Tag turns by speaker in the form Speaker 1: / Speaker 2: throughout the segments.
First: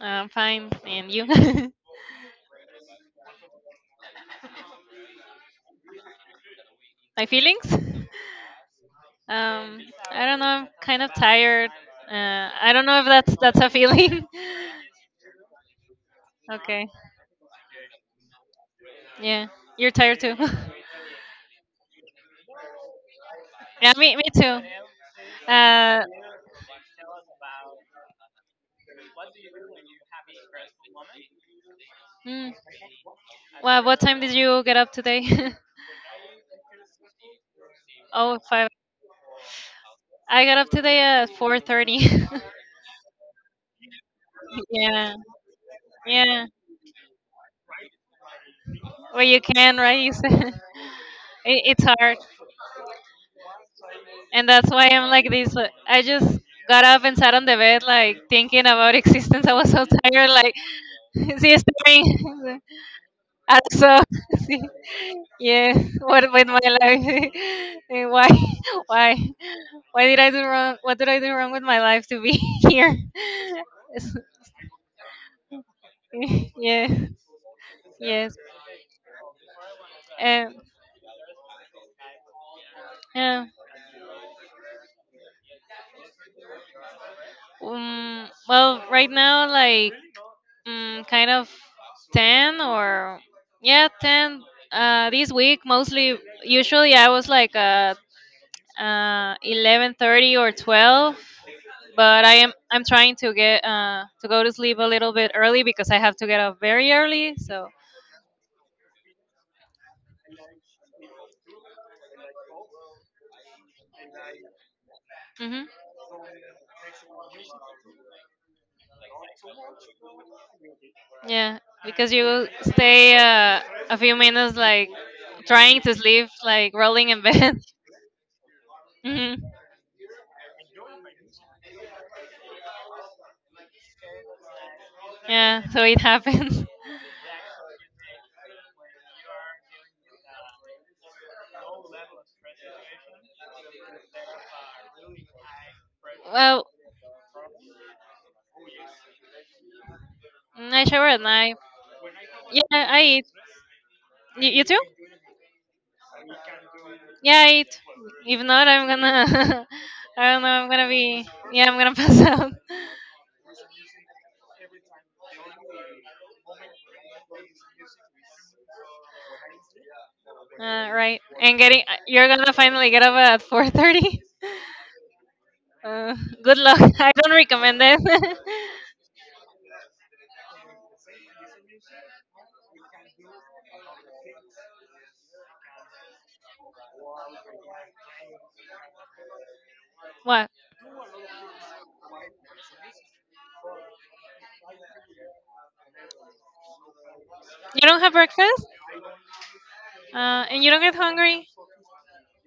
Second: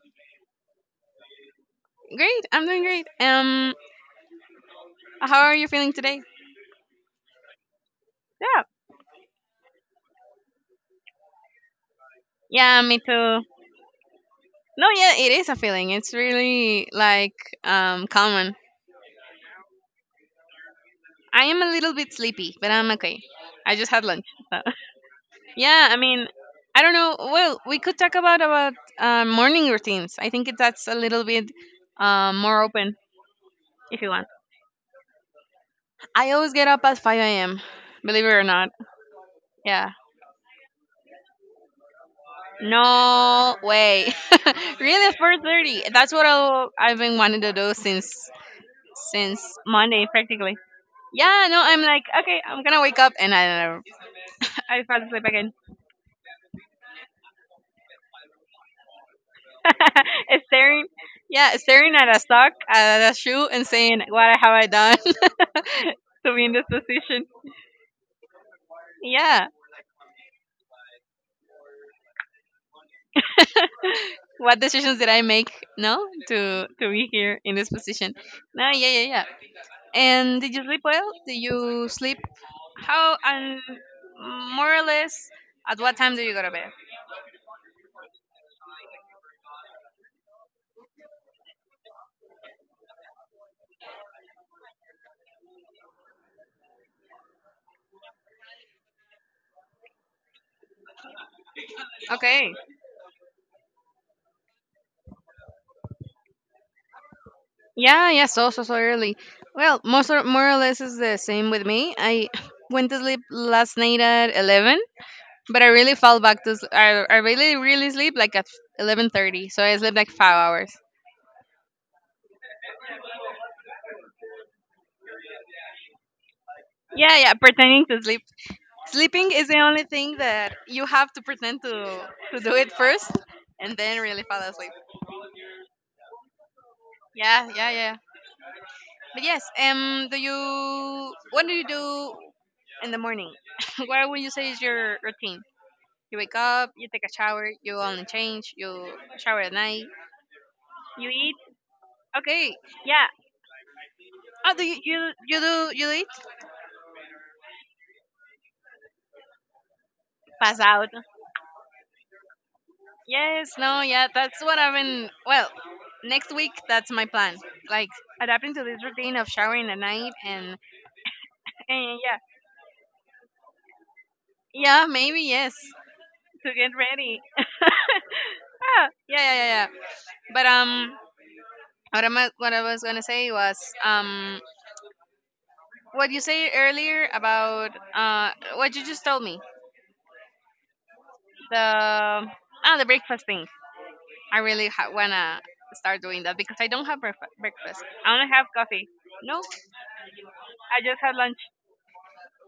Speaker 1: I'm fine, and you?
Speaker 2: Great. I'm doing great. How are you feeling today?
Speaker 1: My feelings?
Speaker 2: Yeah.
Speaker 1: Um, I don't know. I'm kind of tired. I
Speaker 2: Yeah,
Speaker 1: don't
Speaker 2: me
Speaker 1: know if that's
Speaker 2: too.
Speaker 1: that's a feeling.
Speaker 2: No, yeah, it is a feeling. It's
Speaker 1: okay.
Speaker 2: really like common.
Speaker 1: Yeah, you're tired too.
Speaker 2: I am a little bit sleepy, but I'm okay. I just
Speaker 1: yeah,
Speaker 2: had
Speaker 1: me
Speaker 2: lunch.
Speaker 1: too.
Speaker 2: So. Yeah, I
Speaker 1: Uh,
Speaker 2: mean, I don't know. Well, we could talk about morning routines. I think that's a little bit
Speaker 1: mm,
Speaker 2: more open
Speaker 1: well, what
Speaker 2: if you
Speaker 1: time
Speaker 2: want.
Speaker 1: did you get up today?
Speaker 2: I always get up at 5 a.m. Believe it
Speaker 1: oh,
Speaker 2: or
Speaker 1: five.
Speaker 2: not. Yeah.
Speaker 1: I got up today at 4:30.
Speaker 2: No way. Really,
Speaker 1: yeah,
Speaker 2: at 4:30. That's what
Speaker 1: yeah.
Speaker 2: I've been wanting to do since
Speaker 1: Well,
Speaker 2: since
Speaker 1: you can, right?
Speaker 2: Monday,
Speaker 1: You said
Speaker 2: practically. Yeah, no, I'm
Speaker 1: it's
Speaker 2: like,
Speaker 1: hard.
Speaker 2: okay, I'm gonna wake up, and I don't know.
Speaker 1: And that's
Speaker 2: I
Speaker 1: why
Speaker 2: fall
Speaker 1: I'm
Speaker 2: asleep
Speaker 1: like
Speaker 2: again.
Speaker 1: this. Like, I just got up and sat on the bed, like thinking about existence. I was so tired, like,
Speaker 2: Staring, yeah,
Speaker 1: sí,
Speaker 2: staring at a sock,
Speaker 1: staring
Speaker 2: at a shoe,
Speaker 1: at
Speaker 2: and saying,
Speaker 1: so,
Speaker 2: "What
Speaker 1: sí,
Speaker 2: have I done
Speaker 1: yeah, what
Speaker 2: to be
Speaker 1: with
Speaker 2: in this
Speaker 1: my
Speaker 2: position?"
Speaker 1: life? Eh, why, why,
Speaker 2: Yeah,
Speaker 1: why did I do wrong? What did I do wrong with my life to be here? It's-
Speaker 2: what decisions did I make? No, to
Speaker 1: yeah,
Speaker 2: to be here in this position.
Speaker 1: yes,
Speaker 2: No, yeah, yeah, yeah. And did
Speaker 1: and
Speaker 2: you sleep well? Did you sleep, how,
Speaker 1: yeah.
Speaker 2: and more or less, at what time do you go to bed?
Speaker 1: Well, right now, like. Kind of 10 or yeah 10 this week mostly usually I was like 11:30 or 12 but I
Speaker 2: Okay.
Speaker 1: am I'm trying to get to go to sleep a little bit early because I have to get up very early so
Speaker 2: Yeah, yeah, so early. Well, more or less is the same with me. I went to sleep last night at 11, but
Speaker 1: hmm
Speaker 2: I really fall back I really sleep like at 11:30. So I sleep like 5 hours.
Speaker 1: yeah because you stay a few minutes like trying to sleep like rolling
Speaker 2: Yeah,
Speaker 1: in
Speaker 2: yeah,
Speaker 1: bed
Speaker 2: pretending to sleep. Sleeping
Speaker 1: hmm
Speaker 2: is the only thing that you have to pretend to do it first, and then really fall asleep.
Speaker 1: Yeah, so it happens.
Speaker 2: Yeah, yeah, yeah. But yes, do you what do you do in the morning? What would you say is your routine? You wake
Speaker 1: Well,
Speaker 2: up, you take a shower, you only change, you shower at night,
Speaker 1: I shower
Speaker 2: you
Speaker 1: at
Speaker 2: eat.
Speaker 1: night.
Speaker 2: Okay,
Speaker 1: Yeah, I
Speaker 2: yeah.
Speaker 1: eat. You,
Speaker 2: Oh,
Speaker 1: you
Speaker 2: do
Speaker 1: too?
Speaker 2: you you, you do you eat?
Speaker 1: Yeah, eat. If not, I'm gonna. I don't know.
Speaker 2: Pass
Speaker 1: I'm gonna
Speaker 2: out.
Speaker 1: be. Yeah, I'm gonna pass out.
Speaker 2: Yes, no, yeah. That's what I've been. Well, next week that's my plan. Like adapting to this routine of showering at night and
Speaker 1: Right. And getting.
Speaker 2: yeah,
Speaker 1: You're gonna finally get up at 4:30.
Speaker 2: yeah, maybe yes
Speaker 1: Uh,
Speaker 2: to
Speaker 1: good
Speaker 2: get
Speaker 1: luck. I
Speaker 2: ready.
Speaker 1: don't recommend it.
Speaker 2: Ah, yeah, yeah, yeah, yeah. But what I was gonna say was, um, what you say earlier about what you just told me,
Speaker 1: what?
Speaker 2: the the breakfast thing. I really wanna start doing that because I don't have breakfast.
Speaker 1: You don't have
Speaker 2: I only have
Speaker 1: breakfast?
Speaker 2: coffee. No, I
Speaker 1: And you don't get
Speaker 2: just had lunch.
Speaker 1: hungry?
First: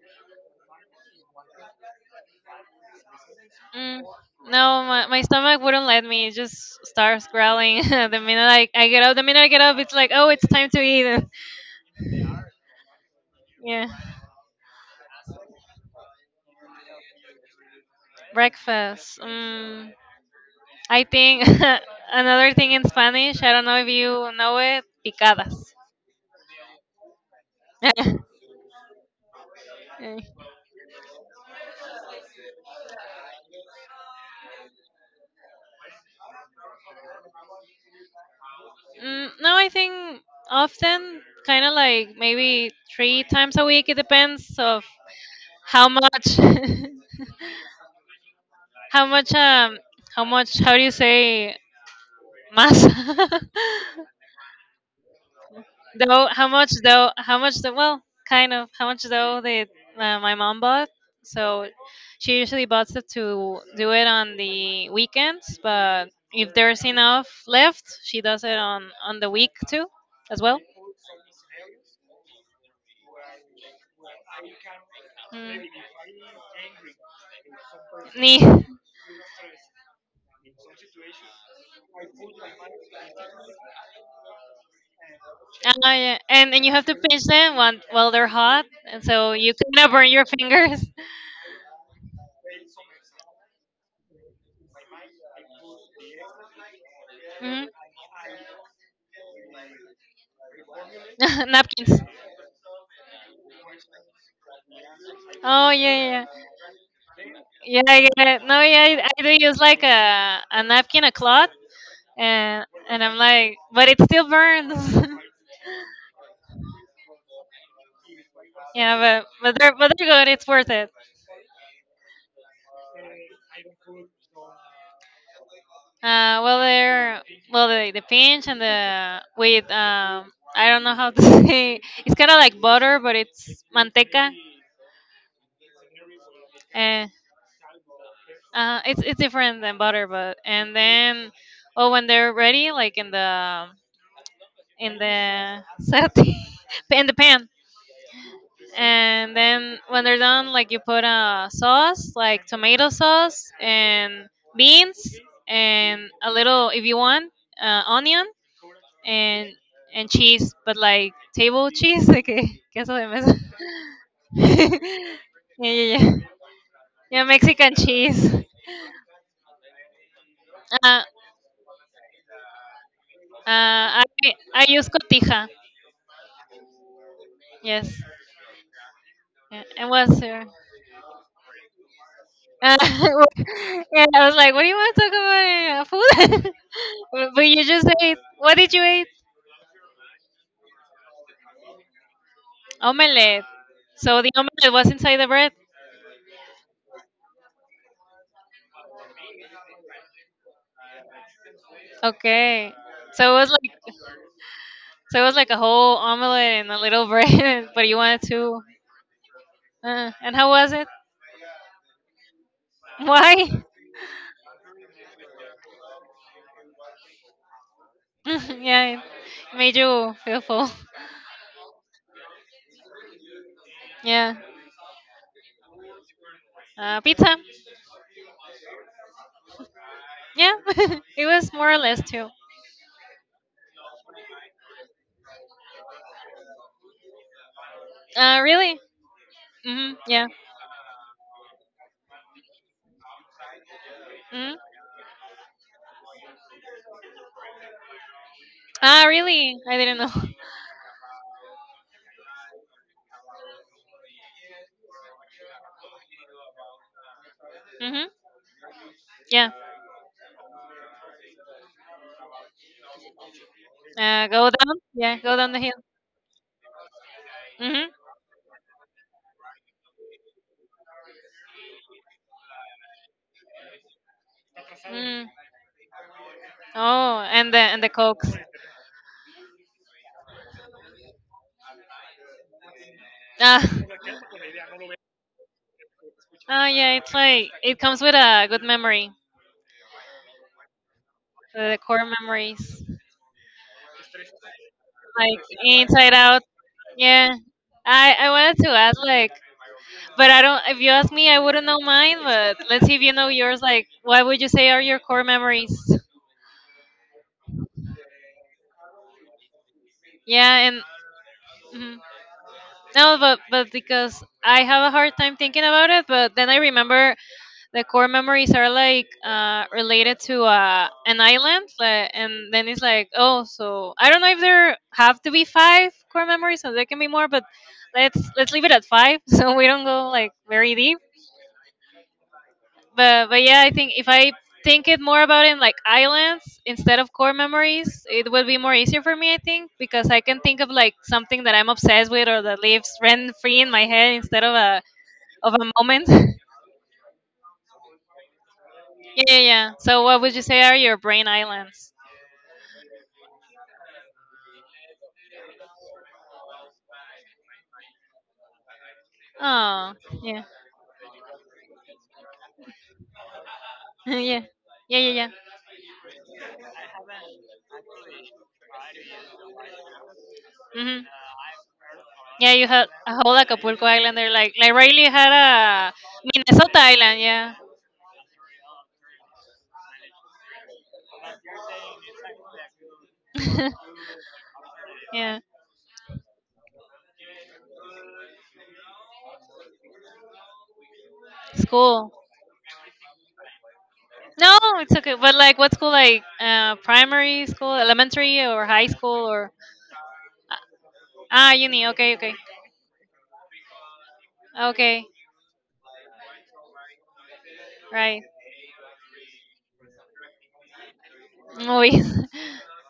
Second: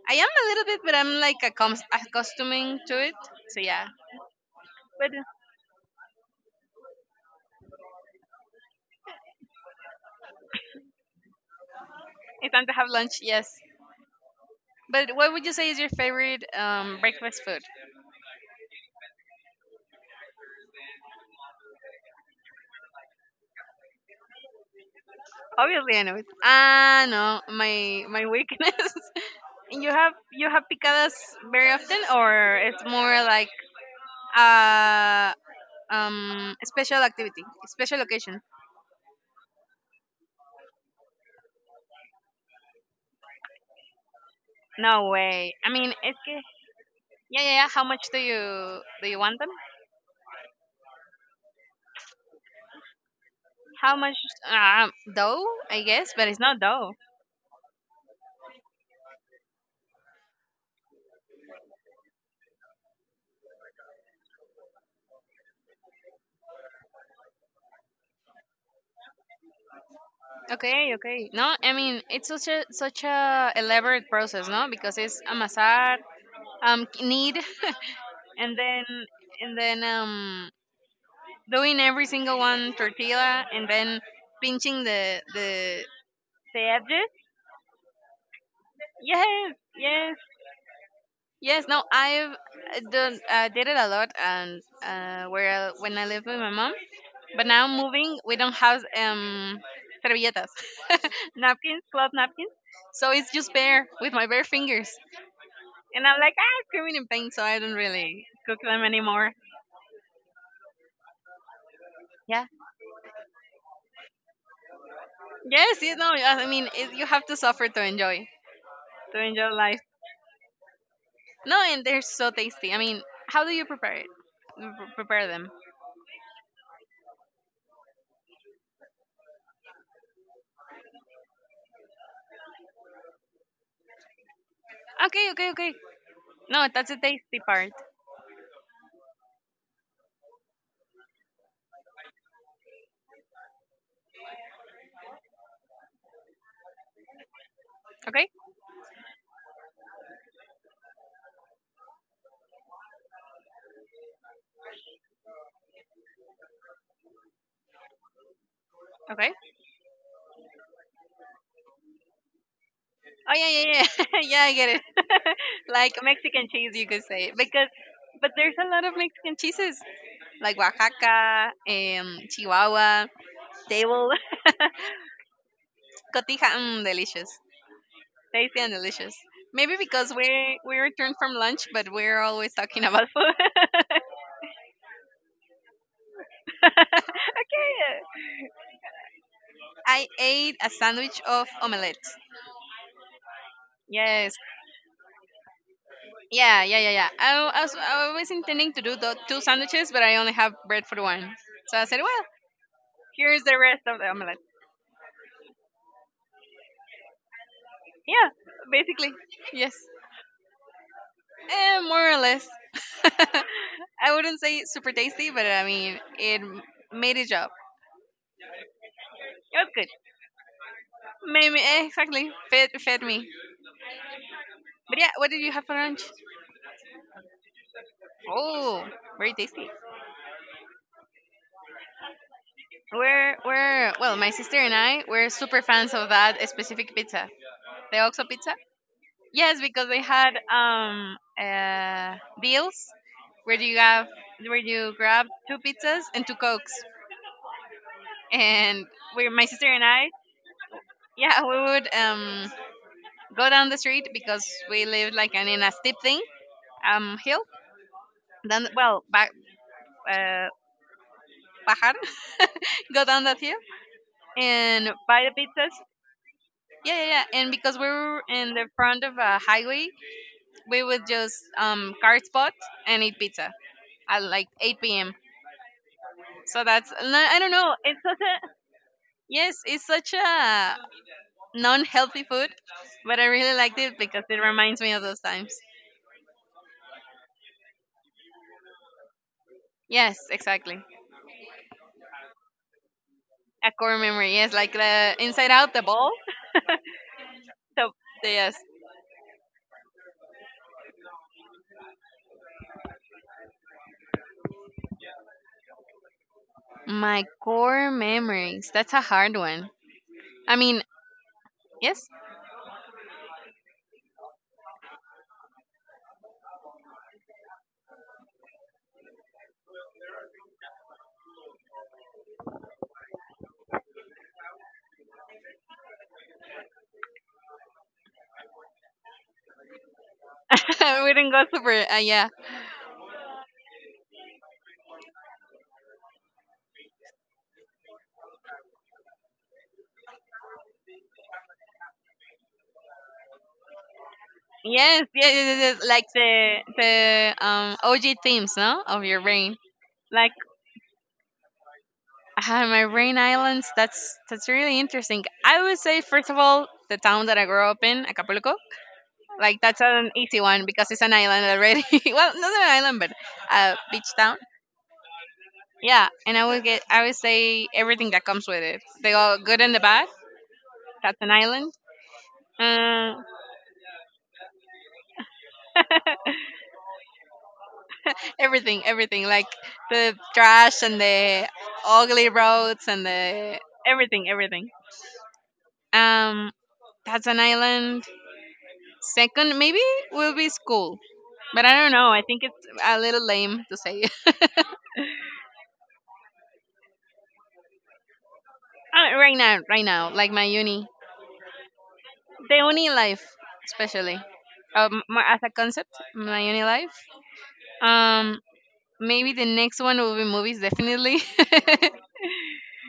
Speaker 2: I am a little bit, but I'm like accustoming to it. So yeah,
Speaker 1: Mm, no,
Speaker 2: but
Speaker 1: my stomach wouldn't let me. It just starts growling. the minute I get up, the minute I get up, it's like, oh, it's time to eat.
Speaker 2: it's time to have lunch. Yes.
Speaker 1: yeah,
Speaker 2: But what would you say is your favorite breakfast food?
Speaker 1: breakfast. Mm, I think another thing in Spanish, I don't know if you know it, picadas.
Speaker 2: Obviously, I know it. Ah, no, my weakness. You have
Speaker 1: Eh.
Speaker 2: you have picadas very often, or it's more like a special activity, special occasion.
Speaker 1: Mm, no, I think often, kind of like maybe three times a week. It depends of
Speaker 2: No way. I
Speaker 1: how
Speaker 2: mean, it's
Speaker 1: much,
Speaker 2: que, yeah, yeah, yeah. How much do you
Speaker 1: how
Speaker 2: do you
Speaker 1: much,
Speaker 2: want them?
Speaker 1: how much, how do you say, masa?
Speaker 2: How much dough? I guess,
Speaker 1: Though
Speaker 2: but it's
Speaker 1: how
Speaker 2: not
Speaker 1: much
Speaker 2: dough.
Speaker 1: though how much though well kind of how much though they my mom bought so she usually bought stuff to do it on the weekends but if there's enough left she does it on the week too as well.
Speaker 2: Okay, okay. No, I mean it's such a elaborate process, no? Because it's
Speaker 1: Mm.
Speaker 2: amasar, knead,
Speaker 1: Ni-
Speaker 2: and then and then doing every single one tortilla, and then pinching the
Speaker 1: Ah, yeah. And you have
Speaker 2: Saved
Speaker 1: to
Speaker 2: it?
Speaker 1: pinch them while they're hot and so you
Speaker 2: Yes,
Speaker 1: kind of burn
Speaker 2: yes.
Speaker 1: your fingers.
Speaker 2: Yes, no, I've done did it a lot, and when I live with my mom. But
Speaker 1: Hmm
Speaker 2: now moving, we don't have servilletas. Napkins,
Speaker 1: Napkins.
Speaker 2: cloth napkins. So it's just bare with my bare fingers,
Speaker 1: Oh yeah,
Speaker 2: and I'm
Speaker 1: yeah,
Speaker 2: like screaming in pain, so I don't
Speaker 1: yeah. Yeah,
Speaker 2: really
Speaker 1: yeah. No,
Speaker 2: cook them
Speaker 1: yeah. I do
Speaker 2: anymore.
Speaker 1: use like a napkin, a cloth,
Speaker 2: Yeah.
Speaker 1: and I'm like, but it still burns.
Speaker 2: Yes, I mean, it, you have to suffer to enjoy,
Speaker 1: yeah,
Speaker 2: to
Speaker 1: but
Speaker 2: enjoy
Speaker 1: but they're
Speaker 2: life.
Speaker 1: but they're good. It's worth it.
Speaker 2: No, and they're so tasty. I mean, how do you prepare it? Prepare them.
Speaker 1: Well, the pinch and the with I don't know how to say it's kind of like butter, but it's manteca.
Speaker 2: Okay, okay, okay. No, that's the
Speaker 1: Uh,
Speaker 2: tasty part.
Speaker 1: it's different than butter, but and then oh when they're ready, like in the set in the pan,
Speaker 2: Okay?
Speaker 1: and then when they're done, like you put a sauce, like tomato sauce and beans and a little if you want onion
Speaker 2: Okay?
Speaker 1: and and cheese, but like table cheese, like que queso de mesa.
Speaker 2: Oh yeah, yeah, yeah. Yeah, I get
Speaker 1: yeah,
Speaker 2: it. Like
Speaker 1: yeah, yeah.
Speaker 2: Mexican cheese you could
Speaker 1: Yeah,
Speaker 2: say. Because
Speaker 1: Mexican
Speaker 2: but
Speaker 1: cheese.
Speaker 2: there's a lot of Mexican cheeses. Like
Speaker 1: Uh,
Speaker 2: Oaxaca, Chihuahua,
Speaker 1: I
Speaker 2: Table,
Speaker 1: I use cotija.
Speaker 2: Cotija, delicious.
Speaker 1: Yes.
Speaker 2: Tasty and delicious.
Speaker 1: Yeah.
Speaker 2: Maybe
Speaker 1: And
Speaker 2: because
Speaker 1: what's your?
Speaker 2: we returned from lunch, but we're always
Speaker 1: Uh,
Speaker 2: talking about food.
Speaker 1: yeah, I was like, what do you want to talk about? Uh, food? But you
Speaker 2: Okay.
Speaker 1: just ate. What did you eat?
Speaker 2: I ate a sandwich of omelette.
Speaker 1: Omelette. So the
Speaker 2: Yes,
Speaker 1: omelette was inside the bread.
Speaker 2: yeah, yeah, yeah, yeah. I was intending to do the two sandwiches, but I only have bread for the one. So I said, well,
Speaker 1: Okay. So it
Speaker 2: here's
Speaker 1: was
Speaker 2: the rest
Speaker 1: like
Speaker 2: of the omelette.
Speaker 1: so it was like a whole omelette and a little bread, but you wanted
Speaker 2: Yeah,
Speaker 1: two.
Speaker 2: basically. Yes.
Speaker 1: And how was it?
Speaker 2: More or less.
Speaker 1: Why?
Speaker 2: I wouldn't say super tasty, but I mean, made a job.
Speaker 1: yeah, it
Speaker 2: It was
Speaker 1: made
Speaker 2: good.
Speaker 1: you feel full.
Speaker 2: Made me, exactly. Fed me.
Speaker 1: Yeah.
Speaker 2: But yeah, what did you have for lunch?
Speaker 1: Pizza.
Speaker 2: Oh, very tasty.
Speaker 1: Yeah, it was more or less too.
Speaker 2: Well, my sister and I, we're super fans of that specific pizza. The Oxo pizza.
Speaker 1: Really?
Speaker 2: Yes, because
Speaker 1: Hmm
Speaker 2: they
Speaker 1: Yeah.
Speaker 2: had deals where you have
Speaker 1: hmm
Speaker 2: where you grab two pizzas and two cokes, and
Speaker 1: Ah,
Speaker 2: where my
Speaker 1: really?
Speaker 2: sister
Speaker 1: I
Speaker 2: and
Speaker 1: didn't
Speaker 2: I,
Speaker 1: know.
Speaker 2: yeah, we would go down the street because we lived in a steep thing, hill.
Speaker 1: hmm
Speaker 2: Then well back
Speaker 1: Yeah.
Speaker 2: uh bajar, go down that hill
Speaker 1: Go down.
Speaker 2: and
Speaker 1: Yeah,
Speaker 2: buy the
Speaker 1: go down the
Speaker 2: pizzas.
Speaker 1: hill.
Speaker 2: Yeah, yeah, yeah. And because we
Speaker 1: Hmm
Speaker 2: were in the front of a highway, we would just car spot and eat pizza at like 8 p.m.
Speaker 1: Mm.
Speaker 2: So that's and
Speaker 1: Oh,
Speaker 2: I don't know.
Speaker 1: and the
Speaker 2: It's such
Speaker 1: cokes.
Speaker 2: a yes. It's such a non-healthy food, but I really
Speaker 1: Ah.
Speaker 2: liked it because it reminds me of those times.
Speaker 1: Oh yeah, it's like it comes with a good memory,
Speaker 2: Yes, exactly.
Speaker 1: the core memories.
Speaker 2: A core memory. Yes, like the
Speaker 1: Like
Speaker 2: Inside Out, the ball.
Speaker 1: Inside Out. Yeah. I
Speaker 2: So yes,
Speaker 1: wanted to ask like but I don't if you ask me I wouldn't know mine but let's see if you know yours like what would you say are your core memories
Speaker 2: my core memories. That's a hard one. I
Speaker 1: yeah and
Speaker 2: mean,
Speaker 1: mhm.
Speaker 2: yes,
Speaker 1: No but but because I have a hard time thinking about it but then I remember the core memories are like related to an island like, and then it's like oh so I don't know if there have to be five core memories or there can be more but let's leave it at five so we don't go like very deep
Speaker 2: we didn't go super. Yeah.
Speaker 1: but yeah, I think if I think it more about it in like islands instead of core memories, it will be more easier for me. I think because I can think of like something that I'm obsessed with or that lives rent free in my head instead
Speaker 2: Yes, yes, yes,
Speaker 1: of a
Speaker 2: yes, yes, like
Speaker 1: moment. yeah,
Speaker 2: the OG themes, no, of your
Speaker 1: yeah,
Speaker 2: brain.
Speaker 1: yeah. So what
Speaker 2: Like
Speaker 1: would you say are your brain islands?
Speaker 2: My rain islands. That's really interesting. I would say first of all the town that I grew up in, Acapulco. Like that's
Speaker 1: Oh,
Speaker 2: an easy
Speaker 1: yeah,
Speaker 2: one because it's an island already. Well, not an island, but a beach
Speaker 1: yeah,
Speaker 2: town.
Speaker 1: yeah, yeah, yeah.
Speaker 2: Yeah, and I would say everything that comes with it. They all good and the bad.
Speaker 1: hmm
Speaker 2: That's an island.
Speaker 1: Yeah, you had a
Speaker 2: Uh,
Speaker 1: whole Acapulco island there, like Riley had a Minnesota island. Yeah,
Speaker 2: Everything, everything like the trash and the ugly roads and the everything, everything.
Speaker 1: yeah,
Speaker 2: Um, that's an island. Second, maybe will be school. But
Speaker 1: it's
Speaker 2: I don't know.
Speaker 1: cool.
Speaker 2: I think it's a little lame to say it.
Speaker 1: No, it's okay. But like, what school? Like, primary school, elementary, or high school,
Speaker 2: Right
Speaker 1: or
Speaker 2: now, right now, like my
Speaker 1: uh,
Speaker 2: uni,
Speaker 1: ah, uni. Okay, okay,
Speaker 2: the uni life, especially,
Speaker 1: okay,
Speaker 2: more as a concept, my uni life.
Speaker 1: right.
Speaker 2: Um, Maybe the next one will be movies, definitely.
Speaker 1: Movies,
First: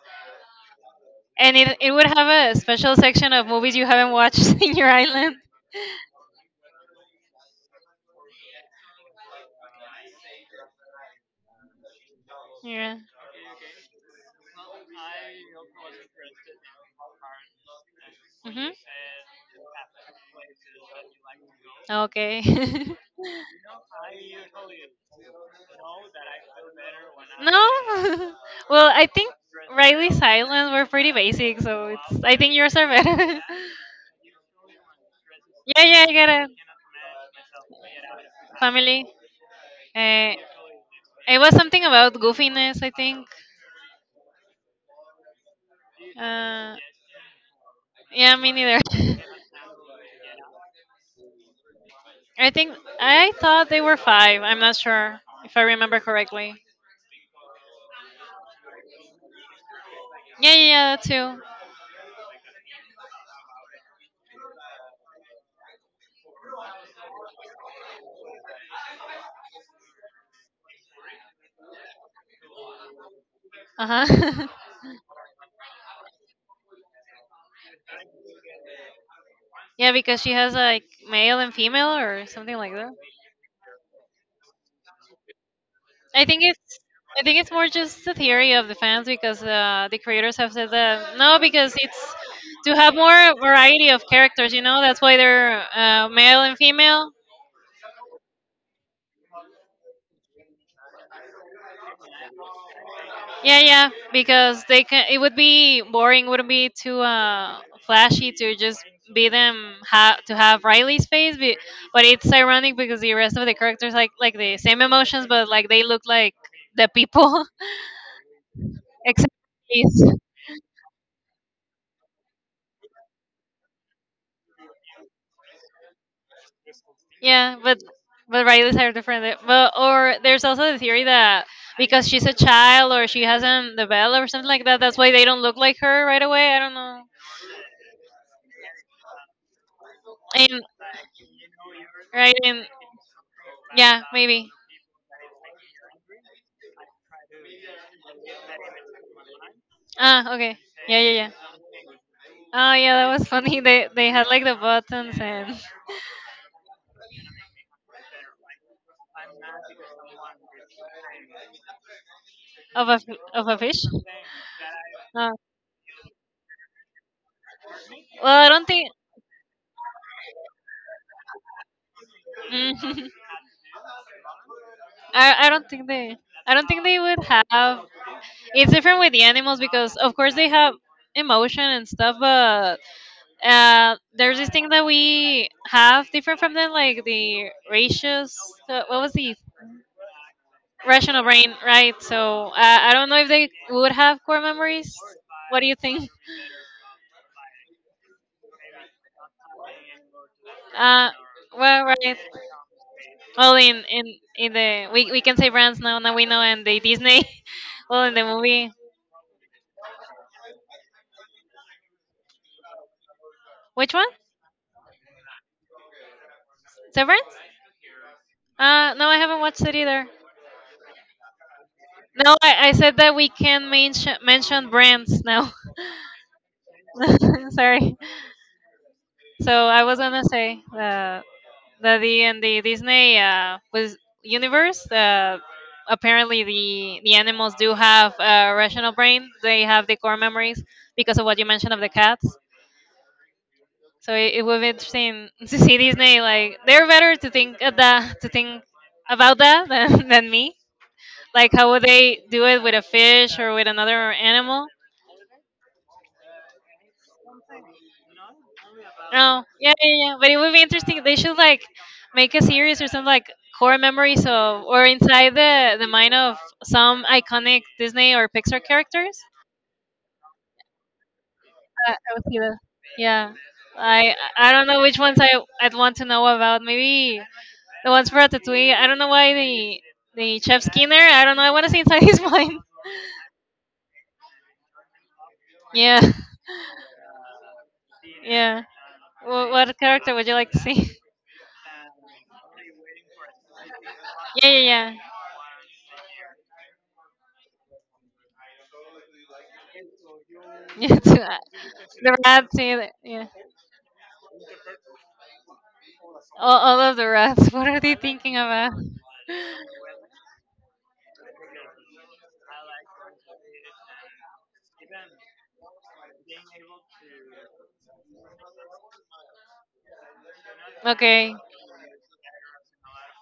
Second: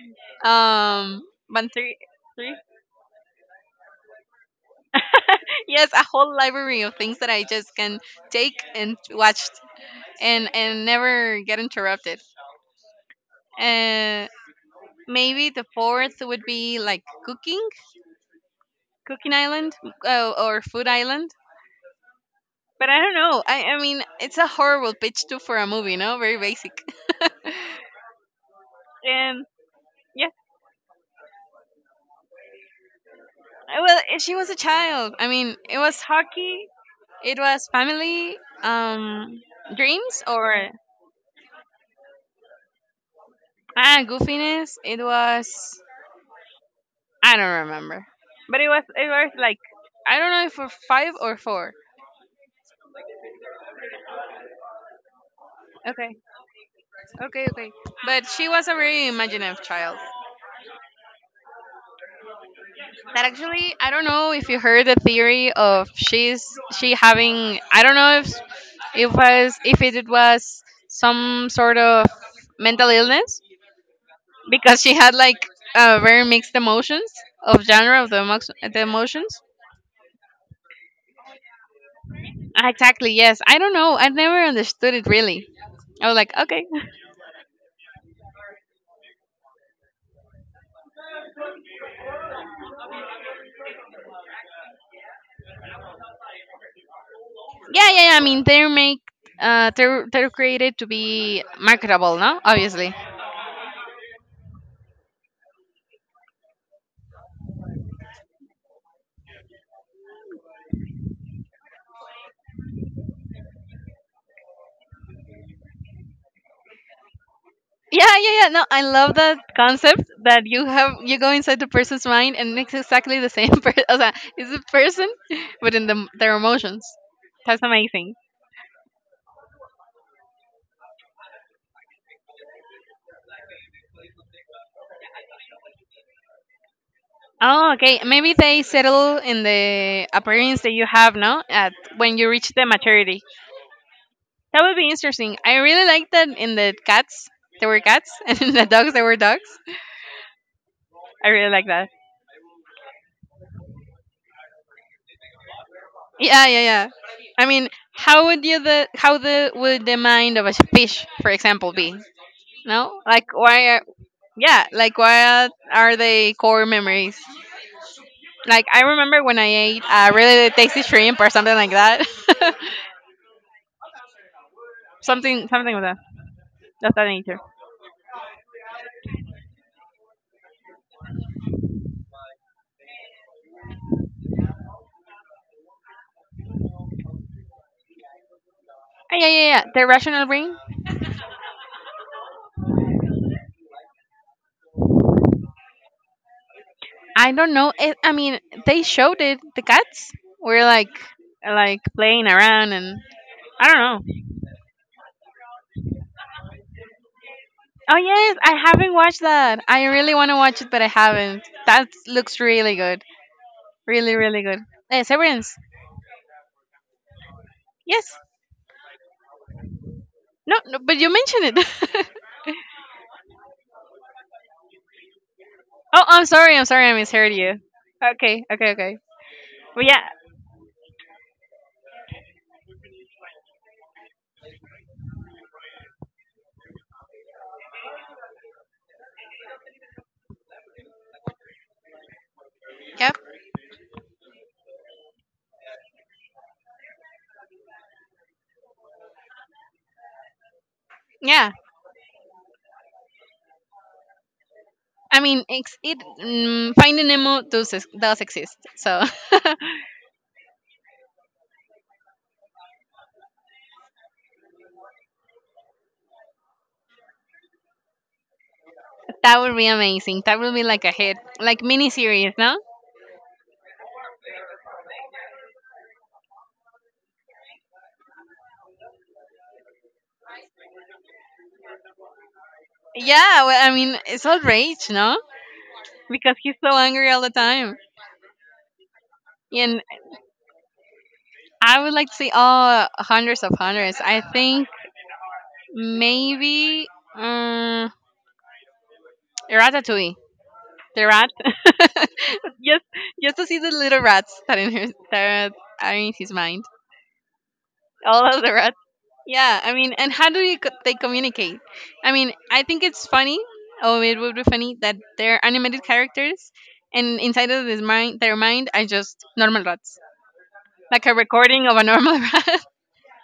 Speaker 2: um,
Speaker 1: and
Speaker 2: one,
Speaker 1: it
Speaker 2: three,
Speaker 1: would have
Speaker 2: three.
Speaker 1: a special section of movies you haven't watched in your island.
Speaker 2: Yes, a whole library of things that I just can take and watch, and never get interrupted.
Speaker 1: Yeah.
Speaker 2: And maybe the fourth would be like cooking,
Speaker 1: Mhm.
Speaker 2: cooking island, or food island.
Speaker 1: Okay.
Speaker 2: But I don't know. I mean, it's a horrible pitch too for a movie, no? Very basic.
Speaker 1: No. well, I think
Speaker 2: And
Speaker 1: Riley's
Speaker 2: yeah,
Speaker 1: Island were pretty basic, so it's. I think yours are better.
Speaker 2: well, she was a child. I mean, it
Speaker 1: yeah,
Speaker 2: was
Speaker 1: yeah, I got it.
Speaker 2: hockey, it was family,
Speaker 1: Family.
Speaker 2: dreams,
Speaker 1: Uh,
Speaker 2: or
Speaker 1: it was something about goofiness, I think.
Speaker 2: goofiness. It was
Speaker 1: Uh,
Speaker 2: I don't remember,
Speaker 1: yeah, me
Speaker 2: but it
Speaker 1: neither.
Speaker 2: was it was like I don't know if for five or four.
Speaker 1: I think I thought they were five. I'm not sure if I remember
Speaker 2: Okay,
Speaker 1: correctly.
Speaker 2: okay, okay. But she was a very imaginative child.
Speaker 1: Yeah, yeah, yeah, that too.
Speaker 2: That actually, I don't know if you heard the theory of she having. I don't know if it was some sort of mental illness
Speaker 1: Uh huh.
Speaker 2: because she had like very mixed emotions of genre of the emotions.
Speaker 1: yeah, because she has like male and female or something
Speaker 2: Ah,
Speaker 1: like that.
Speaker 2: exactly. Yes. I don't know. I never understood it really. I was
Speaker 1: I
Speaker 2: like,
Speaker 1: think
Speaker 2: okay.
Speaker 1: it's
Speaker 2: Yeah,
Speaker 1: I think it's more just the theory of the fans because the creators have said that no, because it's to have more variety of characters. You know, that's why they're male and female.
Speaker 2: yeah. Yeah, I mean, they're created to be marketable, no? Obviously.
Speaker 1: Yeah, yeah, because they can. It would be boring. Wouldn't be too flashy to just to have Riley's face. But it's ironic because the rest of the characters like the same emotions, but like they look like the people
Speaker 2: Yeah, yeah, yeah. No, I love
Speaker 1: except
Speaker 2: that concept
Speaker 1: Riley's.
Speaker 2: that you go inside the person's mind and makes exactly the same person. O sea, it's a person, but their emotions.
Speaker 1: Yeah,
Speaker 2: That's amazing.
Speaker 1: but Riley's are different. But or there's also the theory that because she's a child or she hasn't developed or something like that, that's why they don't look like her right away. I don't know.
Speaker 2: Oh, okay. Maybe they settle in the
Speaker 1: And
Speaker 2: appearance that you have, no? At when you
Speaker 1: right
Speaker 2: reach
Speaker 1: and
Speaker 2: the maturity.
Speaker 1: yeah, maybe.
Speaker 2: That would be interesting. I really like that in the cats, there were cats, and in the dogs, there were dogs.
Speaker 1: Ah, okay. Yeah, yeah,
Speaker 2: I
Speaker 1: yeah.
Speaker 2: really like that.
Speaker 1: Oh, yeah, that was funny. They had like the buttons and
Speaker 2: Yeah, yeah, yeah. I mean, how would you the how the would the mind of a fish, for example, be?
Speaker 1: of a
Speaker 2: No,
Speaker 1: f-
Speaker 2: like
Speaker 1: of a
Speaker 2: why?
Speaker 1: fish.
Speaker 2: Yeah, like
Speaker 1: Ah,
Speaker 2: what are the core memories?
Speaker 1: well, I don't
Speaker 2: Like I
Speaker 1: think.
Speaker 2: remember when I ate a really tasty shrimp or something like that.
Speaker 1: Mm, I
Speaker 2: Something,
Speaker 1: I don't
Speaker 2: something of
Speaker 1: think
Speaker 2: that.
Speaker 1: they. I don't think
Speaker 2: That's
Speaker 1: they
Speaker 2: that
Speaker 1: would
Speaker 2: nature.
Speaker 1: have. It's different with the animals because, of course, they have emotion and stuff. But there's this thing that we have different from them, like the ratios. What was
Speaker 2: Yeah,
Speaker 1: the
Speaker 2: yeah, yeah. The rational brain.
Speaker 1: rational brain, right? So I don't know if they would have core memories. What do you think?
Speaker 2: I don't know. I mean, they showed it. The cats were like,
Speaker 1: Uh, Well, right.
Speaker 2: playing around, and
Speaker 1: Well,
Speaker 2: I don't
Speaker 1: in in
Speaker 2: know.
Speaker 1: in the we can say brands now. Now we know, and the Disney.
Speaker 2: Oh
Speaker 1: well, in the
Speaker 2: yes, I
Speaker 1: movie,
Speaker 2: haven't watched that. I really want to watch it, but I haven't. That looks really good.
Speaker 1: which one?
Speaker 2: Really, really good. Severance.
Speaker 1: Severance?
Speaker 2: Yes.
Speaker 1: No, I haven't watched it either.
Speaker 2: No, no, but you mentioned it.
Speaker 1: No, I said that we can mention brands now.
Speaker 2: Oh, I'm sorry. I'm sorry. I misheard you.
Speaker 1: Sorry.
Speaker 2: Okay. Okay. Okay.
Speaker 1: So I
Speaker 2: But
Speaker 1: was
Speaker 2: yeah.
Speaker 1: gonna say that the and the Disney was universe. Apparently, the animals do have a rational brain. They have the core memories because of what you mentioned of the cats.
Speaker 2: Yep.
Speaker 1: So it would be interesting to see Disney like they're better to think about that than, than me. Like
Speaker 2: Yeah.
Speaker 1: how would they do it with a fish or with another animal?
Speaker 2: I mean, Finding Nemo does exist, so
Speaker 1: No, yeah, yeah, yeah. But it would be interesting. They should like make a series or something like core memories of or inside the mind of some iconic Disney or Pixar characters.
Speaker 2: that would be amazing. That would be like a hit, like
Speaker 1: I would
Speaker 2: miniseries,
Speaker 1: see that.
Speaker 2: no?
Speaker 1: Yeah. I don't know which ones I'd want to know about. Maybe the ones for Ratatouille. I don't know why the Chef Skinner. I don't know. I want to see inside his mind.
Speaker 2: Yeah. Well, I mean, it's all rage, no?
Speaker 1: Yeah,
Speaker 2: Because he's so angry all the time,
Speaker 1: yeah. What
Speaker 2: and
Speaker 1: character would you like to see?
Speaker 2: I would like to see all hundreds of hundreds. I
Speaker 1: Yeah,
Speaker 2: think
Speaker 1: yeah,
Speaker 2: maybe um, Ratatouille.
Speaker 1: yeah. Yeah,
Speaker 2: The rat.
Speaker 1: the rats.
Speaker 2: just,
Speaker 1: Yeah.
Speaker 2: just to see the little rats that are in his mind.
Speaker 1: All of the rats. What are they
Speaker 2: All
Speaker 1: thinking
Speaker 2: of the
Speaker 1: about?
Speaker 2: rats. Yeah, I mean, and how do you, co- they communicate? I mean, I think it's funny. Oh, it would be funny that they're animated characters, and inside of their mind are just normal rats, like a
Speaker 1: Okay.
Speaker 2: recording of a normal rat,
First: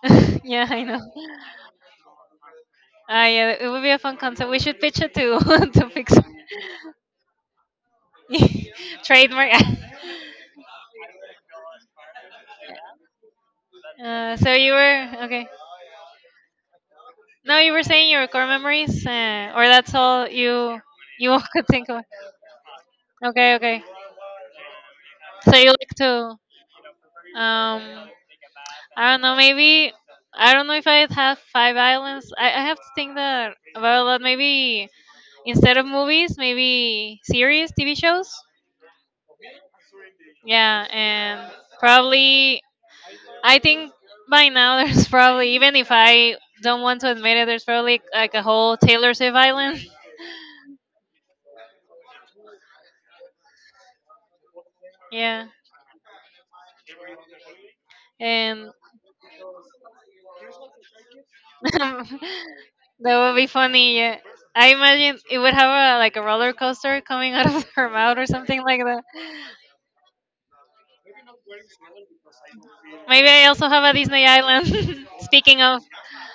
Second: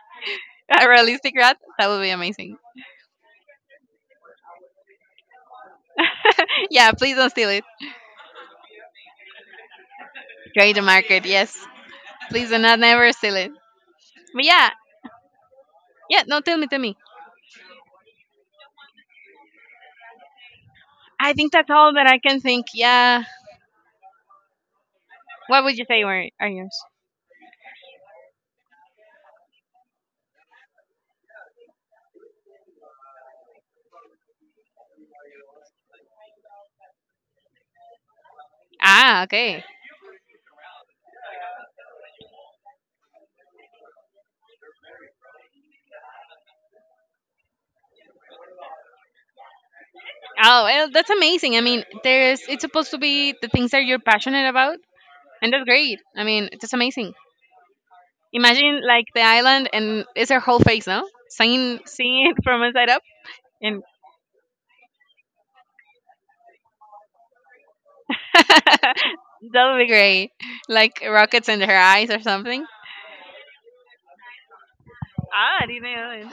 Speaker 1: yeah, I
Speaker 2: a
Speaker 1: know.
Speaker 2: realistic rat. That would be amazing.
Speaker 1: Ah, yeah. It would be a fun concept. We should pitch it to to Pixar.
Speaker 2: yeah, please don't steal it.
Speaker 1: Trademark.
Speaker 2: Trade the market, yes. Please do not never steal it. But
Speaker 1: So
Speaker 2: yeah,
Speaker 1: you were okay.
Speaker 2: yeah. No, tell me, tell me.
Speaker 1: No, You were saying your core memories, or that's all you
Speaker 2: I
Speaker 1: you
Speaker 2: think
Speaker 1: could
Speaker 2: that's
Speaker 1: think
Speaker 2: all
Speaker 1: of.
Speaker 2: that I can think. Yeah.
Speaker 1: Okay, okay. So
Speaker 2: What
Speaker 1: you
Speaker 2: would you
Speaker 1: like
Speaker 2: say were
Speaker 1: to
Speaker 2: are yours?
Speaker 1: um I don't know, maybe I don't know if I have five islands. I have to think that about that. Maybe instead of movies, maybe series, TV shows.
Speaker 2: Ah, okay.
Speaker 1: Yeah, and probably I think by now there's probably, even if I don't want to admit it, there's probably like a whole Taylor Swift island.
Speaker 2: Oh, well, that's amazing. I mean, there's it's supposed to be the things that you're passionate about,
Speaker 1: Yeah,
Speaker 2: and that's great. I mean, that's amazing.
Speaker 1: and
Speaker 2: Imagine like the island and it's her whole face, no? Seeing seeing it from inside up,
Speaker 1: that would be
Speaker 2: and
Speaker 1: funny. Yeah, I imagine it would have a like a roller coaster coming out of her mouth or something like that.
Speaker 2: that would be great. Like rockets in her eyes or something.
Speaker 1: Maybe I also have a Disney island. Speaking
Speaker 2: Ah, I
Speaker 1: of,
Speaker 2: didn't know it.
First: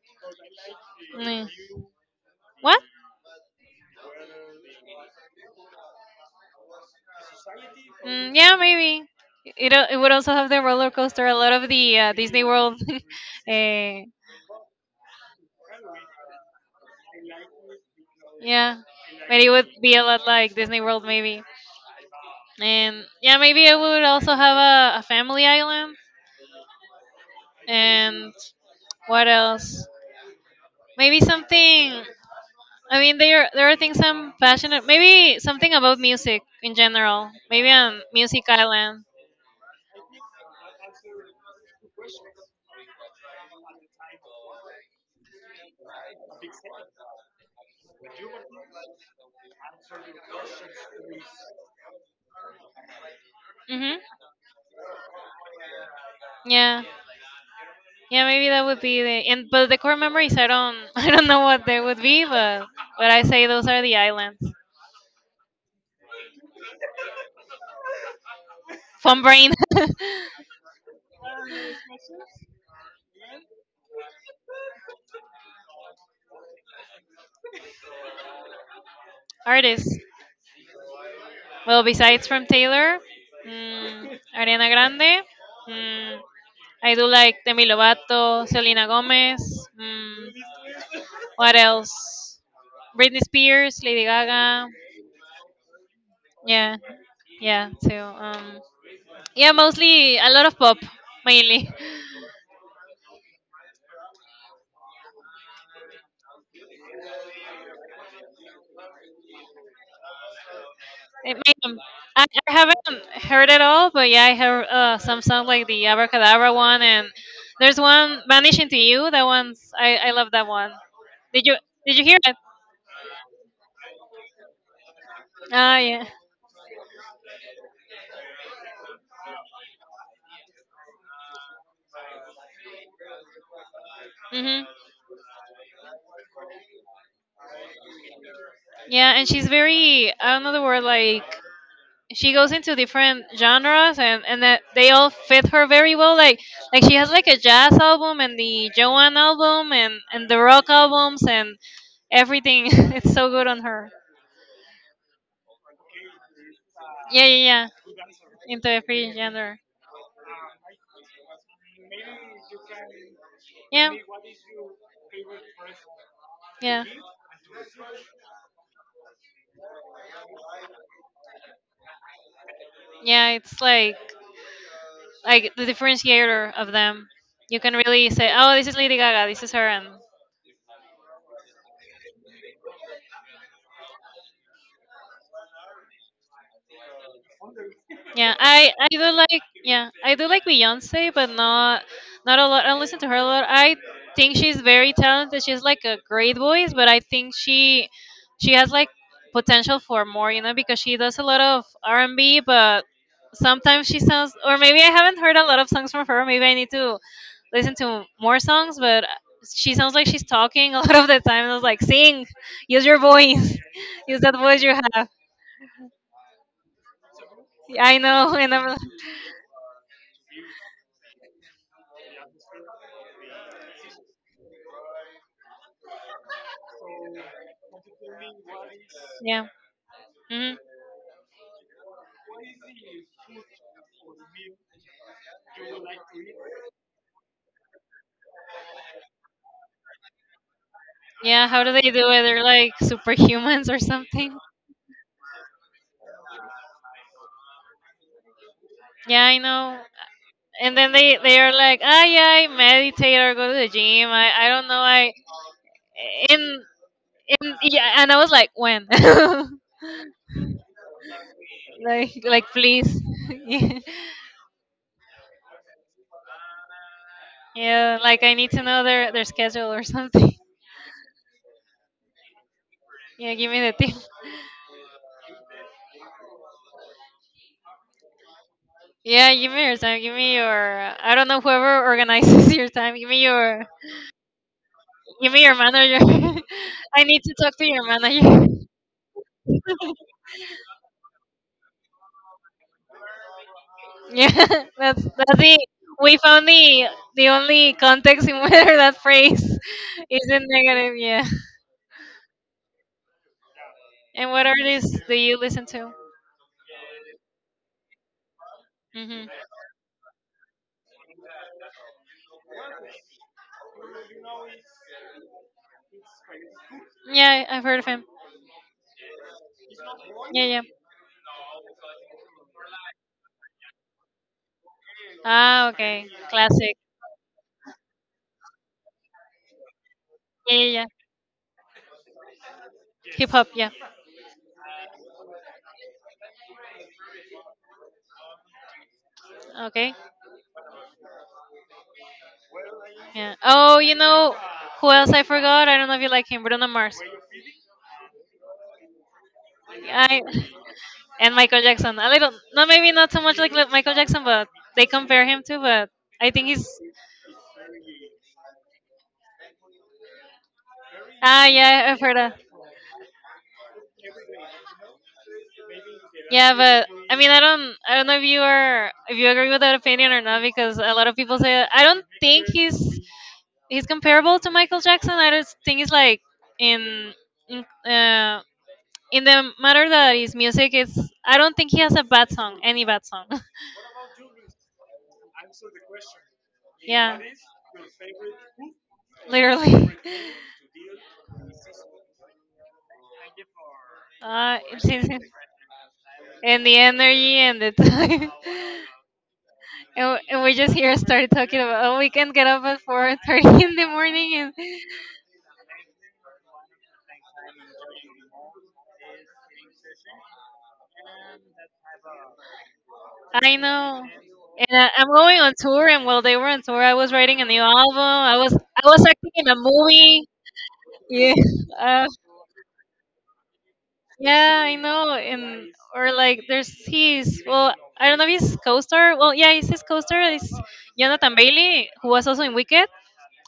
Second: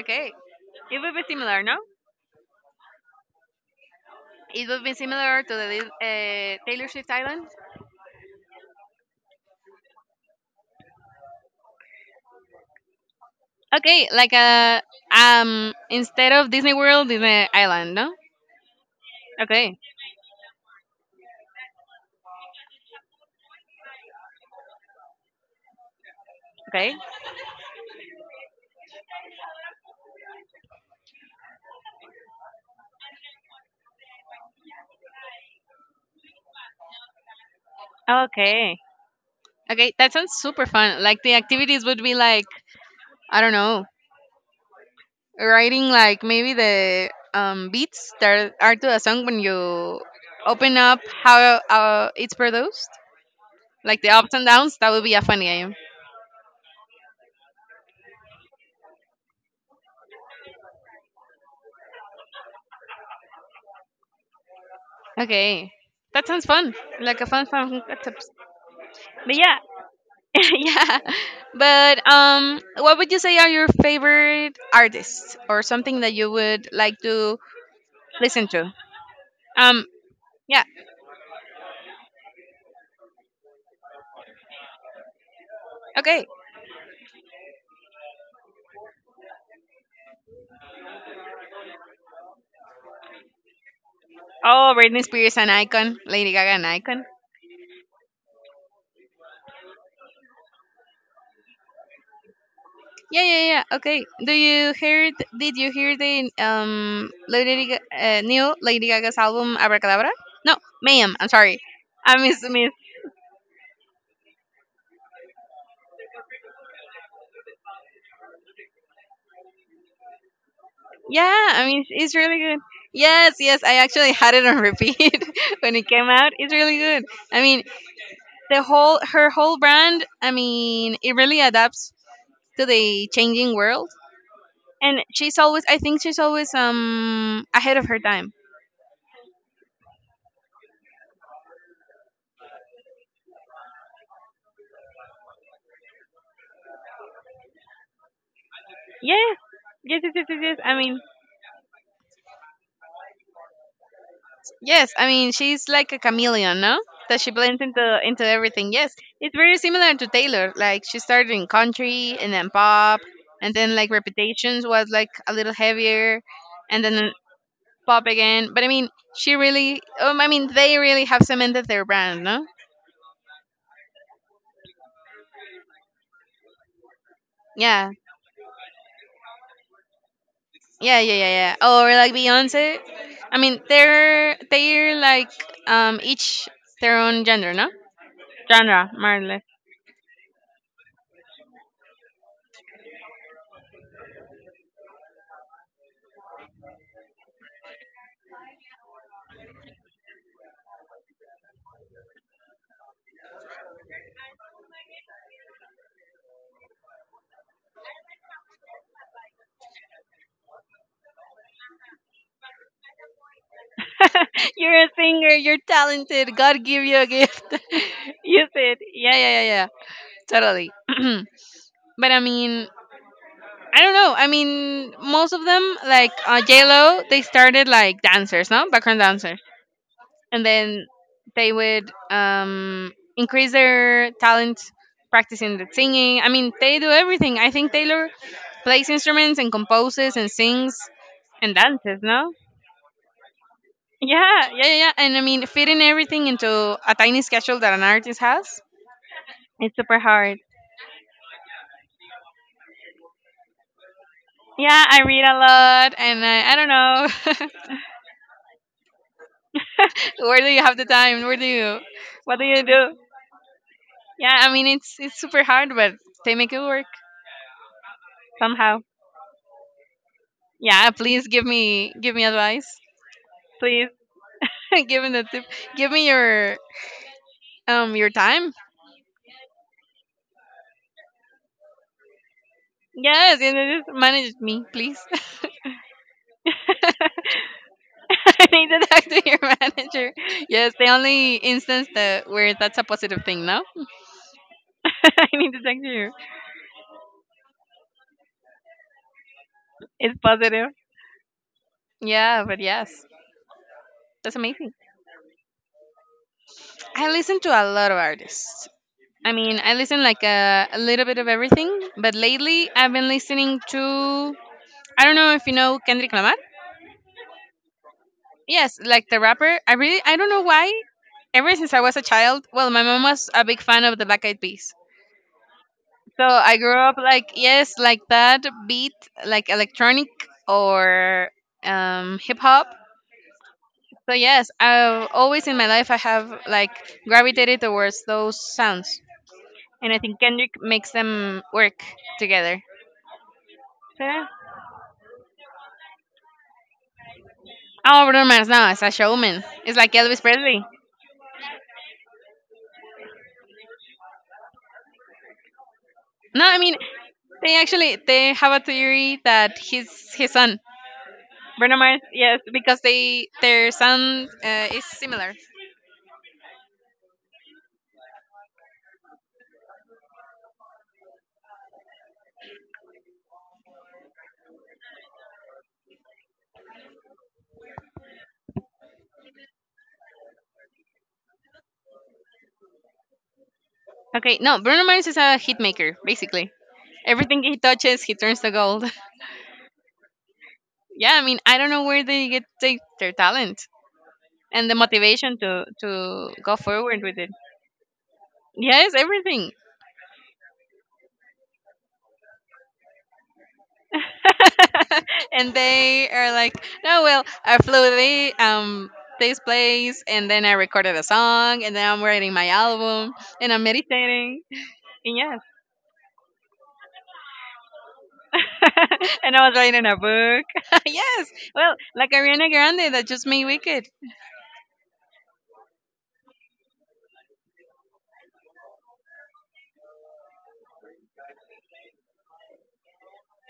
Speaker 2: Okay, it would be
Speaker 1: mm.
Speaker 2: similar, no?
Speaker 1: What?
Speaker 2: It would be similar to the Taylor Swift Island.
Speaker 1: Mm, yeah, maybe. It would also have the roller coaster. A lot of the Disney World, uh,
Speaker 2: Okay, like a instead of Disney World, Disney Island, no?
Speaker 1: yeah, but it would
Speaker 2: Okay.
Speaker 1: be a lot like Disney World maybe. And yeah, maybe I would also have a family island.
Speaker 2: Okay.
Speaker 1: And what else? Maybe something. I mean, there are things I'm passionate. Maybe something about music in general. Maybe a music
Speaker 2: Okay.
Speaker 1: island.
Speaker 2: Okay, that sounds super fun. Like the activities would be like I don't know, writing like maybe the beats that are to a song when you open up how it's produced,
Speaker 1: Mhm.
Speaker 2: like the ups and downs. That would be a fun game.
Speaker 1: Yeah. Yeah, maybe that would be the and but the core memories I don't I don't know what they would be, but I say those are the islands.
Speaker 2: Okay, that sounds fun. Like a fun, fun concept.
Speaker 1: Fun
Speaker 2: But
Speaker 1: brain
Speaker 2: yeah, yeah. But what would you say are your favorite artists or something that you would like to listen to? Um,
Speaker 1: artists.
Speaker 2: yeah.
Speaker 1: Well, besides from Taylor, mm, Ariana Grande, mm,
Speaker 2: Okay.
Speaker 1: I do like Demi Lovato, Selena Gomez. Mm, what else? Britney Spears, Lady Gaga.
Speaker 2: Oh, Britney Spears an icon, Lady Gaga an
Speaker 1: Yeah,
Speaker 2: icon.
Speaker 1: yeah. Too. Yeah, mostly a lot of pop mainly.
Speaker 2: Yeah, yeah, yeah. Okay. Do you hear? Th- Did you hear the new Lady Gaga's album Abracadabra? No, ma'am. I'm
Speaker 1: It may,
Speaker 2: sorry. I
Speaker 1: I,
Speaker 2: miss
Speaker 1: I
Speaker 2: miss.
Speaker 1: haven't heard it all, but yeah, I heard some songs like the Abracadabra one, and there's one Vanishing to You. That one's I love that one.
Speaker 2: Yeah,
Speaker 1: Did you
Speaker 2: I mean
Speaker 1: did you
Speaker 2: it's
Speaker 1: hear
Speaker 2: really
Speaker 1: it?
Speaker 2: good. Yes, yes. I actually had it on repeat when
Speaker 1: Ah,
Speaker 2: it
Speaker 1: yeah.
Speaker 2: came out. It's really good. I mean, the whole her whole brand, I mean, it really adapts to the changing world,
Speaker 1: Mhm.
Speaker 2: and she's always, I think, she's always ahead of her time.
Speaker 1: Yeah, and she's very I don't know the word like she goes into different genres and that they all fit her very well. Like she has like a jazz album and the
Speaker 2: Yeah,
Speaker 1: Joanne album and
Speaker 2: yes, yes, yes, yes,
Speaker 1: the
Speaker 2: yes.
Speaker 1: rock
Speaker 2: I mean,
Speaker 1: albums and everything. It's so good on her.
Speaker 2: yes. I mean, she's like a chameleon, no? That
Speaker 1: Yeah,
Speaker 2: she
Speaker 1: yeah,
Speaker 2: blends
Speaker 1: yeah.
Speaker 2: into
Speaker 1: Into
Speaker 2: everything.
Speaker 1: the
Speaker 2: Yes.
Speaker 1: free
Speaker 2: It's very
Speaker 1: gender.
Speaker 2: similar to Taylor. Like she started in country and then pop, and then like
Speaker 1: Yeah.
Speaker 2: reputations was like a little heavier, and
Speaker 1: Yeah.
Speaker 2: then pop again. But I mean, she really I mean, they really have cemented their brand, no?
Speaker 1: Yeah, it's like the differentiator of them. You can
Speaker 2: Yeah.
Speaker 1: really say, "Oh, this is Lady Gaga. This is her," and
Speaker 2: Yeah, yeah, yeah, yeah. Or like Beyonce. I mean, they're like each their own gender, no?
Speaker 1: yeah, I
Speaker 2: Genre,
Speaker 1: do
Speaker 2: more or less.
Speaker 1: like yeah I do like Beyonce, but not not a lot. I don't listen to her a lot. I think she's very talented. She's like a great voice, but I think she has like potential for more, you know, because she does a lot of R and B, but sometimes she sounds or maybe I haven't heard a lot of songs from her. Maybe I need to listen to more songs, but she sounds like she's talking a lot of the time. And I was like, sing, use your voice, use that voice you
Speaker 2: you're a
Speaker 1: have.
Speaker 2: singer. You're talented. God give you a gift.
Speaker 1: Yeah, I know,
Speaker 2: Use
Speaker 1: and I'm. Like,
Speaker 2: it. Yeah, yeah, yeah, yeah. Totally. but I mean, I don't know. I mean, most of them, like J Lo, they started like dancers, no? Background dancers.
Speaker 1: yeah.
Speaker 2: And
Speaker 1: Hmm.
Speaker 2: then they would increase their talent practicing the singing. I mean, they do everything. I think Taylor plays instruments and composes and sings
Speaker 1: Yeah.
Speaker 2: and
Speaker 1: How do they
Speaker 2: dances,
Speaker 1: do it?
Speaker 2: no?
Speaker 1: They're like superhumans or
Speaker 2: Yeah,
Speaker 1: something.
Speaker 2: yeah, yeah, yeah. And I mean, fitting everything into a tiny schedule that an artist has,
Speaker 1: Yeah, I
Speaker 2: it's
Speaker 1: know.
Speaker 2: super hard.
Speaker 1: And then they are like, ah, yeah, I meditate or go to the gym. I don't know.
Speaker 2: Yeah, I
Speaker 1: I
Speaker 2: read a lot, and I
Speaker 1: in
Speaker 2: don't
Speaker 1: in
Speaker 2: know.
Speaker 1: yeah. And I was like, when?
Speaker 2: Where do you have the time?
Speaker 1: like
Speaker 2: What
Speaker 1: like
Speaker 2: do you do?
Speaker 1: please. Yeah.
Speaker 2: Yeah, I mean, it's super hard, but they make it work
Speaker 1: Yeah. Like I need to know
Speaker 2: somehow.
Speaker 1: their schedule or something.
Speaker 2: Yeah, please give me advice.
Speaker 1: Yeah. Give me the
Speaker 2: Please
Speaker 1: tip.
Speaker 2: give me the tip. Give me your time.
Speaker 1: Yeah, give me your time. Give me your. I don't know whoever organizes your time. Give me
Speaker 2: Yes,
Speaker 1: your.
Speaker 2: just manage me, please.
Speaker 1: Give me your manager. I need to talk to your manager.
Speaker 2: I need to talk to your manager. Yes, the only instance that where that's a positive thing, no?
Speaker 1: Yeah,
Speaker 2: I
Speaker 1: that's
Speaker 2: need to
Speaker 1: the
Speaker 2: talk to you.
Speaker 1: we found the only context in whether that phrase
Speaker 2: It's
Speaker 1: isn't
Speaker 2: positive.
Speaker 1: negative. Yeah.
Speaker 2: Yeah, but yes,
Speaker 1: And
Speaker 2: that's
Speaker 1: what
Speaker 2: amazing.
Speaker 1: artists do you listen to?
Speaker 2: I listen to a lot of artists.
Speaker 1: Hmm.
Speaker 2: I mean, I listen like a little bit of everything, but lately I've been listening to, I don't know if you know Kendrick Lamar.
Speaker 1: Yeah, I've heard of him.
Speaker 2: Yes, like the rapper. I really, I don't know
Speaker 1: Yeah, yeah.
Speaker 2: why. Ever since I was a child, well, my mom was a big fan of the Black Eyed Peas.
Speaker 1: Ah, okay.
Speaker 2: So I grew
Speaker 1: Classic.
Speaker 2: up like yes, like that beat, like electronic
Speaker 1: Yeah, yeah, yeah.
Speaker 2: or hip hop.
Speaker 1: Hip hop. Yeah.
Speaker 2: So yes, I've always in my life I have like gravitated towards those sounds, and
Speaker 1: Okay.
Speaker 2: I think Kendrick makes them work together.
Speaker 1: Yeah. Oh, you
Speaker 2: So yeah.
Speaker 1: know who else I forgot? I don't know if you like him. Bruno Mars.
Speaker 2: Oh, Bruno Mars now is a showman. It's like Elvis
Speaker 1: I
Speaker 2: Presley.
Speaker 1: and Michael Jackson. A little, not maybe not so much like li- Michael Jackson, but they compare him to. But I
Speaker 2: No,
Speaker 1: think
Speaker 2: I
Speaker 1: he's
Speaker 2: mean they actually they have a theory that he's his son.
Speaker 1: ah,
Speaker 2: Bruno
Speaker 1: yeah, I've
Speaker 2: Mars,
Speaker 1: heard that.
Speaker 2: yes, because they their sound is similar.
Speaker 1: Yeah. But I mean, I don't know if you are, if you agree with that opinion or not, because a lot of people say I don't think he's comparable to Michael Jackson. I just think he's like in in, uh, in the matter that his music is. I don't think he has a bad song, any bad song.
Speaker 2: Okay, no, Bruno Mars is a hit maker basically.
Speaker 1: Yeah.
Speaker 2: Everything he touches, he turns to gold.
Speaker 1: Literally.
Speaker 2: yeah, I mean, I don't know where they get their talent and the
Speaker 1: Since it's-
Speaker 2: motivation to go
Speaker 1: and the
Speaker 2: forward with it.
Speaker 1: energy and the time.
Speaker 2: Yes, everything.
Speaker 1: And, w- and we just here started talking about oh we can get up at 4:30 in the morning and
Speaker 2: and they are like, no, well, I flew the this place, and then I recorded a song, and then I'm writing my album, and
Speaker 1: I
Speaker 2: I'm
Speaker 1: know.
Speaker 2: meditating,
Speaker 1: And I, I'm
Speaker 2: and yeah.
Speaker 1: going on tour, and while they were on tour, I was writing a new album. I was acting
Speaker 2: and I
Speaker 1: in a
Speaker 2: was writing a
Speaker 1: movie.
Speaker 2: book. yes.
Speaker 1: Yeah,
Speaker 2: Well,
Speaker 1: Uh,
Speaker 2: like Ariana Grande that just made Wicked.
Speaker 1: yeah, I know. And or like there's his well, I don't know if he's co-star. Well, yeah, he's his co-star. It's Jonathan Bailey, who was also in Wicked.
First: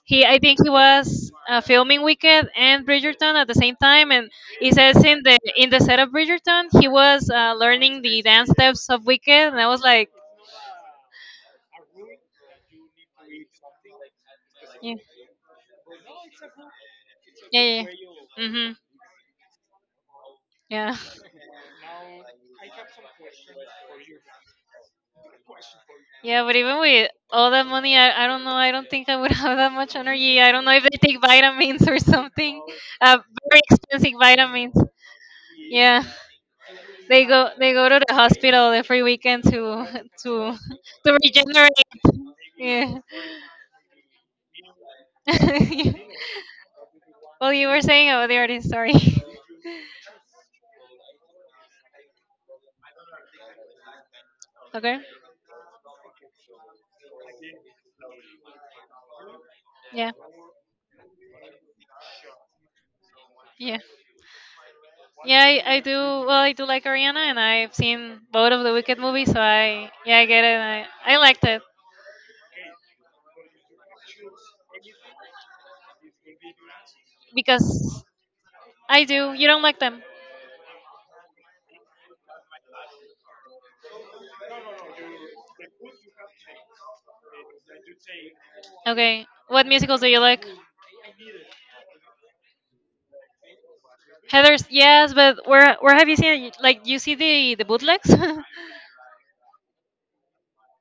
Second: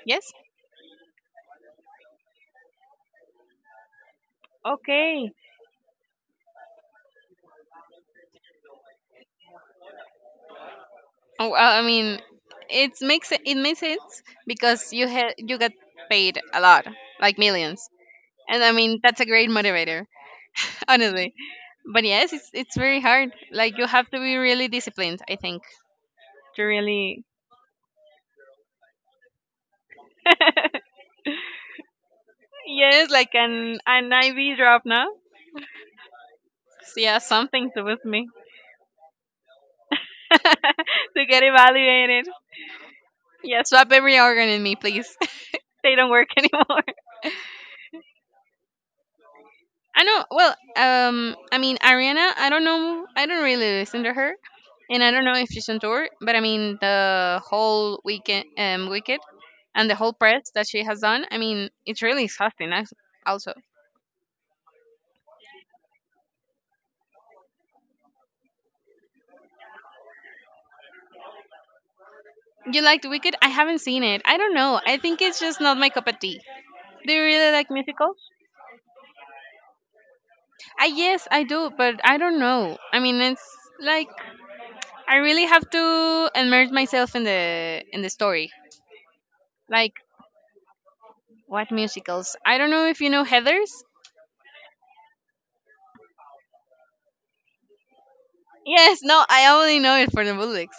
Speaker 1: He,
Speaker 2: Yes.
Speaker 1: I think he was filming Wicked and Bridgerton at the same time, and he says
Speaker 2: Okay.
Speaker 1: in the set of Bridgerton, he was learning the dance steps of Wicked, and I was like,
Speaker 2: Oh, I mean, it makes sense because
Speaker 1: yeah,
Speaker 2: you got paid a lot, like
Speaker 1: yeah, yeah.
Speaker 2: millions,
Speaker 1: Yeah.
Speaker 2: and I
Speaker 1: Mm-hmm.
Speaker 2: mean that's a great motivator,
Speaker 1: Yeah.
Speaker 2: honestly. But yes, it's very hard. Like you have to be really disciplined, I think,
Speaker 1: Yeah, but
Speaker 2: to
Speaker 1: even with
Speaker 2: really.
Speaker 1: all that money, I don't know. I don't think I would have that much energy. I don't know if they take vitamins or something.
Speaker 2: yes,
Speaker 1: Uh,
Speaker 2: like
Speaker 1: very
Speaker 2: an
Speaker 1: expensive
Speaker 2: an IV
Speaker 1: vitamins.
Speaker 2: drop, now.
Speaker 1: Yeah,
Speaker 2: So, yeah, something
Speaker 1: they
Speaker 2: to
Speaker 1: go to
Speaker 2: with
Speaker 1: the
Speaker 2: me
Speaker 1: hospital every weekend to to
Speaker 2: to get
Speaker 1: regenerate.
Speaker 2: evaluated.
Speaker 1: Yeah.
Speaker 2: Yeah, swap every organ in me, please. they don't work anymore.
Speaker 1: Well, you were saying about the artist. Sorry.
Speaker 2: I know. Well, I mean, Ariana, I don't know. I don't really listen to her,
Speaker 1: Okay.
Speaker 2: and I don't know if she's on tour. But I mean, the whole weekend, wicked, and the
Speaker 1: Yeah.
Speaker 2: whole press that she has done. I mean, it's really exhausting. Also,
Speaker 1: Yeah. Yeah, I do. Well, I do like Ariana, and I've seen both of the Wicked movies, so I yeah, I get it. I liked it
Speaker 2: you liked Wicked? I haven't seen it. I don't know. I think it's just not my cup of tea. Do you really like
Speaker 1: because
Speaker 2: musicals?
Speaker 1: I do. You don't like them.
Speaker 2: I Yes, I do, but I don't know. I mean, it's like I really have to immerse myself in the story.
Speaker 1: Okay. What musicals
Speaker 2: Like
Speaker 1: do you like?
Speaker 2: what musicals? I don't know if you know Heather's.
Speaker 1: Heather's, yes, but where have you seen it? Like you see the bootlegs?
Speaker 2: Yes, no, I only know it for the Bullocks.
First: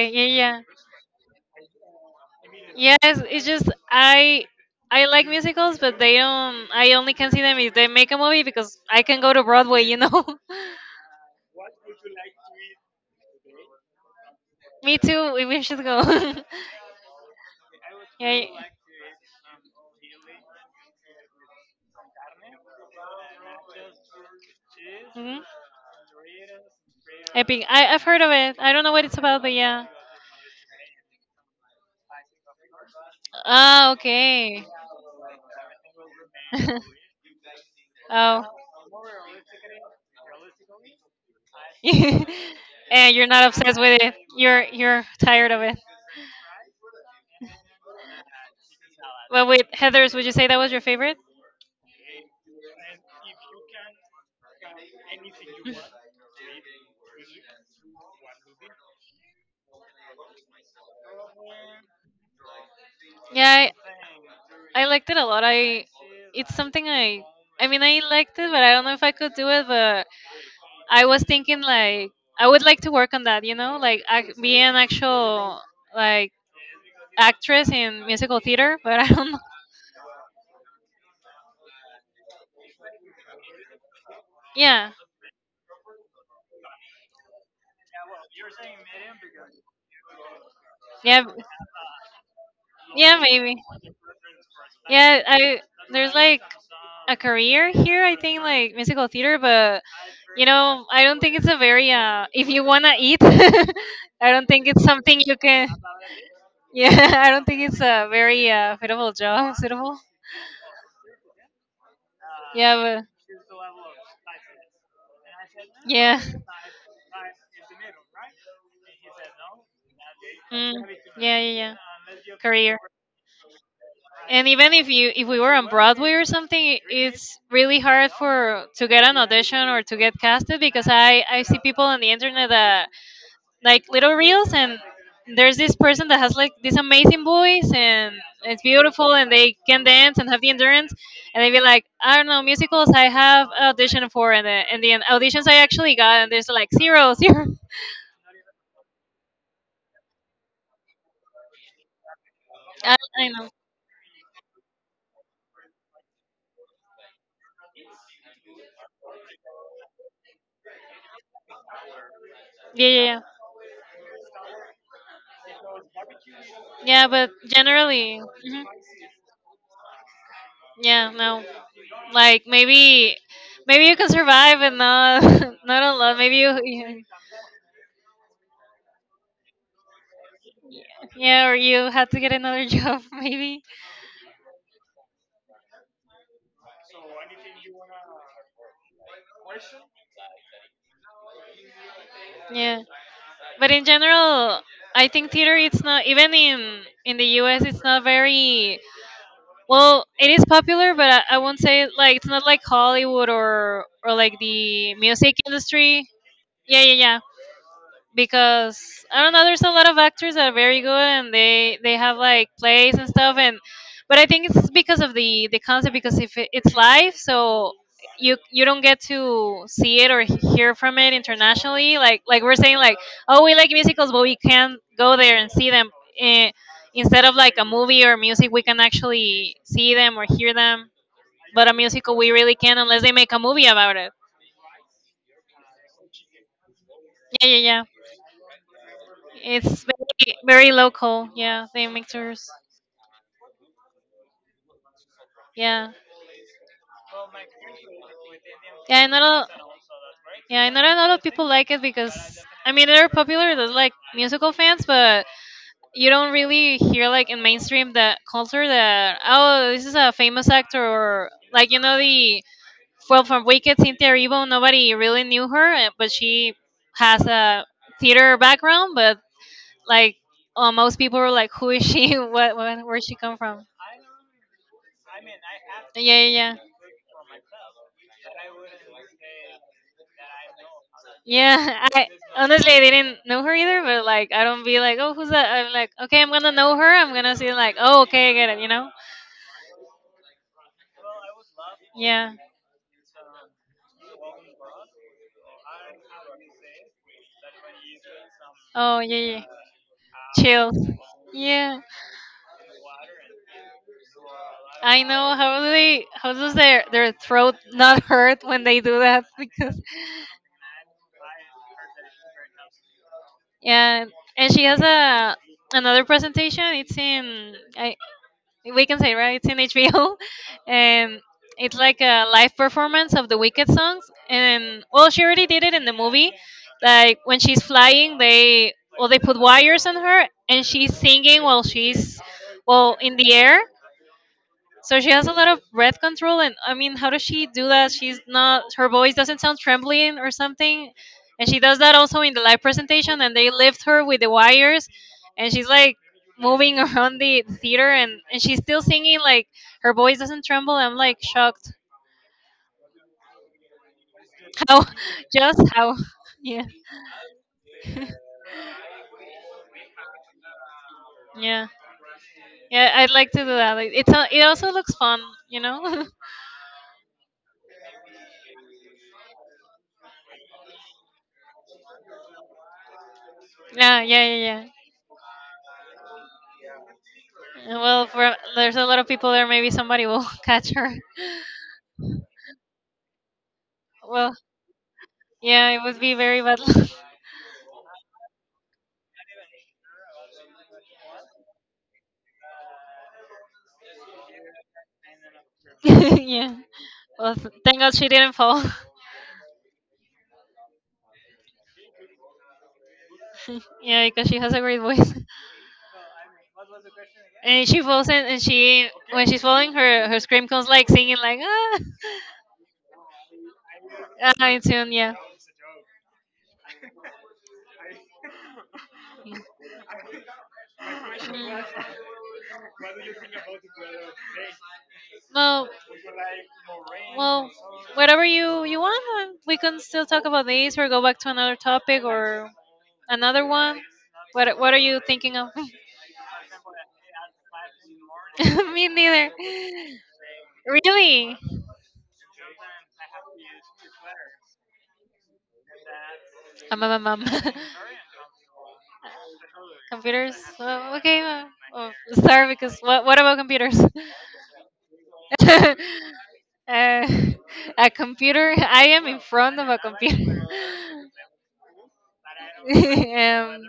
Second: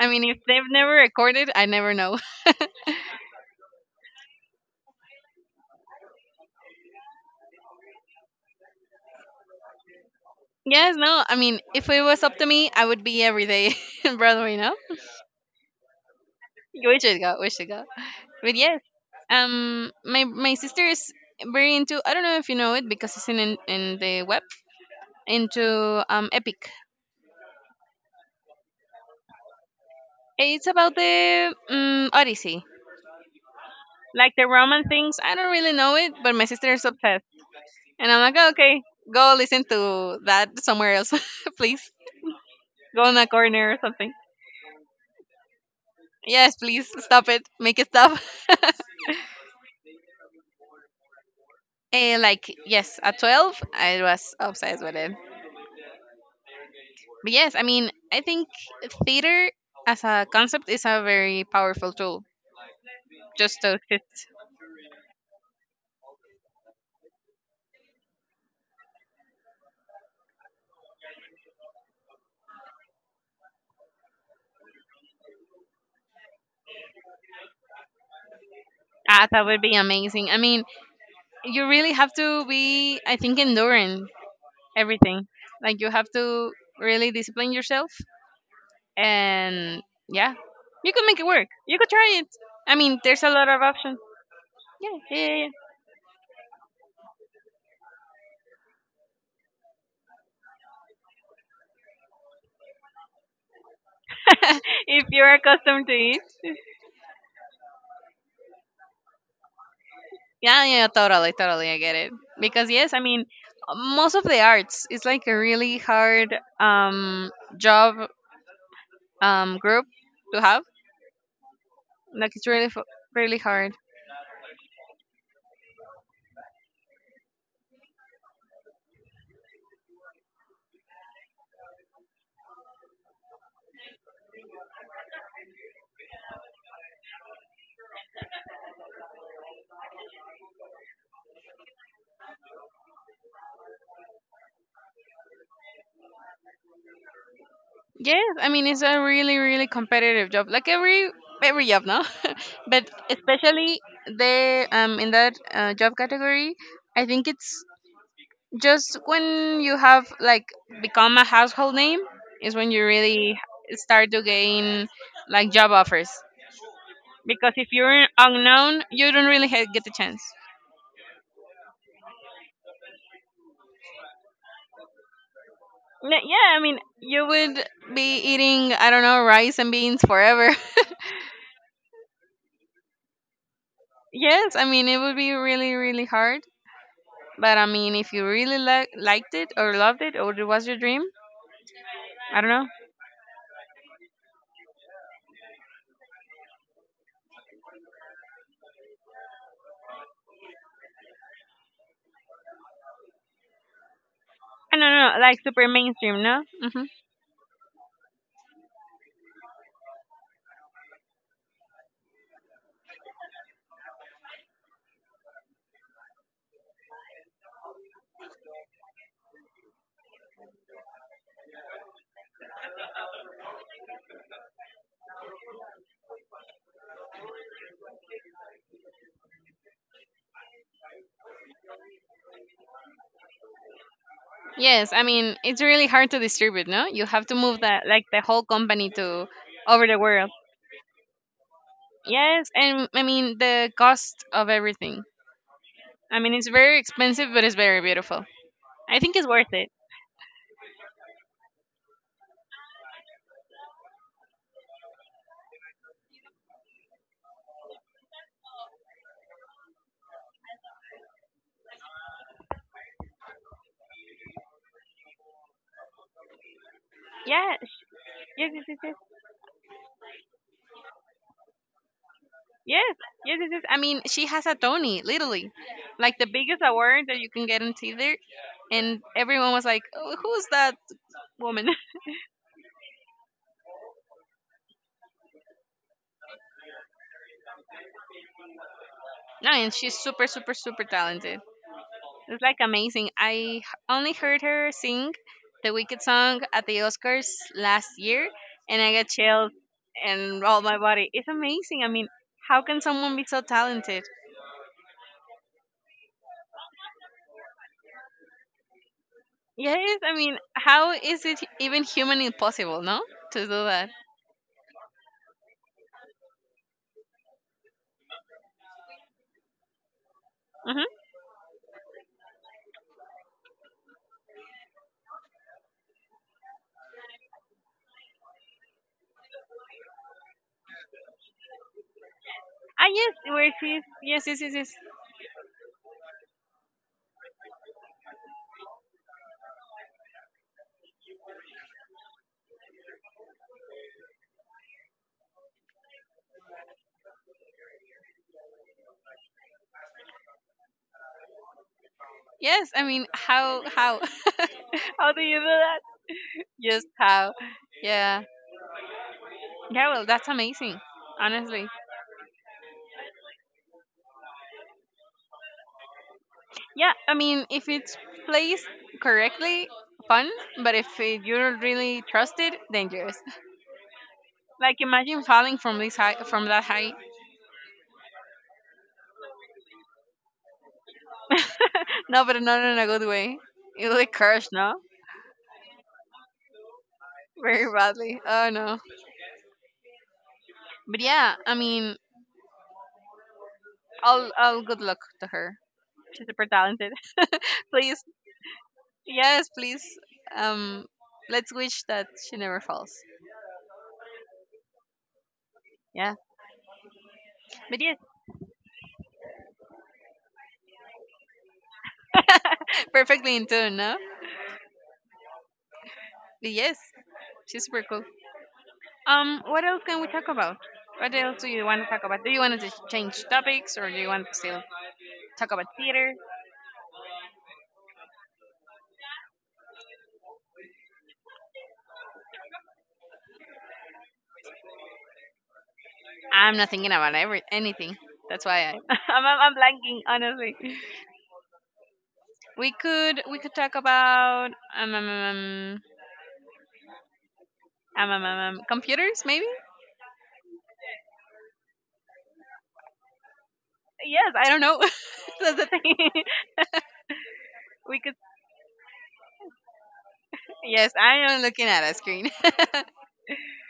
Speaker 2: I mean,
Speaker 1: yeah,
Speaker 2: if
Speaker 1: yeah.
Speaker 2: they've never recorded, I never know.
Speaker 1: Yes, it's just I like musicals, but they don't. I only can see them if they make a movie because I can go to Broadway, you know.
Speaker 2: Yes, no, I mean, if it was up to me, I would be every day in Broadway, no?
Speaker 1: Me too. We should go.
Speaker 2: We should go, we should go.
Speaker 1: Yeah.
Speaker 2: But yes, my sister is very into. I don't know if you know it because it's in the web
Speaker 1: Mhm.
Speaker 2: into Epic.
Speaker 1: Epic. I've heard of it. I don't know what it's about, but yeah.
Speaker 2: It's about the Odyssey,
Speaker 1: Ah,
Speaker 2: like the
Speaker 1: okay.
Speaker 2: Roman things. I don't really know it, but my sister is obsessed. And I'm
Speaker 1: Oh.
Speaker 2: like, okay, go listen to that somewhere else, please. Go
Speaker 1: And
Speaker 2: in a
Speaker 1: you're not
Speaker 2: corner or
Speaker 1: obsessed with
Speaker 2: something.
Speaker 1: it. You're tired of it.
Speaker 2: Yes, please stop it. Make it stop.
Speaker 1: Well, wait, Heather's, would you say that was your favorite?
Speaker 2: And like, yes, at 12, I was obsessed with it. But yes, I mean, I think theater as a concept is a very powerful tool just
Speaker 1: Yeah,
Speaker 2: to exist.
Speaker 1: I liked it a lot. I it's something I mean, I liked it, but I don't know if I could do it. But I was thinking like I would like to work on that, you know, like ac- be an actual like actress in musical theater. But I
Speaker 2: Ah,
Speaker 1: don't know.
Speaker 2: that would be amazing. I mean, you really have to be, I think, enduring
Speaker 1: Yeah,
Speaker 2: everything. Like, you have to really discipline yourself and yeah, you could make
Speaker 1: yeah,
Speaker 2: it work. You could try it. I mean,
Speaker 1: yeah,
Speaker 2: there's a lot
Speaker 1: maybe.
Speaker 2: of options. Yeah,
Speaker 1: Yeah,
Speaker 2: yeah, yeah,
Speaker 1: I there's like a career here. I think like musical theater, but you know, I don't think it's a very. If you wanna eat, I don't
Speaker 2: yeah.
Speaker 1: think it's
Speaker 2: if
Speaker 1: something
Speaker 2: you're
Speaker 1: you can.
Speaker 2: accustomed to it.
Speaker 1: Yeah, I don't think it's a very suitable job. Suitable.
Speaker 2: Yeah, yeah, totally, totally. I get it. Because
Speaker 1: Yeah,
Speaker 2: yes, I
Speaker 1: well,
Speaker 2: mean, most of the arts is like a really
Speaker 1: yeah.
Speaker 2: hard job group to have.
Speaker 1: Mm, yeah, yeah, yeah.
Speaker 2: Like
Speaker 1: Career.
Speaker 2: really hard.
Speaker 1: And even if you if we were on Broadway or something, it's really hard for to get an audition or to get casted because I see people on the internet that like little reels and there's this person that has like this amazing voice and it's beautiful and they can dance and have the endurance and they be like I don't know musicals I have auditioned for and the auditions I actually got and there's like zero zero
Speaker 2: Yes, I mean it's a really really competitive job. Like every job now, but
Speaker 1: I know
Speaker 2: especially the in that job category, I think it's just when you have like become a household name is when you
Speaker 1: yeah, yeah, yeah
Speaker 2: really start to gain like job offers,
Speaker 1: yeah but
Speaker 2: because if you're
Speaker 1: generally mhm.
Speaker 2: unknown you don't really get the chance.
Speaker 1: Yeah no like maybe maybe you can survive and not not a lot maybe
Speaker 2: Yeah,
Speaker 1: you
Speaker 2: I mean
Speaker 1: you-
Speaker 2: you would be eating, I don't know, rice and beans forever.
Speaker 1: yeah or you had to get another job maybe
Speaker 2: yes, I mean it would be really really hard, but I mean if you really liked it or loved it or it was your dream. i don't know
Speaker 1: yeah. But in general, I think theater it's not even in the US it's not very well it is popular but I won't say like it's not like Hollywood or like
Speaker 2: I don't
Speaker 1: the
Speaker 2: know,
Speaker 1: music
Speaker 2: like super
Speaker 1: industry.
Speaker 2: mainstream, no?
Speaker 1: Yeah,
Speaker 2: Mm-hmm.
Speaker 1: yeah, yeah because I don't know. There's a lot of actors that are very good, and they have like plays and stuff. And but I think it's because of the concept because if it, it's live, so you don't get to see it or he- hear from it internationally. Like we're saying, like oh we like musicals, but we can't go there and see them. Eh, instead of like a movie or music, we can actually see them or hear them. But a musical, we really can unless they make a movie about it.
Speaker 2: Yes, I mean it's really hard to distribute, no? You have to
Speaker 1: Yeah, yeah,
Speaker 2: move
Speaker 1: yeah.
Speaker 2: that like the whole company to
Speaker 1: It's
Speaker 2: over the world.
Speaker 1: very very local. Yeah, they make
Speaker 2: Yes,
Speaker 1: tours.
Speaker 2: and I mean the cost of everything.
Speaker 1: Yeah,
Speaker 2: I mean it's very expensive, but it's very beautiful. I
Speaker 1: yeah.
Speaker 2: think
Speaker 1: Not
Speaker 2: it's
Speaker 1: a
Speaker 2: worth it.
Speaker 1: yeah. Not a lot of people like it because I mean they're popular. They're like musical fans, but you don't really hear like in mainstream that culture that oh this is a famous actor or like you know the well from Wicked Cynthia Erivo. Nobody really knew her, eh, but she has
Speaker 2: Yes,
Speaker 1: a theater
Speaker 2: yes, yes, yes,
Speaker 1: background.
Speaker 2: yes,
Speaker 1: But like most people were like, who is she? what,
Speaker 2: yes,
Speaker 1: what where she come
Speaker 2: yes, yes, yes.
Speaker 1: from?
Speaker 2: I mean she has a Tony, literally,
Speaker 1: Yeah,
Speaker 2: like the
Speaker 1: yeah, yeah.
Speaker 2: biggest award that you can get on Tinder, and everyone was like, oh, "Who's that
Speaker 1: Yeah,
Speaker 2: woman?"
Speaker 1: I honestly I didn't know her either, but like I don't be like, oh, who's that? I'm like, okay, I'm gonna know her. I'm gonna see like, oh, okay, I get it, you know?
Speaker 2: no, and she's super, super, super talented.
Speaker 1: Yeah.
Speaker 2: It's like amazing. I only heard her sing the Wicked song at the Oscars last year, and I
Speaker 1: Oh,
Speaker 2: got
Speaker 1: yeah, yeah.
Speaker 2: chills and all
Speaker 1: Chills.
Speaker 2: my body. It's
Speaker 1: Yeah.
Speaker 2: amazing. I mean, how can someone be so talented?
Speaker 1: I know, how do they how does their throat not hurt when they do that? Because
Speaker 2: Yes, I mean, how is it even humanly possible, no, to do that?
Speaker 1: yeah, and she has a another presentation. It's in, I we can say, right. It's in HBO,
Speaker 2: Hmm.
Speaker 1: and it's like a live performance of the Wicked songs. And well, she already did it in the movie. Like when she's flying, they, well they put wires on her, and she's singing while she's,
Speaker 2: Ah,
Speaker 1: well,
Speaker 2: yes,
Speaker 1: in the
Speaker 2: where
Speaker 1: air.
Speaker 2: she's yes, yes, yes, yes.
Speaker 1: So she has a lot of breath control, and I mean, how does she do that? She's not, her voice doesn't sound trembling or something, and she does that also in the live presentation. And they lift her with the wires, and she's like moving around the theater, and she's still singing like her voice doesn't tremble. I'm like shocked.
Speaker 2: Yes, I mean,
Speaker 1: How,
Speaker 2: how do you do
Speaker 1: just
Speaker 2: that?
Speaker 1: how? Yeah,
Speaker 2: Just how? Yeah, yeah. Well, that's amazing,
Speaker 1: yeah,
Speaker 2: honestly.
Speaker 1: yeah. I'd like to do that. Like, it's a, it also looks fun, you know.
Speaker 2: Yeah, I mean, if it's placed correctly, fun. But if it, you don't really trust it, dangerous.
Speaker 1: Yeah, yeah, yeah.
Speaker 2: Like imagine falling from this high, from that height.
Speaker 1: Well, for, there's a lot of people there. Maybe somebody will catch her.
Speaker 2: No, but not in a good way. It will
Speaker 1: Well,
Speaker 2: crash, no,
Speaker 1: yeah, it would be very bad luck.
Speaker 2: very badly. Oh no. But yeah, I mean, all good luck to her. She's super
Speaker 1: Yeah.
Speaker 2: talented.
Speaker 1: Well, thank God
Speaker 2: Please,
Speaker 1: she didn't fall.
Speaker 2: yes, please. Um, let's wish that she never falls.
Speaker 1: Yeah, because she has a great voice.
Speaker 2: Yeah,
Speaker 1: And
Speaker 2: but
Speaker 1: she
Speaker 2: yes,
Speaker 1: falls in, and she, when she's falling, her scream comes like singing like, ah.
Speaker 2: perfectly in tune, no?
Speaker 1: Ah, in tune. Yeah.
Speaker 2: But yes, she's super cool. What else can we talk about? What else do you
Speaker 1: Mm.
Speaker 2: want to talk about? Do you want to just change topics, or do you want to still talk about
Speaker 1: Well.
Speaker 2: theater?
Speaker 1: Well, whatever you want, we can still talk about these, or go back to another topic or another one. What are you thinking of?
Speaker 2: I'm not thinking about every anything. That's why
Speaker 1: Me
Speaker 2: I'm,
Speaker 1: neither.
Speaker 2: I'm I'm blanking honestly.
Speaker 1: Really?
Speaker 2: We could talk about um, um, um,
Speaker 1: Very
Speaker 2: um, um, um, computers maybe.
Speaker 1: computers. Uh, okay, uh, oh, sorry, because what about computers?
Speaker 2: Yes, I don't know. That's the thing.
Speaker 1: uh, a
Speaker 2: We could
Speaker 1: computer. I am in front of a computer.
Speaker 2: Yes, I am looking at a screen.
Speaker 1: um,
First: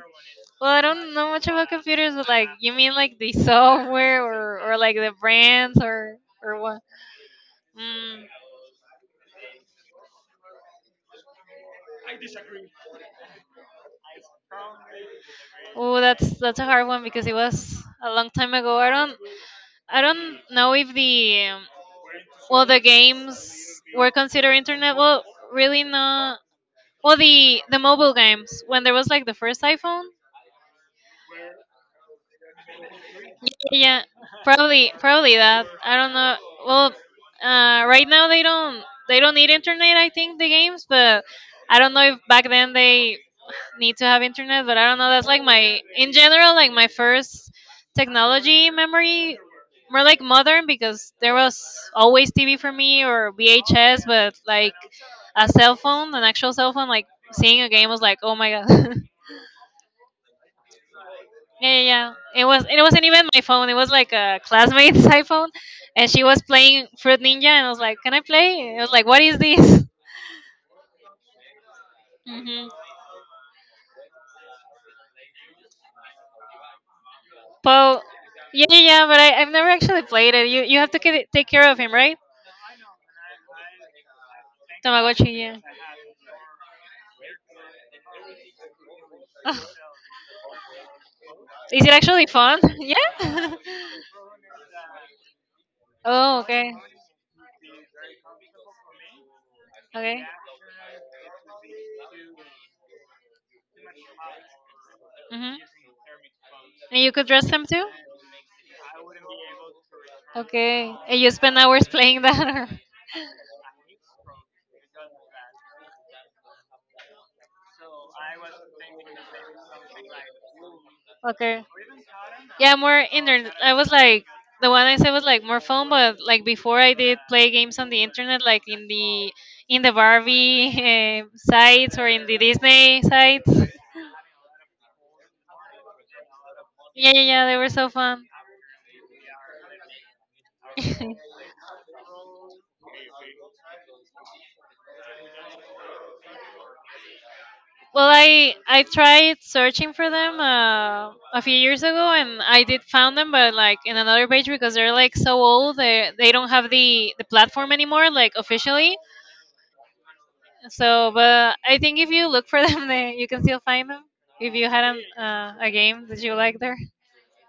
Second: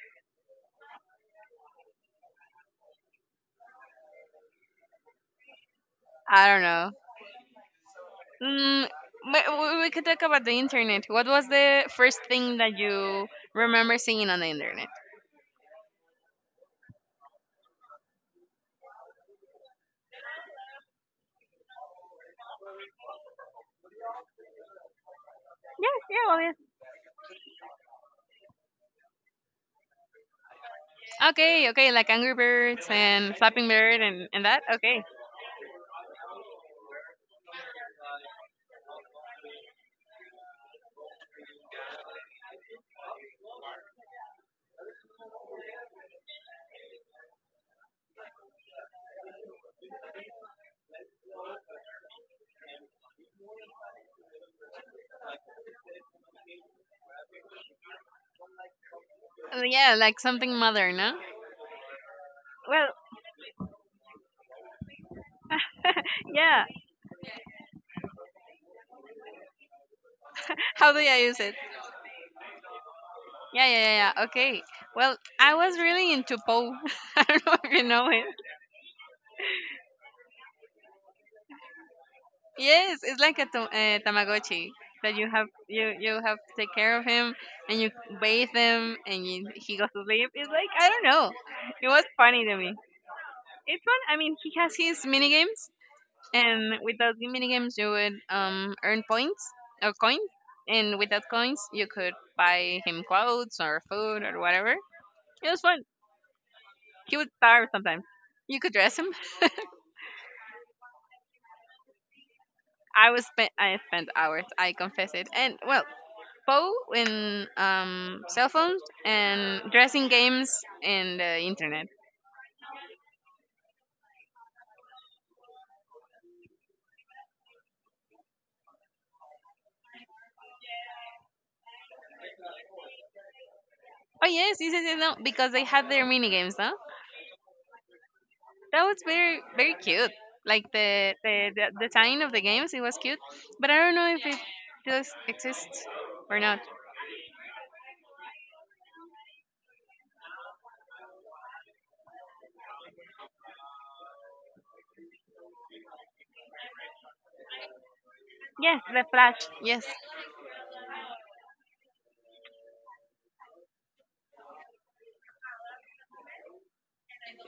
Speaker 1: well, I don't know much about computers, but like you mean like the software or like the brands
Speaker 2: I
Speaker 1: or
Speaker 2: don't
Speaker 1: what?
Speaker 2: know.
Speaker 1: Mm.
Speaker 2: Mm, but we could talk about the internet. What was the first thing that you remember seeing on the internet?
Speaker 1: Oh, that's a hard one because it was a long time ago. I don't know if the well, the games were considered internet. Well, really
Speaker 2: Yeah, yeah,
Speaker 1: not.
Speaker 2: well, yeah.
Speaker 1: Well, the mobile games when there was like the first iPhone.
Speaker 2: Okay, okay, like Angry Birds and Flapping Bird
Speaker 1: Yeah, yeah.
Speaker 2: and that?
Speaker 1: probably
Speaker 2: Okay.
Speaker 1: probably that. I don't know. Well, right now they don't need internet. I think the games, but I don't know if back then they need to have internet, but I don't know. That's like my, in general, like my first technology memory, more like modern because there was always TV for me or VHS, but like a cell phone, an actual cell phone, like seeing a game was like, oh my god.
Speaker 2: Yeah, like something modern, no?
Speaker 1: Yeah, yeah, yeah. It was. It
Speaker 2: Well,
Speaker 1: wasn't even my phone. It was like a classmate's iPhone, and she was
Speaker 2: yeah.
Speaker 1: playing Fruit Ninja, and I was like, can I play? And it was like, what is this?
Speaker 2: How do I use it?
Speaker 1: Hmm.
Speaker 2: Yeah, yeah, yeah, yeah. Okay. Well, I was really into Poe. I don't know if you
Speaker 1: Po.
Speaker 2: know it.
Speaker 1: Yeah, yeah, yeah, but I've never actually played it. You have to take care of him, right?
Speaker 2: Yes, it's like a Tamagotchi that you
Speaker 1: Tamagotchi,
Speaker 2: have
Speaker 1: yeah.
Speaker 2: you you have to take care of him and you bathe him and he goes to sleep. It's like I don't know.
Speaker 1: Is
Speaker 2: It
Speaker 1: it
Speaker 2: was
Speaker 1: actually
Speaker 2: funny to
Speaker 1: fun?
Speaker 2: me.
Speaker 1: Yeah.
Speaker 2: It's fun. I mean, he has his mini games.
Speaker 1: Oh, okay.
Speaker 2: And with those mini games, you would earn points or
Speaker 1: Okay.
Speaker 2: coins. And with that coins, you could buy him clothes or food or whatever. It
Speaker 1: Mm-hmm.
Speaker 2: was fun.
Speaker 1: And you
Speaker 2: He
Speaker 1: could
Speaker 2: would
Speaker 1: dress them
Speaker 2: starve
Speaker 1: too?
Speaker 2: sometimes. You could dress him.
Speaker 1: Okay. And you spend hours playing that? Or...
Speaker 2: I was spent. I spent hours. I confess it. And well, Poe in cell phones and dressing games and the
Speaker 1: Okay.
Speaker 2: internet.
Speaker 1: Yeah, more internet. I was like, the one I said was like more phone, but like before I did play games on the internet, like in the Barbie, eh, sites, or in the Disney sites.
Speaker 2: Oh yes, yes, yes, yes, no, because they had their mini games, no?
Speaker 1: Yeah, yeah, yeah. They were so fun.
Speaker 2: That was very very cute. Like the the the design of the games, it was cute, but I don't know if it still exists or not.
Speaker 1: Well, I tried searching for them a few years ago, and I did found them, but like in another page because they're like so old, they don't have the platform anymore, like
Speaker 2: Yes,
Speaker 1: officially.
Speaker 2: the Flash. Yes.
Speaker 1: So, but I think if you look for them, they, you can still find them. If you had an, a game that you like there,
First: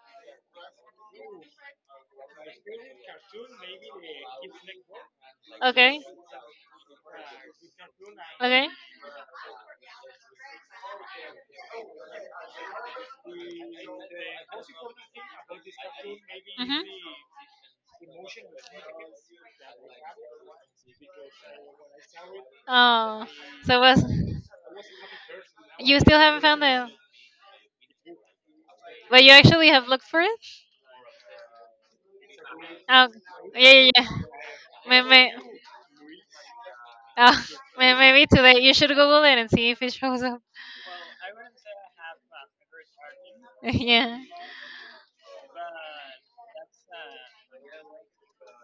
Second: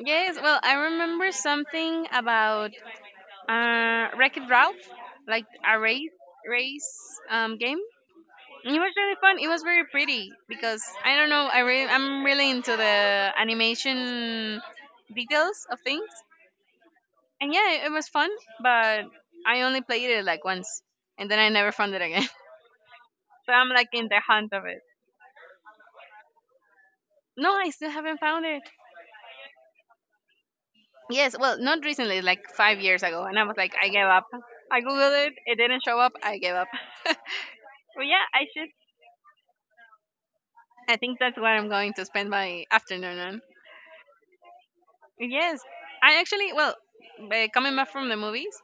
Speaker 2: Yes. Well, I remember something about Wreck-It Ralph, like a
Speaker 1: okay,
Speaker 2: race game.
Speaker 1: okay.
Speaker 2: It was really fun. It was very pretty because I don't know. I'm really into the animation details of things.
Speaker 1: Mhm.
Speaker 2: And yeah, it was fun, but I only played it like once, and then I never found it again.
Speaker 1: Oh,
Speaker 2: So I'm
Speaker 1: so
Speaker 2: like
Speaker 1: was,
Speaker 2: in the hunt of it.
Speaker 1: you still haven't found them,
Speaker 2: No, I still haven't found it.
Speaker 1: but you actually have looked for it?
Speaker 2: Yes, well, not recently, like 5 years
Speaker 1: Oh,
Speaker 2: ago, and I was
Speaker 1: yeah,
Speaker 2: like, I
Speaker 1: yeah, yeah.
Speaker 2: gave up. I
Speaker 1: Me,
Speaker 2: googled
Speaker 1: me.
Speaker 2: it, it didn't show up. I gave up.
Speaker 1: Oh,
Speaker 2: But yeah,
Speaker 1: maybe
Speaker 2: I
Speaker 1: today
Speaker 2: should.
Speaker 1: you should Google it and see if it shows up.
Speaker 2: I think that's what I'm going to spend my afternoon on.
Speaker 1: Yeah.
Speaker 2: Yes, I actually, well, coming back from the movies,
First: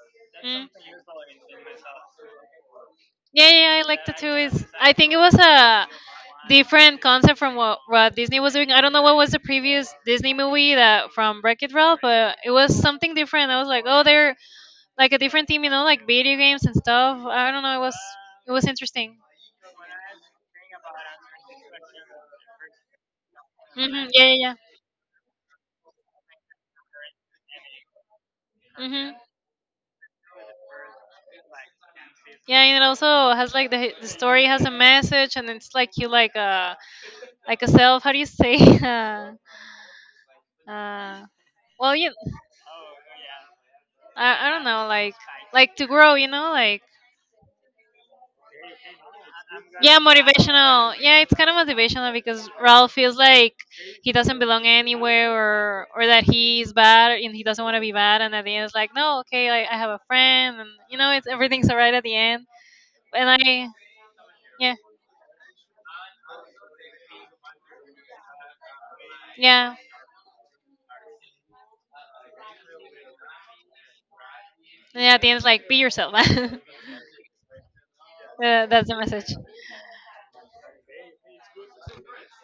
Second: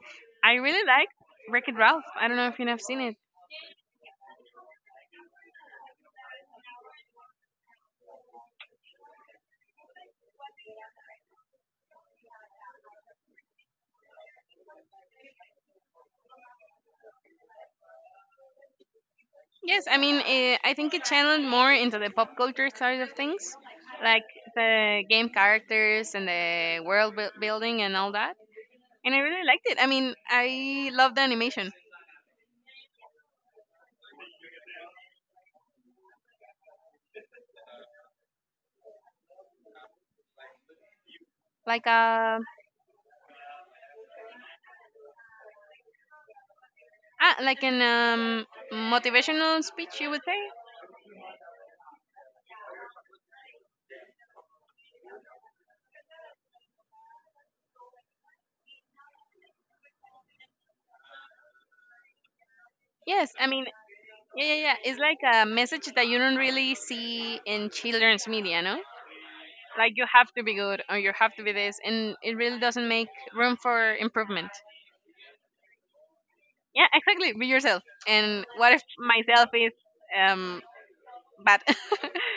Speaker 2: I
Speaker 1: Mm.
Speaker 2: really like Wreck It Ralph. I don't know if you have seen it.
Speaker 1: Yeah, yeah, I like the two. Is, I think it was a different concept from what Disney was doing. I don't know what was the previous Disney movie that from Wreck It Ralph, but it was something different. I was like, oh, they're like a different team, you know, like video games and stuff. I don't know. It was interesting.
Speaker 2: Yes, I mean, I think it channeled more into the pop culture side of things,
Speaker 1: Hmm.
Speaker 2: like
Speaker 1: Yeah, yeah, yeah.
Speaker 2: the game characters and the world building and all that. And
Speaker 1: Hmm.
Speaker 2: I really liked it. I mean, I love the animation,
Speaker 1: Yeah, and it also has like the story has a message, and it's like you, like a self. How do you say? Uh, uh,
Speaker 2: like
Speaker 1: well, you,
Speaker 2: a
Speaker 1: I don't know, like to grow, you know, like
Speaker 2: like an motivational speech,
Speaker 1: yeah,
Speaker 2: you would say.
Speaker 1: motivational. Yeah, it's kind of motivational because Ralph feels like he doesn't belong anywhere, or that he's bad and he doesn't want to be bad, and at the end it's like no, okay, like I have a friend, and you know, it's everything's alright at the end. And
Speaker 2: Yes, I mean,
Speaker 1: I
Speaker 2: yeah, yeah, yeah.
Speaker 1: Yeah,
Speaker 2: It's like a message that you don't really see in children's media, no?
Speaker 1: yeah,
Speaker 2: Like you have to be good or you have to be this, and it really doesn't make room for improvement.
Speaker 1: yeah, at the end it's like be yourself.
Speaker 2: Yeah, exactly. Be yourself. And what if
Speaker 1: That's the message.
Speaker 2: myself is um bad?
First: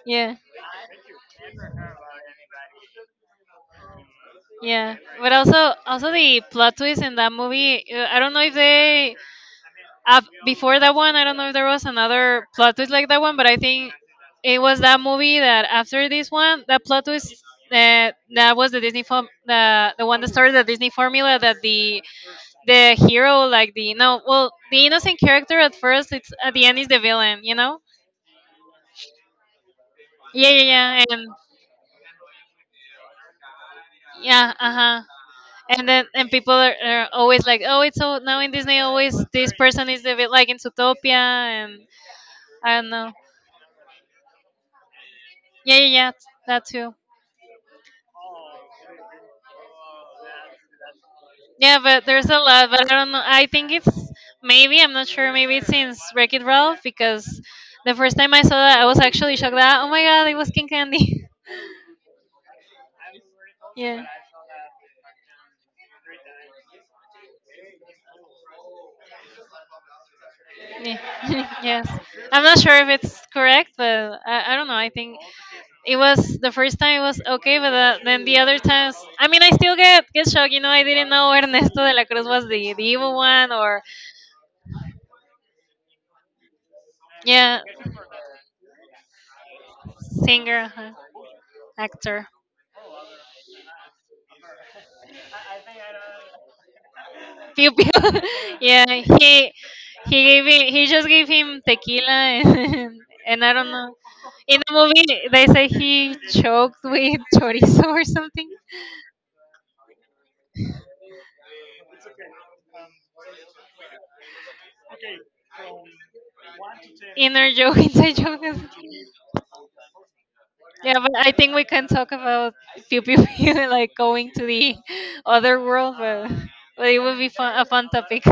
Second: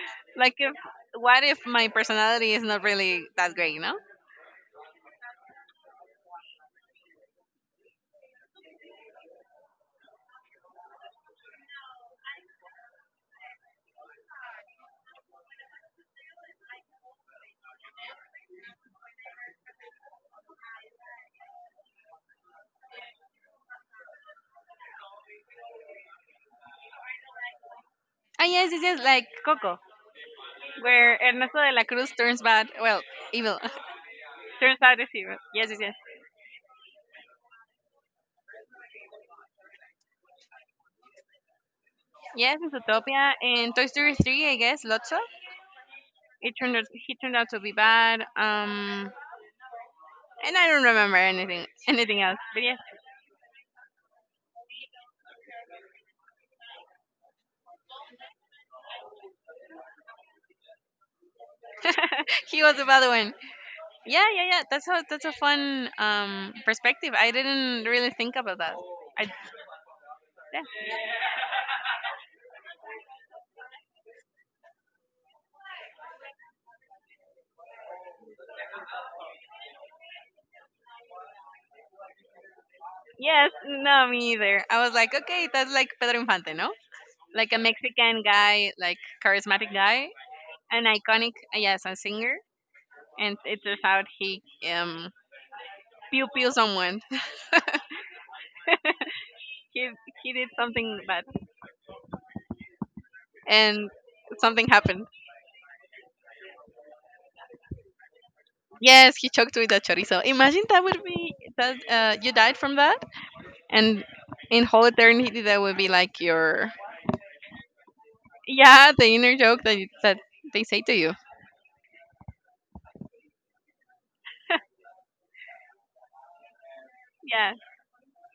Speaker 1: Yeah.
Speaker 2: like if What if my personality is not really that great, you know?
Speaker 1: Yeah, but also also the plot twist in that movie. I don't know if they before that one. I don't know if there was another plot twist like that one, but I think it was that movie that after this one, that plot twist that that was the Disney form the one that started the Disney formula that the hero, like the no, well, the innocent character at first, it's at the end is the villain, you know,
Speaker 2: Ah yes, yes, yes, like Coco,
Speaker 1: yeah yeah yeah
Speaker 2: where
Speaker 1: and
Speaker 2: Ernesto de la Cruz turns bad, well, evil.
Speaker 1: yeah, uh
Speaker 2: Turns out
Speaker 1: huh.
Speaker 2: is evil. Yes, yes,
Speaker 1: And
Speaker 2: yes.
Speaker 1: then, and people are always like, oh, it's so now in Disney always this person is a bit, like in Zootopia and
Speaker 2: Yes, in
Speaker 1: I don't know.
Speaker 2: Zootopia and Toy Story 3, I guess, Lotso.
Speaker 1: Yeah, yeah, yeah,
Speaker 2: It
Speaker 1: that
Speaker 2: turned out,
Speaker 1: too.
Speaker 2: he turned out to be bad. And I don't remember anything
Speaker 1: Yeah, but
Speaker 2: anything
Speaker 1: there's
Speaker 2: else.
Speaker 1: a
Speaker 2: But
Speaker 1: lot,
Speaker 2: yeah,
Speaker 1: but I don't know. I think it's maybe, I'm not sure. Maybe it's since Wreck It Ralph, because the first time I saw that, I was actually shocked that oh my god, it was King Candy.
Speaker 2: he was the bad one.
Speaker 1: Yeah.
Speaker 2: Yeah, yeah, yeah. That's a fun perspective. I didn't really think about that. I Yeah.
Speaker 1: Yeah. Yes. I'm not sure if it's correct, but I don't know. I think it was the first time it was okay, but then the other times, I mean, I still get shocked. You know, I didn't know Ernesto de la Cruz was the evil
Speaker 2: Yes,
Speaker 1: one or
Speaker 2: no, me either. I was like, okay, that's like Pedro Infante, no? Like a
Speaker 1: yeah,
Speaker 2: Mexican guy, like charismatic guy,
Speaker 1: singer,
Speaker 2: an iconic, yes, a
Speaker 1: actor.
Speaker 2: singer, and it's just how he um pew pew someone.
Speaker 1: Pew pew. Yeah, he
Speaker 2: he
Speaker 1: he
Speaker 2: he did
Speaker 1: gave him, he
Speaker 2: something
Speaker 1: just
Speaker 2: bad,
Speaker 1: gave him tequila and, and I don't
Speaker 2: and
Speaker 1: know. In
Speaker 2: something
Speaker 1: the
Speaker 2: happened.
Speaker 1: movie, they say he choked with chorizo or something.
Speaker 2: Yes, he choked with a chorizo. Imagine that would be that, you died from that, and in whole eternity that would be like your.
Speaker 1: Inner joke, inside joke, is-
Speaker 2: Yeah, the inner joke that they say to
Speaker 1: Yeah,
Speaker 2: you.
Speaker 1: but I think we can talk about pew pew pew, like going to the other world, but it would be
Speaker 2: Yeah,
Speaker 1: fun, a fun topic.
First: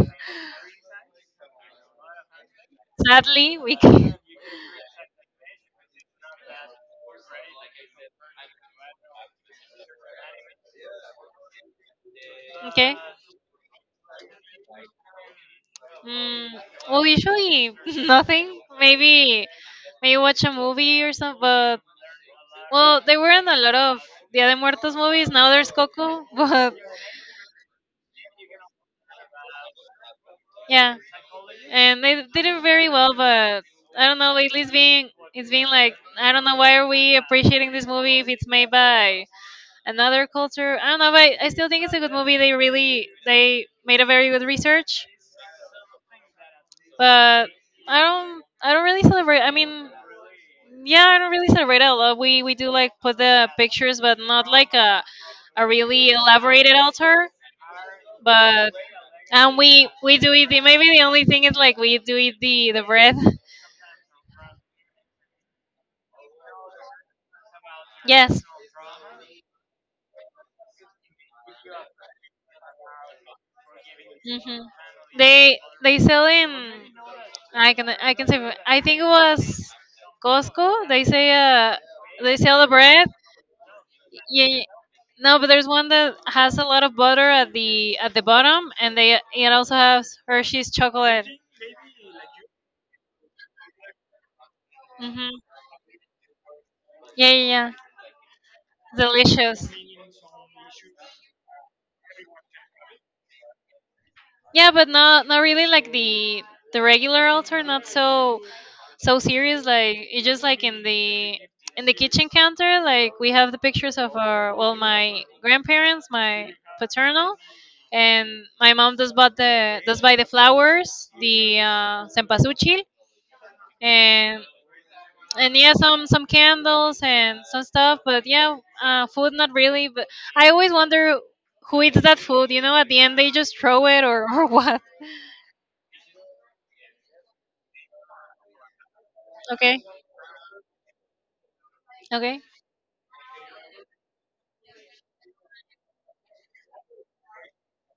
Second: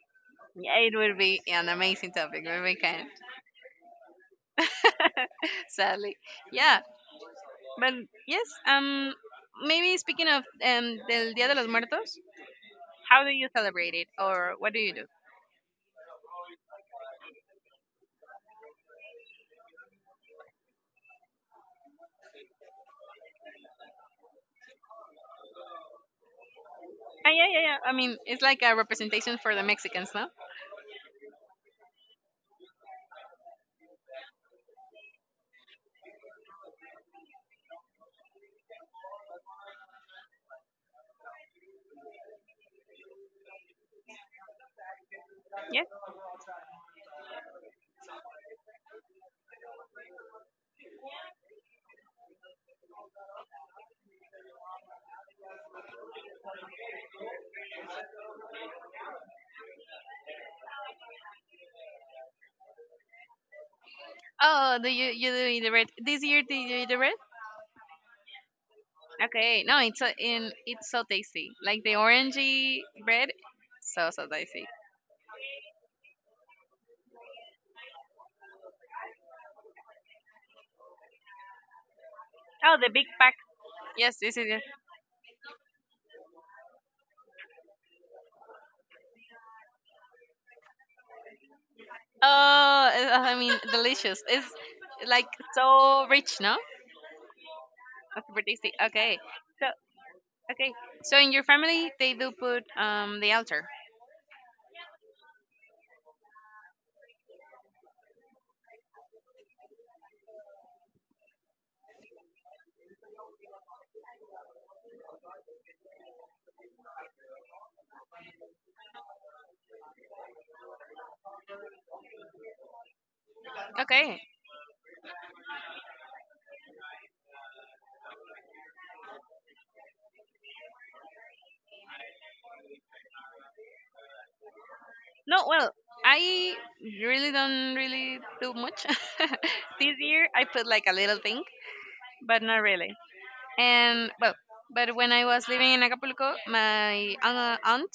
Speaker 2: yeah, it would be an amazing topic, when we can
Speaker 1: Sadly, we can.
Speaker 2: sadly, yeah, but yes. Maybe speaking of del Dia de los Muertos,
Speaker 1: Okay.
Speaker 2: how do you celebrate it, or what do you do?
Speaker 1: Mm, well, usually nothing. Maybe maybe watch a movie or something. But well, they were in a lot of Dia de Muertos movies. Now there's Coco, but
Speaker 2: Ah, yeah, yeah, yeah. I mean, it's like a representation for the Mexicans, no?
Speaker 1: yeah, and they did it very well. But I don't know. Lately, it's being like I don't know, why are we appreciating this movie if it's made by another culture. I don't know, but I still think it's a good movie. They made a very good research,
Speaker 2: Yeah.
Speaker 1: but I don't really celebrate. I mean, yeah, I don't really celebrate a lot. We do like put the pictures, but not like a really elaborated altar. But and we do eat the, maybe the only thing is like we do eat the bread.
Speaker 2: Oh, do you you do eat the red this year? Did you eat the red?
Speaker 1: Yes.
Speaker 2: Okay, no, it's so tasty, like the orangey bread, so so
Speaker 1: Hmm.
Speaker 2: tasty.
Speaker 1: They sell in, I can say I think it was Costco. They say they sell the
Speaker 2: Oh, the big
Speaker 1: bread.
Speaker 2: pack. Yes, this is.
Speaker 1: Yeah. Yeah. No, but there's one that has a lot of butter at the bottom, and they, it also has Hershey's chocolate.
Speaker 2: Oh, I mean, delicious. It's like
Speaker 1: Hmm.
Speaker 2: so rich, no?
Speaker 1: Yeah, yeah, yeah.
Speaker 2: That's super tasty. Okay. So,
Speaker 1: Delicious.
Speaker 2: okay. So in your family, they do put the altar.
Speaker 1: Yeah, but not not really like the regular altar, not so so serious. Like it's just like in the kitchen counter, like we have the pictures of our, well, my grandparents, my paternal, and my mom does buy the flowers, the cempasúchil,
Speaker 2: Okay.
Speaker 1: and and yeah, some candles and some stuff. But yeah, food not really. But I always wonder who eats that food. You know, at the end they just throw it or or what.
Speaker 2: No, well, I really don't really do much.
Speaker 1: Okay.
Speaker 2: This year, I put like a little thing,
Speaker 1: Okay.
Speaker 2: but not really. And well, but when I was living in Acapulco, my aunt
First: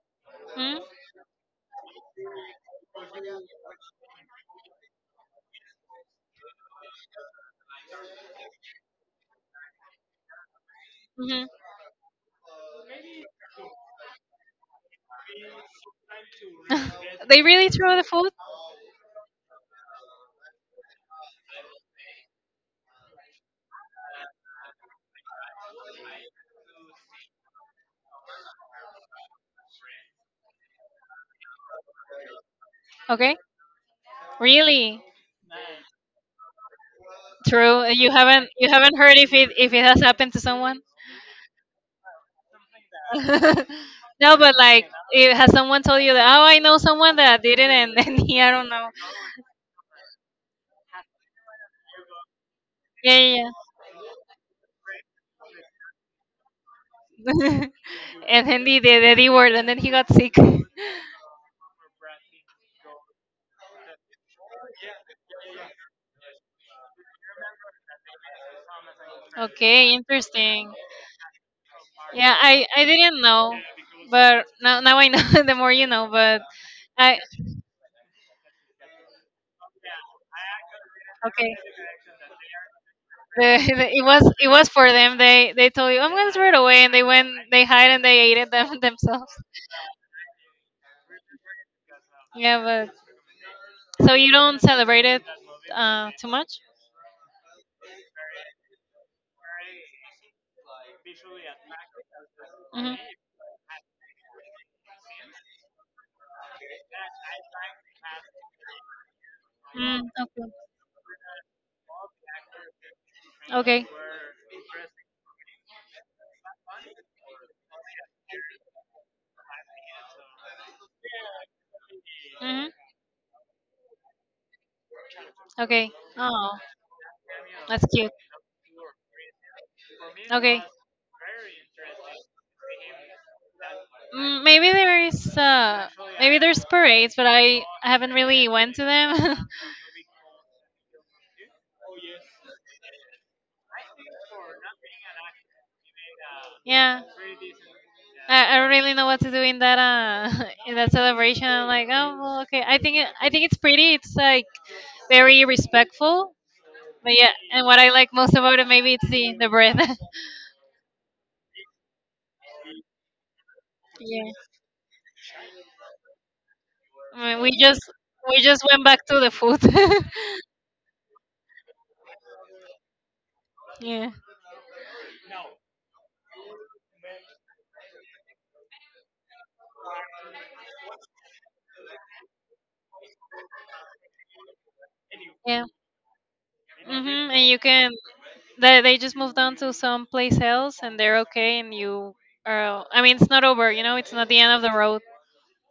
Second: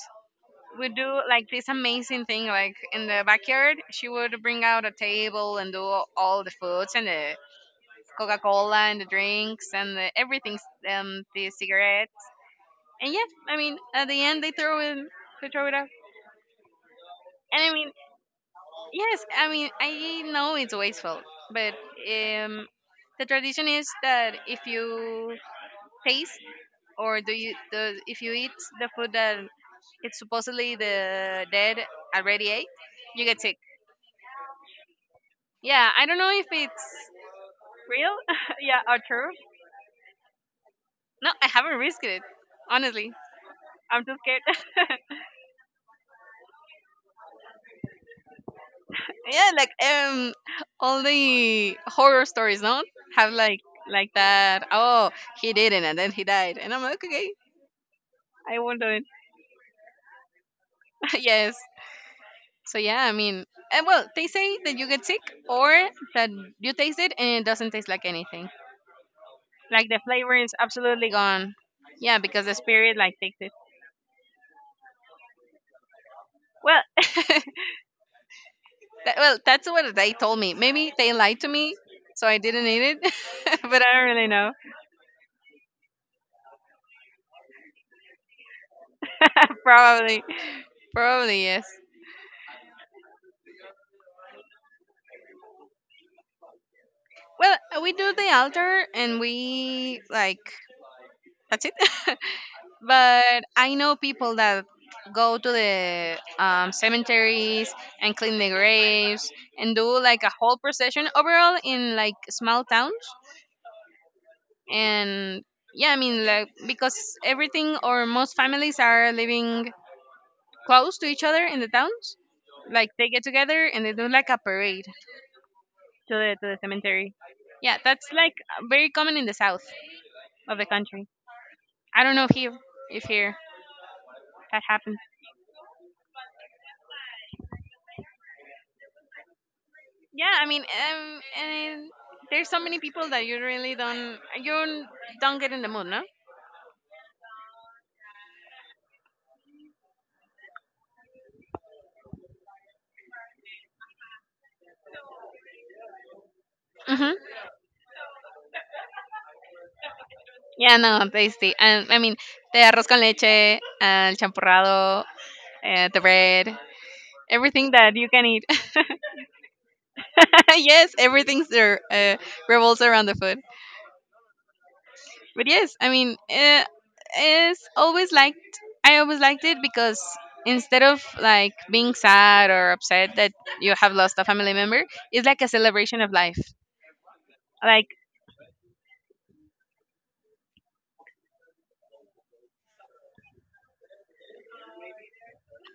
Speaker 1: Hmm?
Speaker 2: would do like this amazing thing like in the backyard she would bring out a table and do all the foods and the Coca Cola and the drinks and everything,
Speaker 1: Mm-hmm.
Speaker 2: the cigarettes. And yeah, I mean, at the end they throw it out.
Speaker 1: They
Speaker 2: And
Speaker 1: really
Speaker 2: I mean,
Speaker 1: throw the food?
Speaker 2: yes, I mean, I know it's wasteful, but um, the tradition is that if you taste or do you do, if you eat the food that it's supposedly the dead already ate, you
Speaker 1: Okay.
Speaker 2: get sick.
Speaker 1: Really?
Speaker 2: Yeah, I don't know if it's
Speaker 1: True. You
Speaker 2: real,
Speaker 1: haven't you
Speaker 2: yeah,
Speaker 1: haven't
Speaker 2: or
Speaker 1: heard
Speaker 2: true.
Speaker 1: if it, if it has happened to someone?
Speaker 2: No, I haven't risked it. Honestly, I'm too
Speaker 1: no,
Speaker 2: scared.
Speaker 1: but like it, has someone told you that, oh, I know someone that did it and then he I don't know.
Speaker 2: Yeah, like all the horror stories don't
Speaker 1: Yeah
Speaker 2: have
Speaker 1: yeah.
Speaker 2: like that. Oh, he didn't, and then he died, and I'm like, okay,
Speaker 1: Yeah. And
Speaker 2: I
Speaker 1: then
Speaker 2: won't
Speaker 1: he
Speaker 2: do
Speaker 1: did
Speaker 2: it.
Speaker 1: the D word and then he got sick.
Speaker 2: Yes. So yeah, I mean, and well, they say that you get sick or that you taste it and it doesn't taste like anything. Like
Speaker 1: Okay,
Speaker 2: the flavor is
Speaker 1: interesting.
Speaker 2: absolutely gone. Yeah,
Speaker 1: Yeah,
Speaker 2: because the
Speaker 1: I
Speaker 2: spirit like
Speaker 1: didn't
Speaker 2: takes it.
Speaker 1: know, but now I know. The more you know. But
Speaker 2: Well,
Speaker 1: I...
Speaker 2: that's what they told me. Maybe they lied to
Speaker 1: Okay.
Speaker 2: me, so I didn't eat it,
Speaker 1: The,
Speaker 2: but I don't
Speaker 1: it
Speaker 2: really
Speaker 1: was, it
Speaker 2: know.
Speaker 1: was for them. They told you I'm gonna throw it away, and they went, they hide and they ate it themselves.
Speaker 2: Probably. Probably yes.
Speaker 1: Yeah, but so you don't celebrate it too much.
Speaker 2: Well, we do the altar and we like that's it.
Speaker 1: Hmm.
Speaker 2: But I know people that go to the cemeteries and clean the graves and do
Speaker 1: Mm,
Speaker 2: like a
Speaker 1: okay.
Speaker 2: whole procession overall in like small towns
Speaker 1: Okay.
Speaker 2: and yeah, I mean like because everything or most families are living close to each other in the towns.
Speaker 1: Hmm.
Speaker 2: Like they get together and they do like a parade to
Speaker 1: Okay.
Speaker 2: the to
Speaker 1: Oh,
Speaker 2: the cemetery. Yeah,
Speaker 1: that's
Speaker 2: that's
Speaker 1: cute.
Speaker 2: like very common in the south of
Speaker 1: Okay.
Speaker 2: the country. I don't know if here
Speaker 1: Mm,
Speaker 2: that
Speaker 1: maybe
Speaker 2: happened.
Speaker 1: there is, maybe there's parades, but I haven't really went to them.
Speaker 2: Yeah, I mean, and there's so many people that you really don't you don't get in the mood, no?
Speaker 1: Yeah. I don't really know what to do in that in that celebration. I'm like, oh well, okay. I think I think it's pretty. It's like very respectful.
Speaker 2: Hmm.
Speaker 1: But yeah, and what I like most about it maybe it's the bread.
Speaker 2: Yeah, no, tasty. And I mean, the arroz con leche, el
Speaker 1: Yeah.
Speaker 2: champurrado, the bread,
Speaker 1: I mean,
Speaker 2: everything that you can eat.
Speaker 1: we just went back to the food.
Speaker 2: Yes, everything's there revolves around the food.
Speaker 1: Yeah.
Speaker 2: But yes, I mean, it's always liked I always liked it because instead of like being sad or upset that you have lost a family member, it's like a
Speaker 1: Yeah.
Speaker 2: celebration of life
Speaker 1: Mhm. And you
Speaker 2: like.
Speaker 1: can... They just moved on to some place else and they're okay, and you are, I mean, it's not over, you know, it's not the end of the road.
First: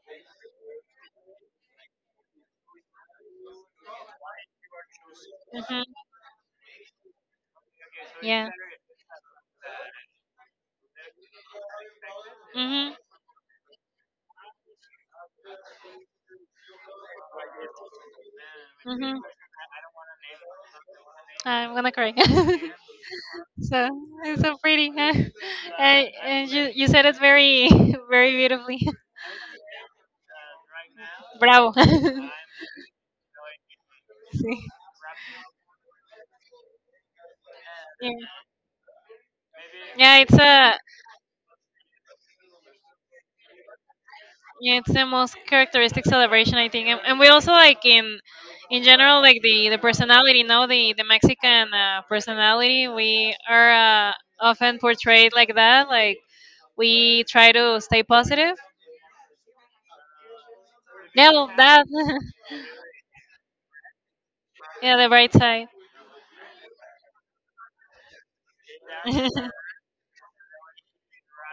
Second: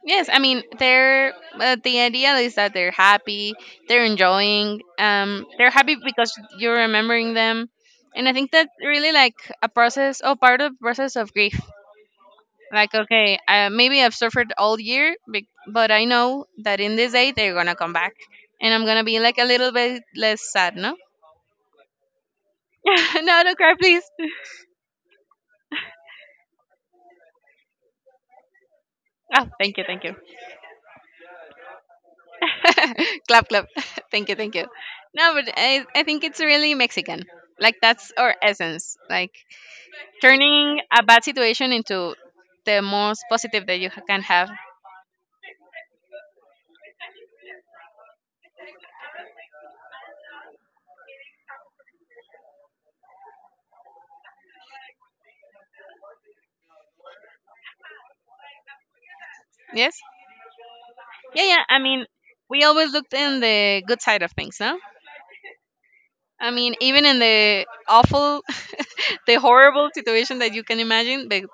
Speaker 2: Yes, I mean, the idea is that they're
Speaker 1: Hmm.
Speaker 2: happy because you're remembering them, and I think
Speaker 1: Yeah.
Speaker 2: that's really like a process or part of the process of grief. Like,
Speaker 1: Mhm.
Speaker 2: okay, maybe I've suffered all year, but I know that in this day they're gonna come back, and I'm gonna be
Speaker 1: Mhm.
Speaker 2: like a little bit less sad, no?
Speaker 1: I'm gonna cry.
Speaker 2: No, no cry,
Speaker 1: So
Speaker 2: please.
Speaker 1: it's so pretty. And you said it very very beautifully.
Speaker 2: Oh, thank you, thank you.
Speaker 1: Bravo. Sí.
Speaker 2: Clap, clap. Thank you, thank you. No, but I think it's really Mexican. Like that's
Speaker 1: Yeah.
Speaker 2: our essence. Like
Speaker 1: Yeah, it's a...
Speaker 2: turning a bad situation into the most positive that you can have.
Speaker 1: Yeah, it's the most characteristic celebration, I think, and we also like, in general, like the personality, no, the Mexican personality. We are, often portrayed like that. Like, we try to stay positive.
Speaker 2: Yes.
Speaker 1: Yeah,
Speaker 2: Yeah,
Speaker 1: well,
Speaker 2: yeah. I
Speaker 1: that.
Speaker 2: mean, we always looked in the good side of things, no?
Speaker 1: Yeah, the bright side.
Speaker 2: I mean, even in
Speaker 1: Yeah.
Speaker 2: the horrible situation that you can imagine, but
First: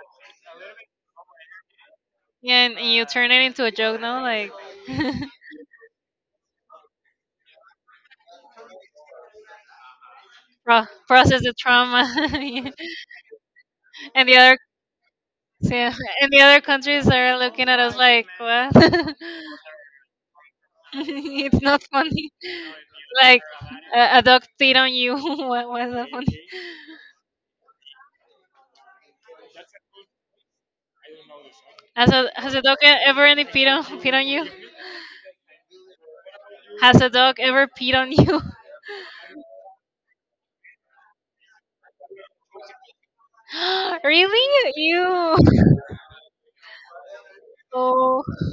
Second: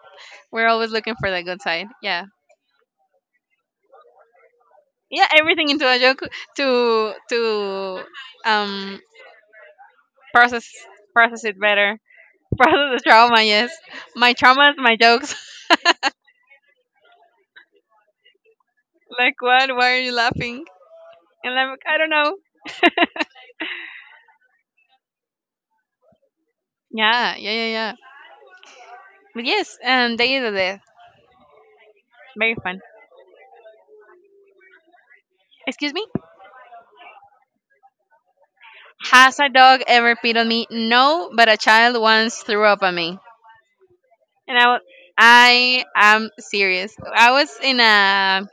Speaker 2: we're always looking for the good side. Yeah.
Speaker 1: And you turn it into a joke, no? Like,
Speaker 2: Yeah, everything into a joke to um process
Speaker 1: process
Speaker 2: process
Speaker 1: the
Speaker 2: it better.
Speaker 1: trauma, yeah.
Speaker 2: Process the trauma, yes.
Speaker 1: and
Speaker 2: My
Speaker 1: the other
Speaker 2: traumas, my jokes.
Speaker 1: Yeah, and the other countries are looking at us like, what?
Speaker 2: Like what? Why are you laughing? And
Speaker 1: It's
Speaker 2: I'm like,
Speaker 1: not
Speaker 2: I don't
Speaker 1: funny.
Speaker 2: know.
Speaker 1: Like, a dog peed on you. What was that funny?
Speaker 2: Yeah, yeah, yeah, yeah. But yes, and Day of the Dead.
Speaker 1: Has a... has
Speaker 2: Very
Speaker 1: a dog
Speaker 2: fun.
Speaker 1: e- ever any peed on... peed on you?
Speaker 2: Excuse me?
Speaker 1: Has a dog ever peed on you?
Speaker 2: Has a dog ever peed on me? No, but a child once threw up on me. And I
Speaker 1: Really?
Speaker 2: was
Speaker 1: You?
Speaker 2: I am serious. I was in
Speaker 1: Oh.
Speaker 2: a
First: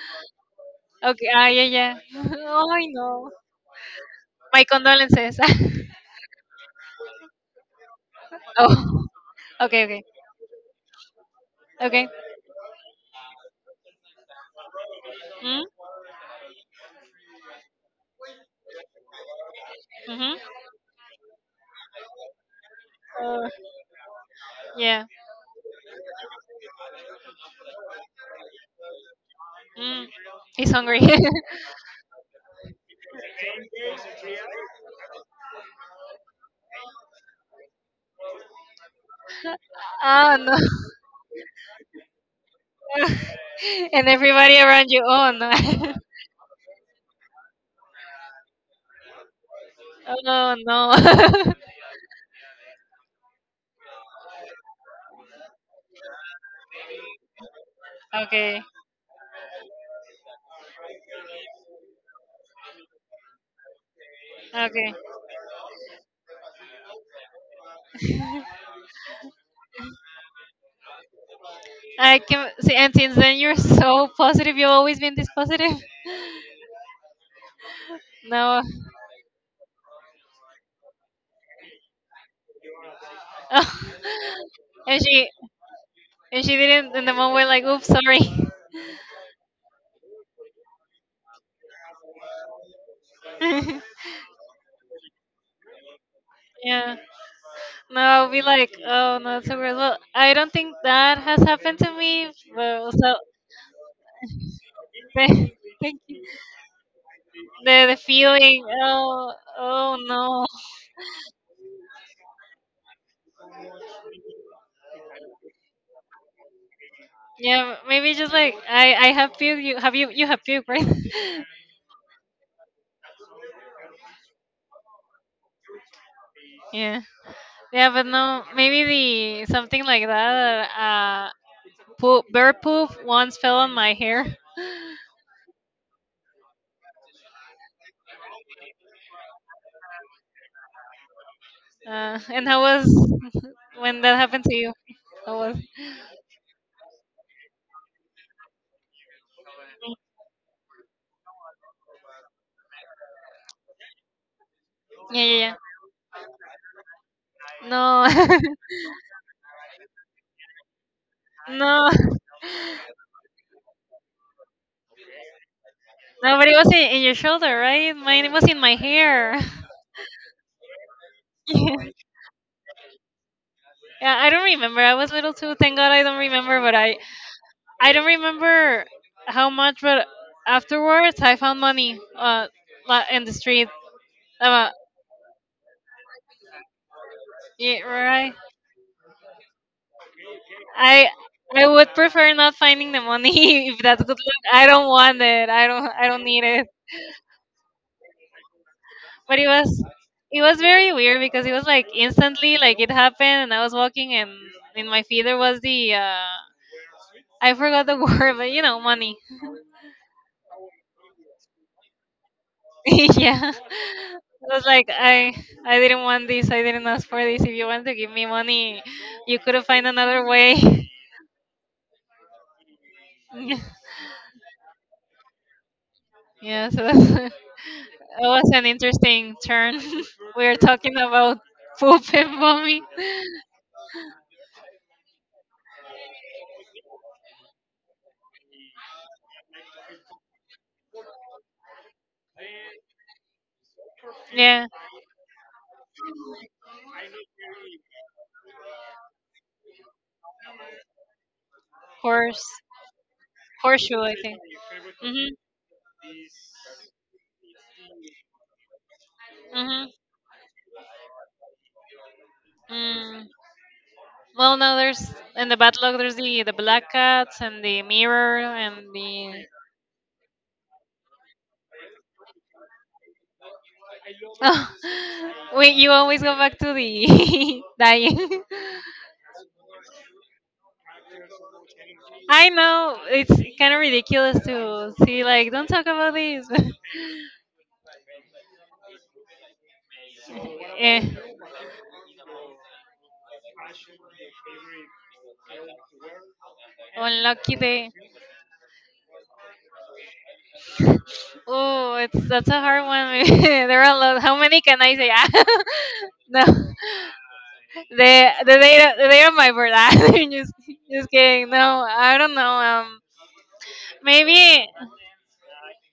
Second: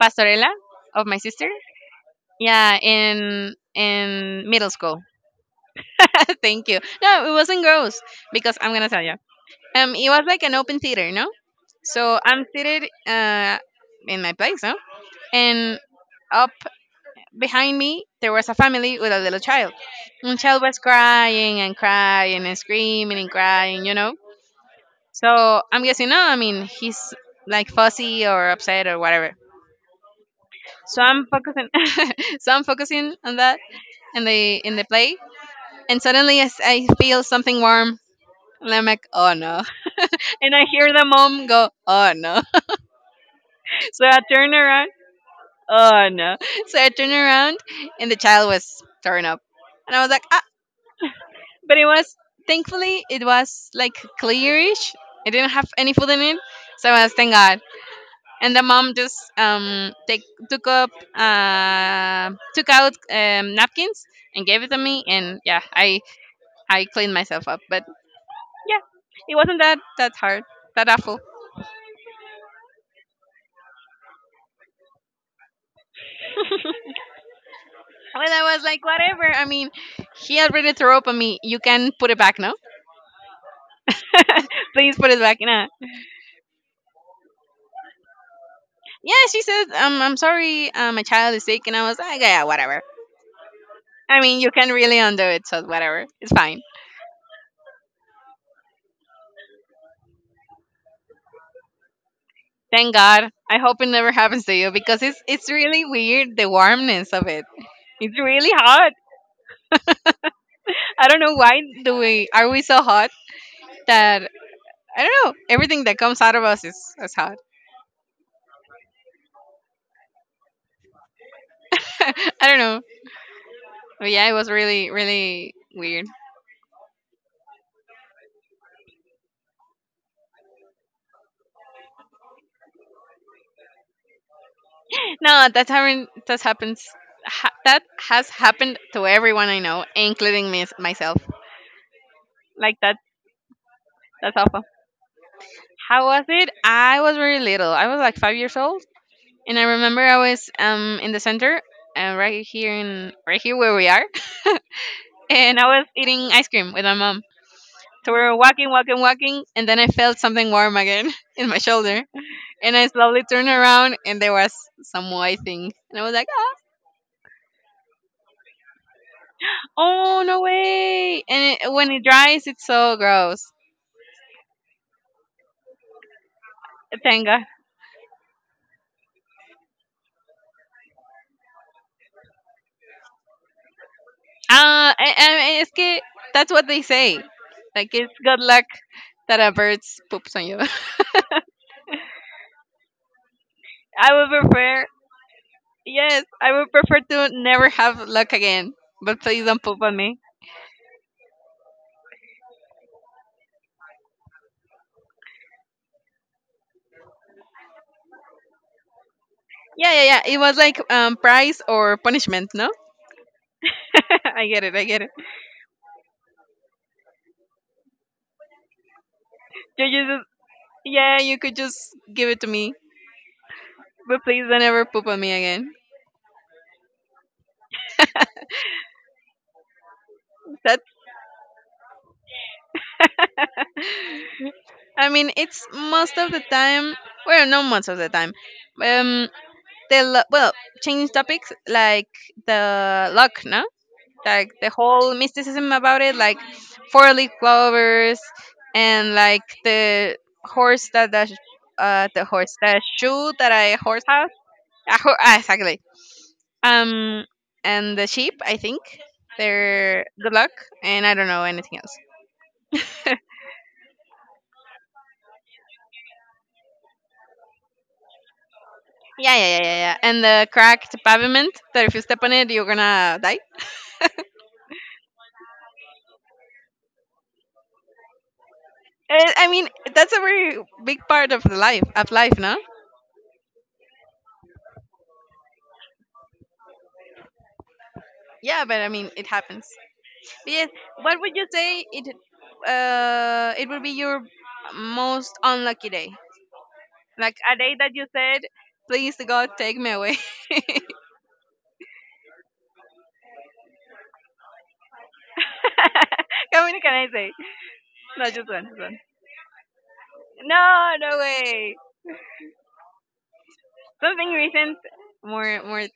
Speaker 2: Pastorella of my
Speaker 1: Okay. Ah,
Speaker 2: sister.
Speaker 1: yeah, yeah. Oh,
Speaker 2: Yeah,
Speaker 1: I know.
Speaker 2: in
Speaker 1: My
Speaker 2: middle school.
Speaker 1: condolences.
Speaker 2: Thank you. No, it wasn't gross because I'm gonna tell
Speaker 1: Oh.
Speaker 2: you.
Speaker 1: Okay. Okay.
Speaker 2: It was like an open theater, no?
Speaker 1: Okay.
Speaker 2: So I'm seated in my place, no?
Speaker 1: Mm?
Speaker 2: And up behind me there was a family with a little child.
Speaker 1: Mhm.
Speaker 2: And child was crying and crying and screaming and
Speaker 1: Uh,
Speaker 2: crying.
Speaker 1: yeah.
Speaker 2: So I'm guessing no, I mean he's like fussy or upset or whatever.
Speaker 1: Mm. He's hungry.
Speaker 2: So I'm focusing so I'm focusing on that in the play, and suddenly I feel something warm, and I'm like, oh no,
Speaker 1: Oh no.
Speaker 2: and I hear the mom go, oh no,
Speaker 1: And
Speaker 2: so I turn
Speaker 1: everybody around
Speaker 2: around,
Speaker 1: you. Oh no.
Speaker 2: oh no, so I turn around, and the child was torn up, and I was like, ah,
Speaker 1: Oh no.
Speaker 2: but it was thankfully it was like clearish, it didn't have any food in it, so I was thank God. And
Speaker 1: Okay.
Speaker 2: the mom just take took up took out napkins and gave it to
Speaker 1: Okay.
Speaker 2: me, and yeah, I cleaned myself up. But yeah, it wasn't that hard, that awful.
Speaker 1: I can see, and since then you're so positive. You've always been this positive.
Speaker 2: And I
Speaker 1: No.
Speaker 2: was like, whatever. I mean, he already threw up on me. You can put it back, no? Please
Speaker 1: And
Speaker 2: put it
Speaker 1: she...
Speaker 2: back. Nah.
Speaker 1: and she didn't in the moment like, oops, sorry.
Speaker 2: Yeah, she said, I'm sorry, my child is sick. And I was like, "Ah, yeah, whatever. I mean, you can really undo it, so whatever. It's fine."
Speaker 1: Yeah. No, I'll be like, oh no, it's so weird. Well, I don't think that has happened to me. But
Speaker 2: Thank
Speaker 1: so
Speaker 2: God. I hope it never happens to you because it's
Speaker 1: the,
Speaker 2: it's really
Speaker 1: thank you.
Speaker 2: weird, the warmness of it.
Speaker 1: The
Speaker 2: It's really
Speaker 1: feeling,
Speaker 2: hot.
Speaker 1: oh... oh no.
Speaker 2: I don't know why do we are we so hot that I don't know. Everything that comes out of us is hot.
Speaker 1: Yeah, maybe just like, I have puke. You have... you have puke, right?
Speaker 2: I don't know. Oh yeah, it was really really weird.
Speaker 1: Yeah. Yeah, but no, maybe the... something like that. Poop, bear poop once fell on my hair.
Speaker 2: No, that happened. That happens. Ha, that has happened to everyone I know, including me myself.
Speaker 1: Uh, and how
Speaker 2: Like
Speaker 1: was
Speaker 2: that.
Speaker 1: when that
Speaker 2: That's
Speaker 1: happened to
Speaker 2: awful.
Speaker 1: you? How was?
Speaker 2: How was it? I was very little. I was like 5 years old, and I remember I was in the center, right here in right here where we are,
Speaker 1: Yeah, yeah, yeah.
Speaker 2: and I was eating ice cream with my mom.
Speaker 1: No,
Speaker 2: So we were walking, walking, walking, and then I felt something warm again in my
Speaker 1: no,
Speaker 2: shoulder, and I slowly turned around, and there was some white thing, and I was like,
Speaker 1: no. But it
Speaker 2: "Ah!"
Speaker 1: was in your shoulder, right? Mine was in my hair.
Speaker 2: Oh no way! And it,
Speaker 1: Yeah.
Speaker 2: when it dries, it's so gross.
Speaker 1: Yeah, I don't remember. I was little too. Thank God I don't remember.
Speaker 2: Thank
Speaker 1: I don't remember how much. But afterwards, I found money. In the street. Uh,
Speaker 2: Ah, I, es que that's what they say.
Speaker 1: Yeah,
Speaker 2: Like it's
Speaker 1: right.
Speaker 2: good luck that a bird poops on you.
Speaker 1: I... I would prefer not finding the money if that's good
Speaker 2: I would
Speaker 1: luck. I
Speaker 2: prefer,
Speaker 1: don't want it. I don't... I don't
Speaker 2: yes,
Speaker 1: need
Speaker 2: I
Speaker 1: it.
Speaker 2: would prefer to never have luck again. But
Speaker 1: But
Speaker 2: please
Speaker 1: it
Speaker 2: don't poop
Speaker 1: was...
Speaker 2: on me.
Speaker 1: it was very weird because it was like instantly, like it happened and I was walking, and in my feet there was the I forgot the word, but you know, money.
Speaker 2: Yeah, yeah, yeah. It was like prize or punishment, no?
Speaker 1: Yeah.
Speaker 2: I
Speaker 1: I
Speaker 2: get
Speaker 1: was
Speaker 2: it, I
Speaker 1: like
Speaker 2: get it.
Speaker 1: I I didn't want this. I didn't ask for this. If you want to give me money, you could have found
Speaker 2: You
Speaker 1: another
Speaker 2: just,
Speaker 1: way.
Speaker 2: yeah, you could just give it to me, but please don't ever poop on me again.
Speaker 1: Yeah, so that's it was an interesting turn. We were
Speaker 2: That's
Speaker 1: talking about poop and vomit.
Speaker 2: I mean, it's most of the time. Well, not most of the time. Um, well, change topics like the luck, no? Like
Speaker 1: Yeah,
Speaker 2: the whole mysticism about it, like four-leaf clovers, and like the horse that the
Speaker 1: horse,
Speaker 2: horse the shoe that I
Speaker 1: horseshoe,
Speaker 2: horse
Speaker 1: I
Speaker 2: have.
Speaker 1: think. Mhm,
Speaker 2: Exactly. Um, and the sheep, I think
Speaker 1: mhm.
Speaker 2: they're good luck, and I don't know anything else.
Speaker 1: Mm. Well, no, there's in the backlog. There's the black cats and the mirror and
Speaker 2: Yeah, yeah,
Speaker 1: the...
Speaker 2: yeah, yeah, yeah. And the cracked pavement that if you step on it, you're gonna die.
Speaker 1: Oh, wait, you always go back to the dying.
Speaker 2: Eh, I mean, that's a very big part of the life, of life,
Speaker 1: I
Speaker 2: no?
Speaker 1: know, it's kind of ridiculous to see like, don't talk about these.
Speaker 2: Yeah, but I mean, it happens. But yes,
Speaker 1: Eh.
Speaker 2: what would you say it, it would be your most unlucky day? Like a
Speaker 1: Unlucky
Speaker 2: day that
Speaker 1: day.
Speaker 2: you said, please God, take me away.
Speaker 1: Oh, it's... that's a hard one. There are a lot. How many can I say? Ah, no,
Speaker 2: How many can I say? No,
Speaker 1: the
Speaker 2: just one, just one.
Speaker 1: the day of my birthday. just
Speaker 2: No,
Speaker 1: just
Speaker 2: no
Speaker 1: kidding.
Speaker 2: way.
Speaker 1: No, I don't know.
Speaker 2: Something
Speaker 1: Maybe...
Speaker 2: recent, more, more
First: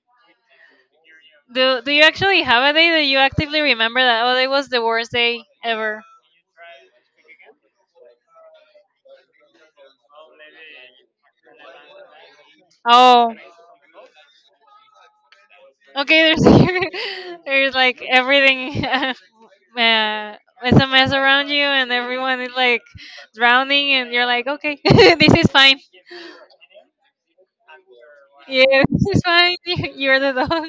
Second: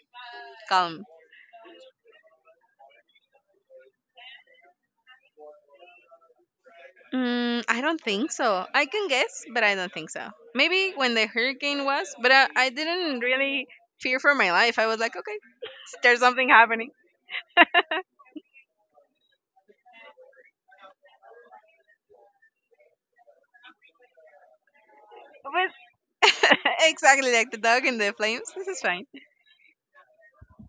Speaker 2: calm.
Speaker 1: do... do you actually have a day that you actively remember that? Oh, it was the worst day ever.
Speaker 2: Mm, I don't think so. I can guess, but I don't think so. Maybe when the hurricane was, but I didn't
Speaker 1: Oh,
Speaker 2: really fear for my life. I was like, okay, there's
Speaker 1: okay.
Speaker 2: something
Speaker 1: There's
Speaker 2: happening.
Speaker 1: there's like everything. Uh, it's a mess around you, and everyone is like drowning, and you're like, okay, this is fine.
Speaker 2: But exactly like the dog and the flames, this is
Speaker 1: Yeah,
Speaker 2: fine.
Speaker 1: this is fine. You're the dog.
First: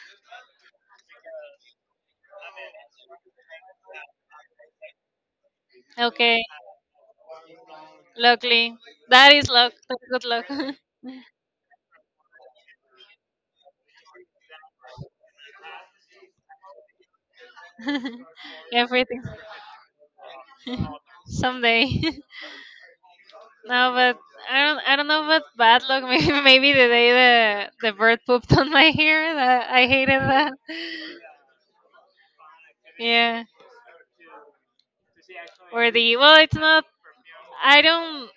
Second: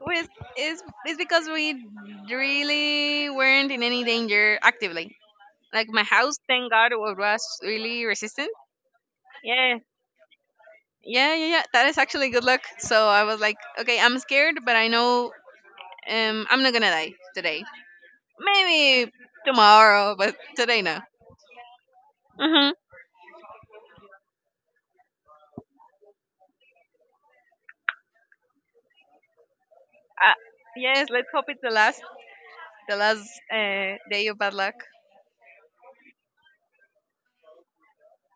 Speaker 2: With is it's because we really weren't in any danger actively. Like my house,
Speaker 1: Okay,
Speaker 2: thank God, was really resistant.
Speaker 1: luckily, that is luck.
Speaker 2: Yeah,
Speaker 1: That's good luck.
Speaker 2: yeah, yeah, yeah. That is actually good luck. So I was like, okay, I'm scared, but I know I'm not gonna die today. Maybe
Speaker 1: Everything
Speaker 2: tomorrow, but today no.
Speaker 1: someday.
Speaker 2: Mm-hmm.
Speaker 1: No, but I don't. I don't know about bad luck. Maybe, maybe the day the bird pooped on my hair. That, I hated
Speaker 2: Uh,
Speaker 1: that.
Speaker 2: yes, let's hope it's the last
Speaker 1: Yeah.
Speaker 2: day of bad luck.
Speaker 1: Or the... well, it's not. I don't.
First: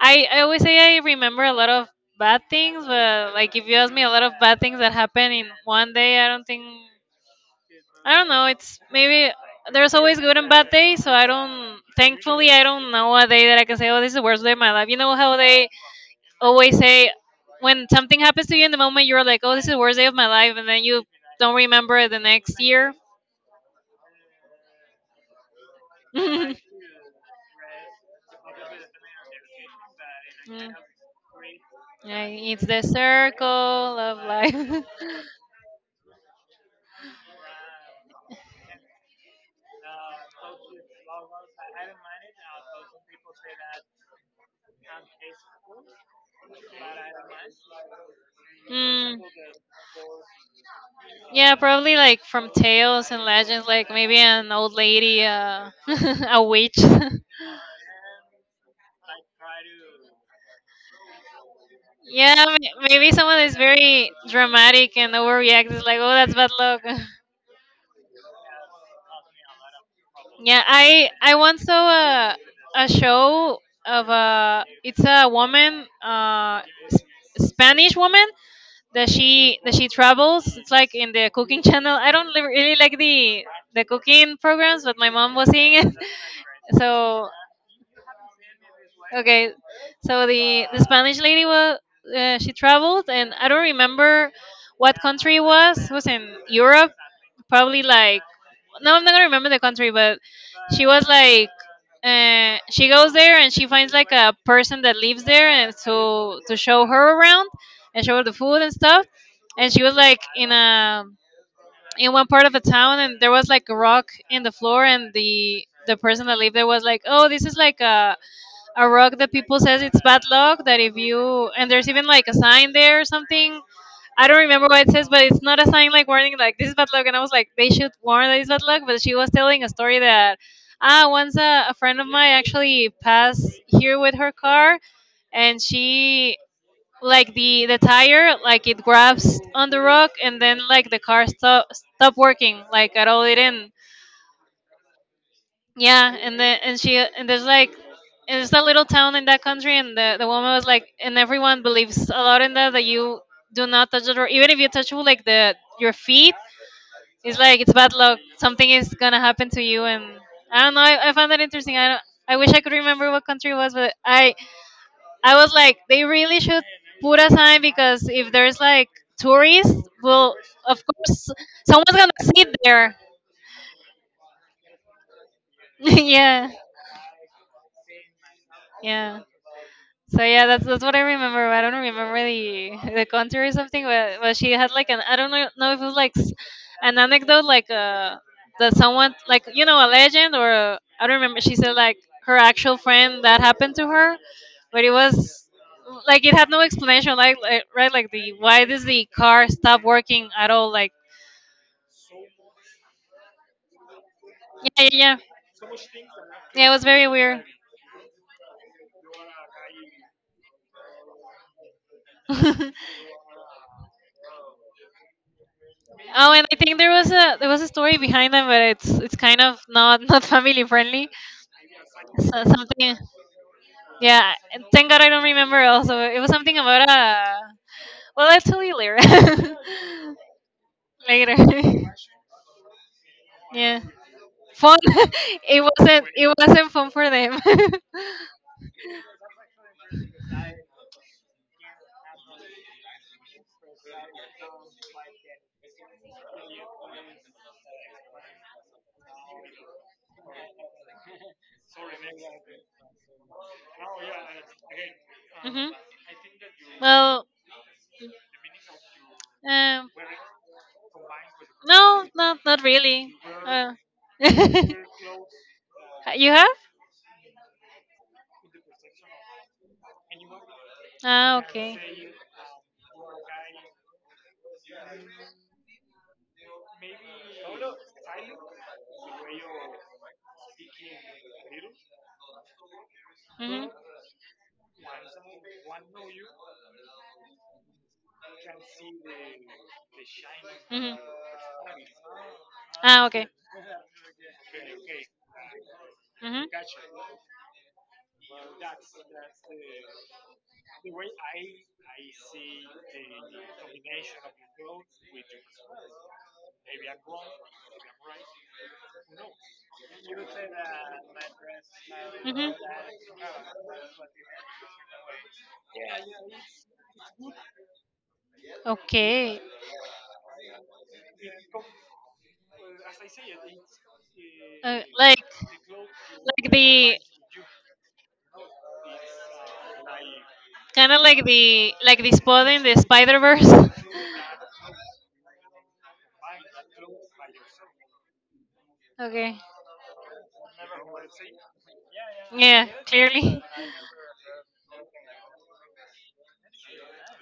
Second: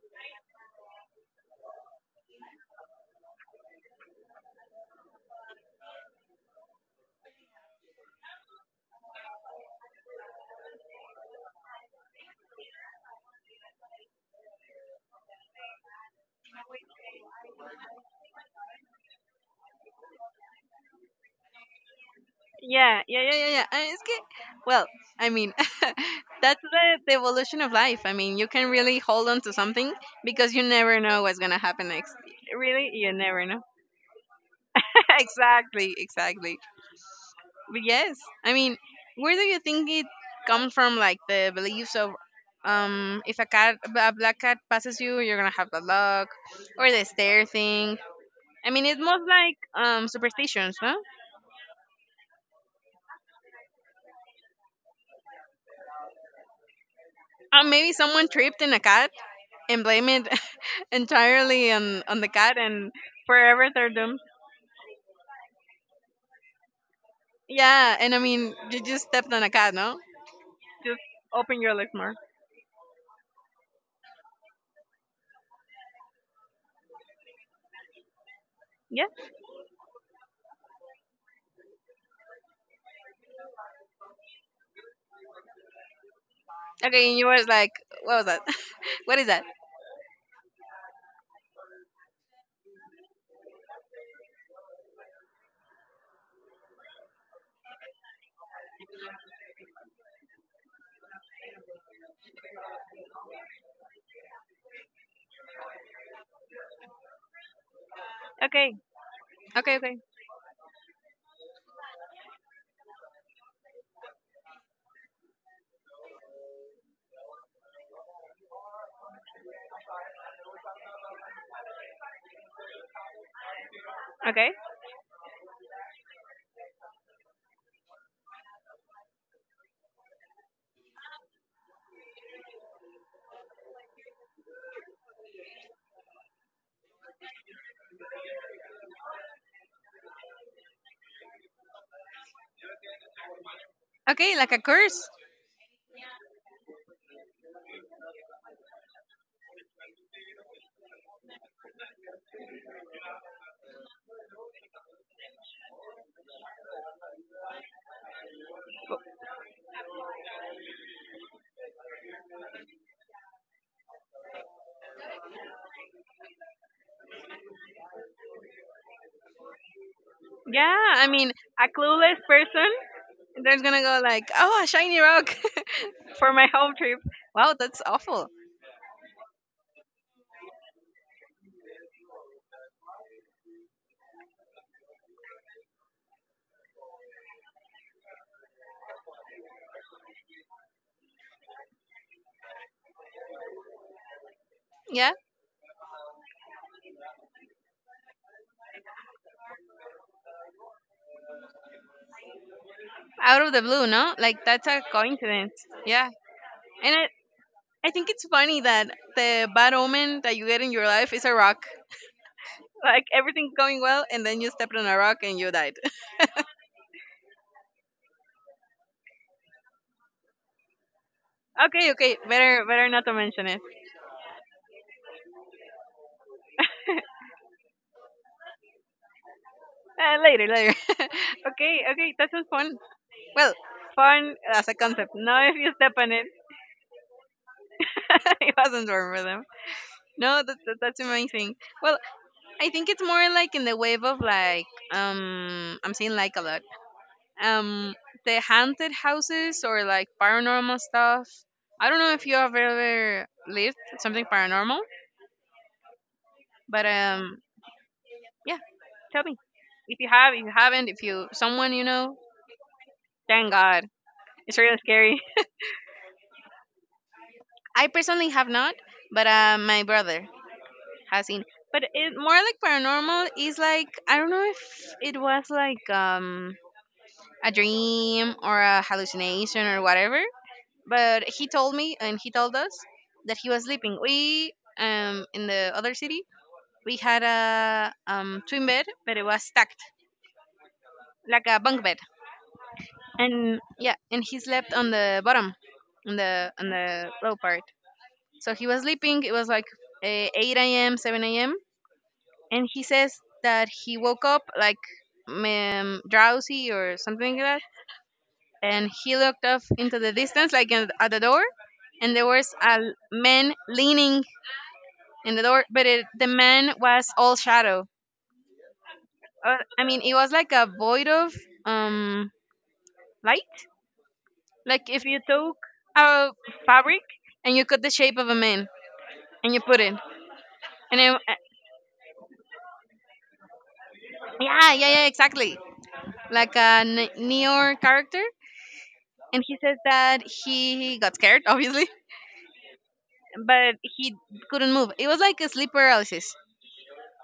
Speaker 1: I always say I remember a lot of bad things, but like if you ask me a lot of bad things that happen in one day, I don't think. I don't know. It's maybe... there's always good and bad days, so I don't. Thankfully, I don't know a day that I can say, "Oh, this is the worst day of my life." You know how they always say, when something happens to you in the moment, you're like, "Oh, this is the worst day of my life," and then you don't remember it the next year.
Speaker 2: Yeah, yeah, yeah, yeah, yeah. And it's good. Well, I mean, that's the evolution of life. I mean, you can really hold on to something because you
Speaker 1: Mm.
Speaker 2: never know what's gonna happen next.
Speaker 1: Yeah, it's the
Speaker 2: Really, you
Speaker 1: circle
Speaker 2: never know.
Speaker 1: of life.
Speaker 2: Exactly, exactly. But yes, I mean, where do you think it comes from? Like the beliefs of, if a black cat passes you, you're gonna have bad luck, or the stare thing. I mean, it's
Speaker 1: Mm.
Speaker 2: most like superstitions, no?
Speaker 1: Yeah, probably like from tales and legends, like maybe an old lady, a witch.
Speaker 2: Or maybe someone tripped in a cat and blame it entirely on the
Speaker 1: Yeah,
Speaker 2: cat, and
Speaker 1: maybe someone is
Speaker 2: forever they're
Speaker 1: very
Speaker 2: doomed.
Speaker 1: dramatic and overreacts. It's like, oh, that's bad luck.
Speaker 2: Yeah, and I mean, you just stepped on a cat, no?
Speaker 1: Yeah,
Speaker 2: Just
Speaker 1: I
Speaker 2: open
Speaker 1: once
Speaker 2: your
Speaker 1: saw
Speaker 2: legs more.
Speaker 1: a... a show of a... it's a woman, S- Spanish woman
Speaker 2: Yeah.
Speaker 1: that she travels. It's like in the cooking channel. I don't really like the cooking programs, but my mom was seeing it,
Speaker 2: Okay, and you
Speaker 1: so...
Speaker 2: was like, what was that? What is that?
Speaker 1: Okay, so the Spanish lady was, she traveled, and I don't remember what country it was. It was in Europe, probably like... no, I'm not gonna remember the country, but she was like... she goes there and she finds like a person that lives there and to show her around and show her the food and
Speaker 2: Okay,
Speaker 1: stuff, and
Speaker 2: okay,
Speaker 1: she
Speaker 2: okay,
Speaker 1: was like in a... in one part of the town, and there was like a rock in the floor, and the person that lived there was like, oh, this is like a... a rock that people says it's bad luck, that if you... and there's even like a sign there or something. I don't
Speaker 2: okay.
Speaker 1: remember what it says, but it's not a sign like warning, like this is bad luck, and I was like, they should warn that it's bad luck. But she was telling a story that, ah, once a friend of mine actually passed here with her car, and she... like the tire, like it grabs on the rock, and then like the car stop working, like at all. It didn't...
Speaker 2: Okay, like a curse.
Speaker 1: Yeah, and the... and she... and there's like... and it's a little town in that country, and the woman was like, and everyone believes a lot in that, that you do not touch the door, even if you touch like the... your feet, it's like it's bad luck. Something is gonna happen to you. And I don't know. I found that interesting. I don't... I wish I could remember what country it was, but I was like, they really should put a sign, because if there's like tourists, well,
Speaker 2: Yeah,
Speaker 1: of
Speaker 2: I
Speaker 1: course
Speaker 2: mean, a
Speaker 1: someone's gonna
Speaker 2: clueless
Speaker 1: sit
Speaker 2: person
Speaker 1: there.
Speaker 2: that's gonna go like, oh, a shiny rock for my
Speaker 1: Yeah,
Speaker 2: home trip. Wow, that's awful.
Speaker 1: yeah. So yeah, that's what I remember. I don't remember the contour or something, but she had like an... I don't know if it was like an anecdote like, that someone, like, you know, a legend, or I... don't remember. She said like her actual friend that happened to her, but it
Speaker 2: Yeah,
Speaker 1: was like it had no explanation. Like right, like, the why does the car stop working at all? Like...
Speaker 2: out of the blue, no? Like that's a
Speaker 1: yeah, yeah, yeah.
Speaker 2: coincidence. Yeah,
Speaker 1: Yeah, it was
Speaker 2: and
Speaker 1: very
Speaker 2: I,
Speaker 1: weird.
Speaker 2: I think it's funny that the bad omen that you get in your life is a rock. Like everything's going well, and then you stepped on a rock and you died.
Speaker 1: Oh, and I think there was a... there was a story behind them, but it's... it's kind of not not family friendly.
Speaker 2: Okay, okay,
Speaker 1: So,
Speaker 2: better
Speaker 1: something,
Speaker 2: not to mention it.
Speaker 1: yeah. And thank God I don't remember. Also, it was something about a... Well, I'll tell you later.
Speaker 2: Later, later.
Speaker 1: Later.
Speaker 2: Okay, okay, that was fun. Well,
Speaker 1: Yeah.
Speaker 2: fun as a
Speaker 1: Fun.
Speaker 2: concept. Now if
Speaker 1: It
Speaker 2: you step
Speaker 1: wasn't.
Speaker 2: on it
Speaker 1: It wasn't fun for them.
Speaker 2: it wasn't warm for them. No, that's amazing. Well, I think it's more like in the wave of like I'm saying like a lot. Um the haunted houses or like paranormal stuff. I don't know if you have ever lived something paranormal,
Speaker 1: Hmm.
Speaker 2: but
Speaker 1: Well,
Speaker 2: yeah, tell me.
Speaker 1: um,
Speaker 2: If you have, if you haven't, if you someone you
Speaker 1: no,
Speaker 2: know,
Speaker 1: no, not really.
Speaker 2: thank
Speaker 1: Uh,
Speaker 2: God. It's really scary.
Speaker 1: you have?
Speaker 2: I personally have not, but my brother has
Speaker 1: Ah,
Speaker 2: seen.
Speaker 1: okay.
Speaker 2: But it more like paranormal is like I don't know if it was like a dream or a hallucination or whatever. But he told me and he told us that he was
Speaker 1: Hmm.
Speaker 2: sleeping. We in the other city we had a twin bed, but it was stacked
Speaker 1: Hmm.
Speaker 2: like a bunk bed.
Speaker 1: Ah, okay.
Speaker 2: And yeah, and he slept on the bottom, on
Speaker 1: Hmm.
Speaker 2: the on the low part. So he was sleeping. It was like 8 a.m., 7 a.m and he says that he woke up like drowsy or something like that and he looked off into the distance like at the door and there
Speaker 1: Mhm.
Speaker 2: was a man leaning in the door but the man was all shadow.
Speaker 1: Okay.
Speaker 2: I mean it was like a void of um light, like if you
Speaker 1: Like...
Speaker 2: took a
Speaker 1: like the
Speaker 2: fabric and you cut the shape of a man and you put it
Speaker 1: kind
Speaker 2: and
Speaker 1: of
Speaker 2: it,
Speaker 1: like
Speaker 2: uh,
Speaker 1: the... like the spot in the Spider Verse.
Speaker 2: yeah yeah yeah exactly like a neo character,
Speaker 1: Okay.
Speaker 2: and he says that he got scared, obviously,
Speaker 1: Yeah, clearly.
Speaker 2: but he couldn't move. It was like a sleep paralysis.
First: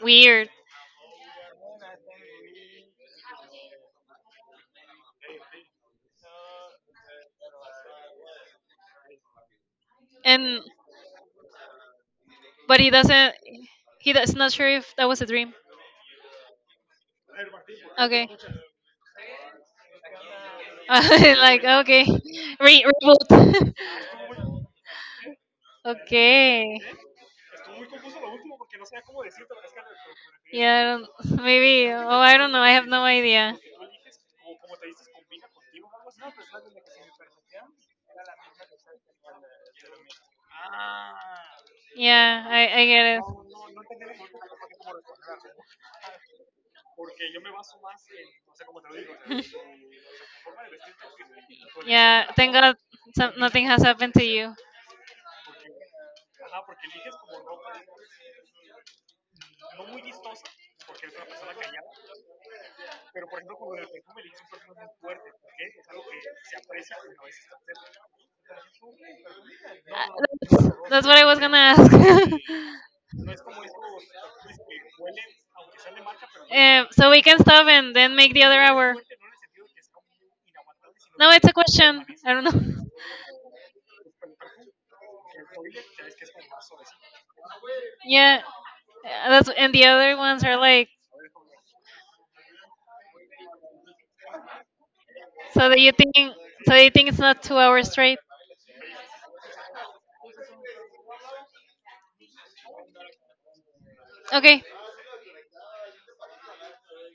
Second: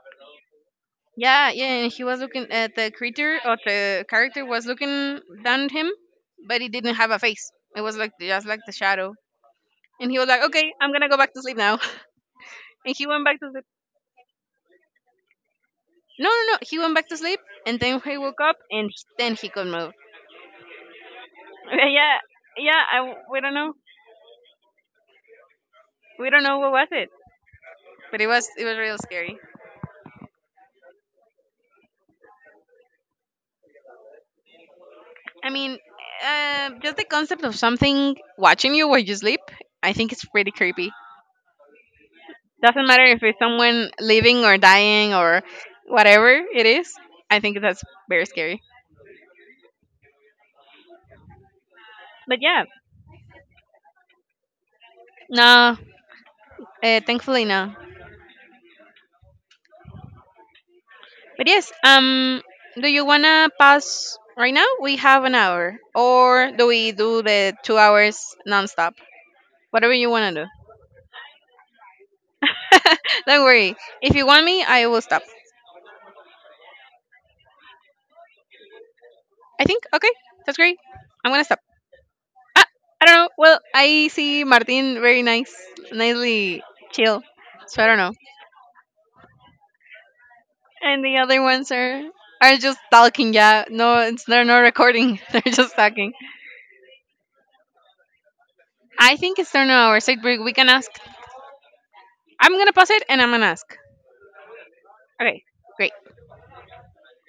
Speaker 1: Weird.
Speaker 2: Yeah, yeah. And he was looking at the creature, or the character was looking down at him, but it didn't have a face. It was like just like the shadow. And he was like,
Speaker 1: And
Speaker 2: "Okay, I'm gonna go back to sleep now."
Speaker 1: but he
Speaker 2: And he went
Speaker 1: doesn't.
Speaker 2: back to sleep.
Speaker 1: He does not sure if that was a dream.
Speaker 2: No, no, no. He went back to sleep, and then he
Speaker 1: Okay.
Speaker 2: woke up, and then he could move.
Speaker 1: Like, okay.
Speaker 2: Yeah, yeah. We don't
Speaker 1: Reboot.
Speaker 2: know. We don't know what
Speaker 1: Okay.
Speaker 2: was it, but it was real scary.
Speaker 1: Yeah, I don't, maybe. Oh, I don't know. I have no idea.
Speaker 2: I mean, just the concept of something watching you while you sleep, I think it's pretty creepy.
Speaker 1: Yeah, I
Speaker 2: Doesn't
Speaker 1: get
Speaker 2: matter
Speaker 1: it.
Speaker 2: if it's someone living or dying or whatever it is. I think that's very scary. But
Speaker 1: Thank
Speaker 2: yeah,
Speaker 1: God some... nothing has happened to you.
Speaker 2: no, thankfully no. But yes, do you wanna pass right now? We have an hour, or do we do the 2 hours nonstop? Whatever you wanna do.
Speaker 1: Gonna ask.
Speaker 2: Don't worry. If you want me, I will stop.
Speaker 1: Um, so we can stop and then make the...
Speaker 2: I think okay. That's great. I'm gonna stop.
Speaker 1: know.
Speaker 2: I, I don't know. Well, I see Martin very nicely chill. So I don't know.
Speaker 1: Yeah, that's... and the other ones are like...
Speaker 2: And the other ones are just talking. Yeah, no, it's they're not recording. They're
Speaker 1: so
Speaker 2: just
Speaker 1: that you
Speaker 2: talking.
Speaker 1: think so that you think it's not 2 hours straight.
Speaker 2: I think it's turn on our side break. We can ask. I'm gonna pause it and I'm gonna ask.
Speaker 1: Okay,
Speaker 2: Okay, great.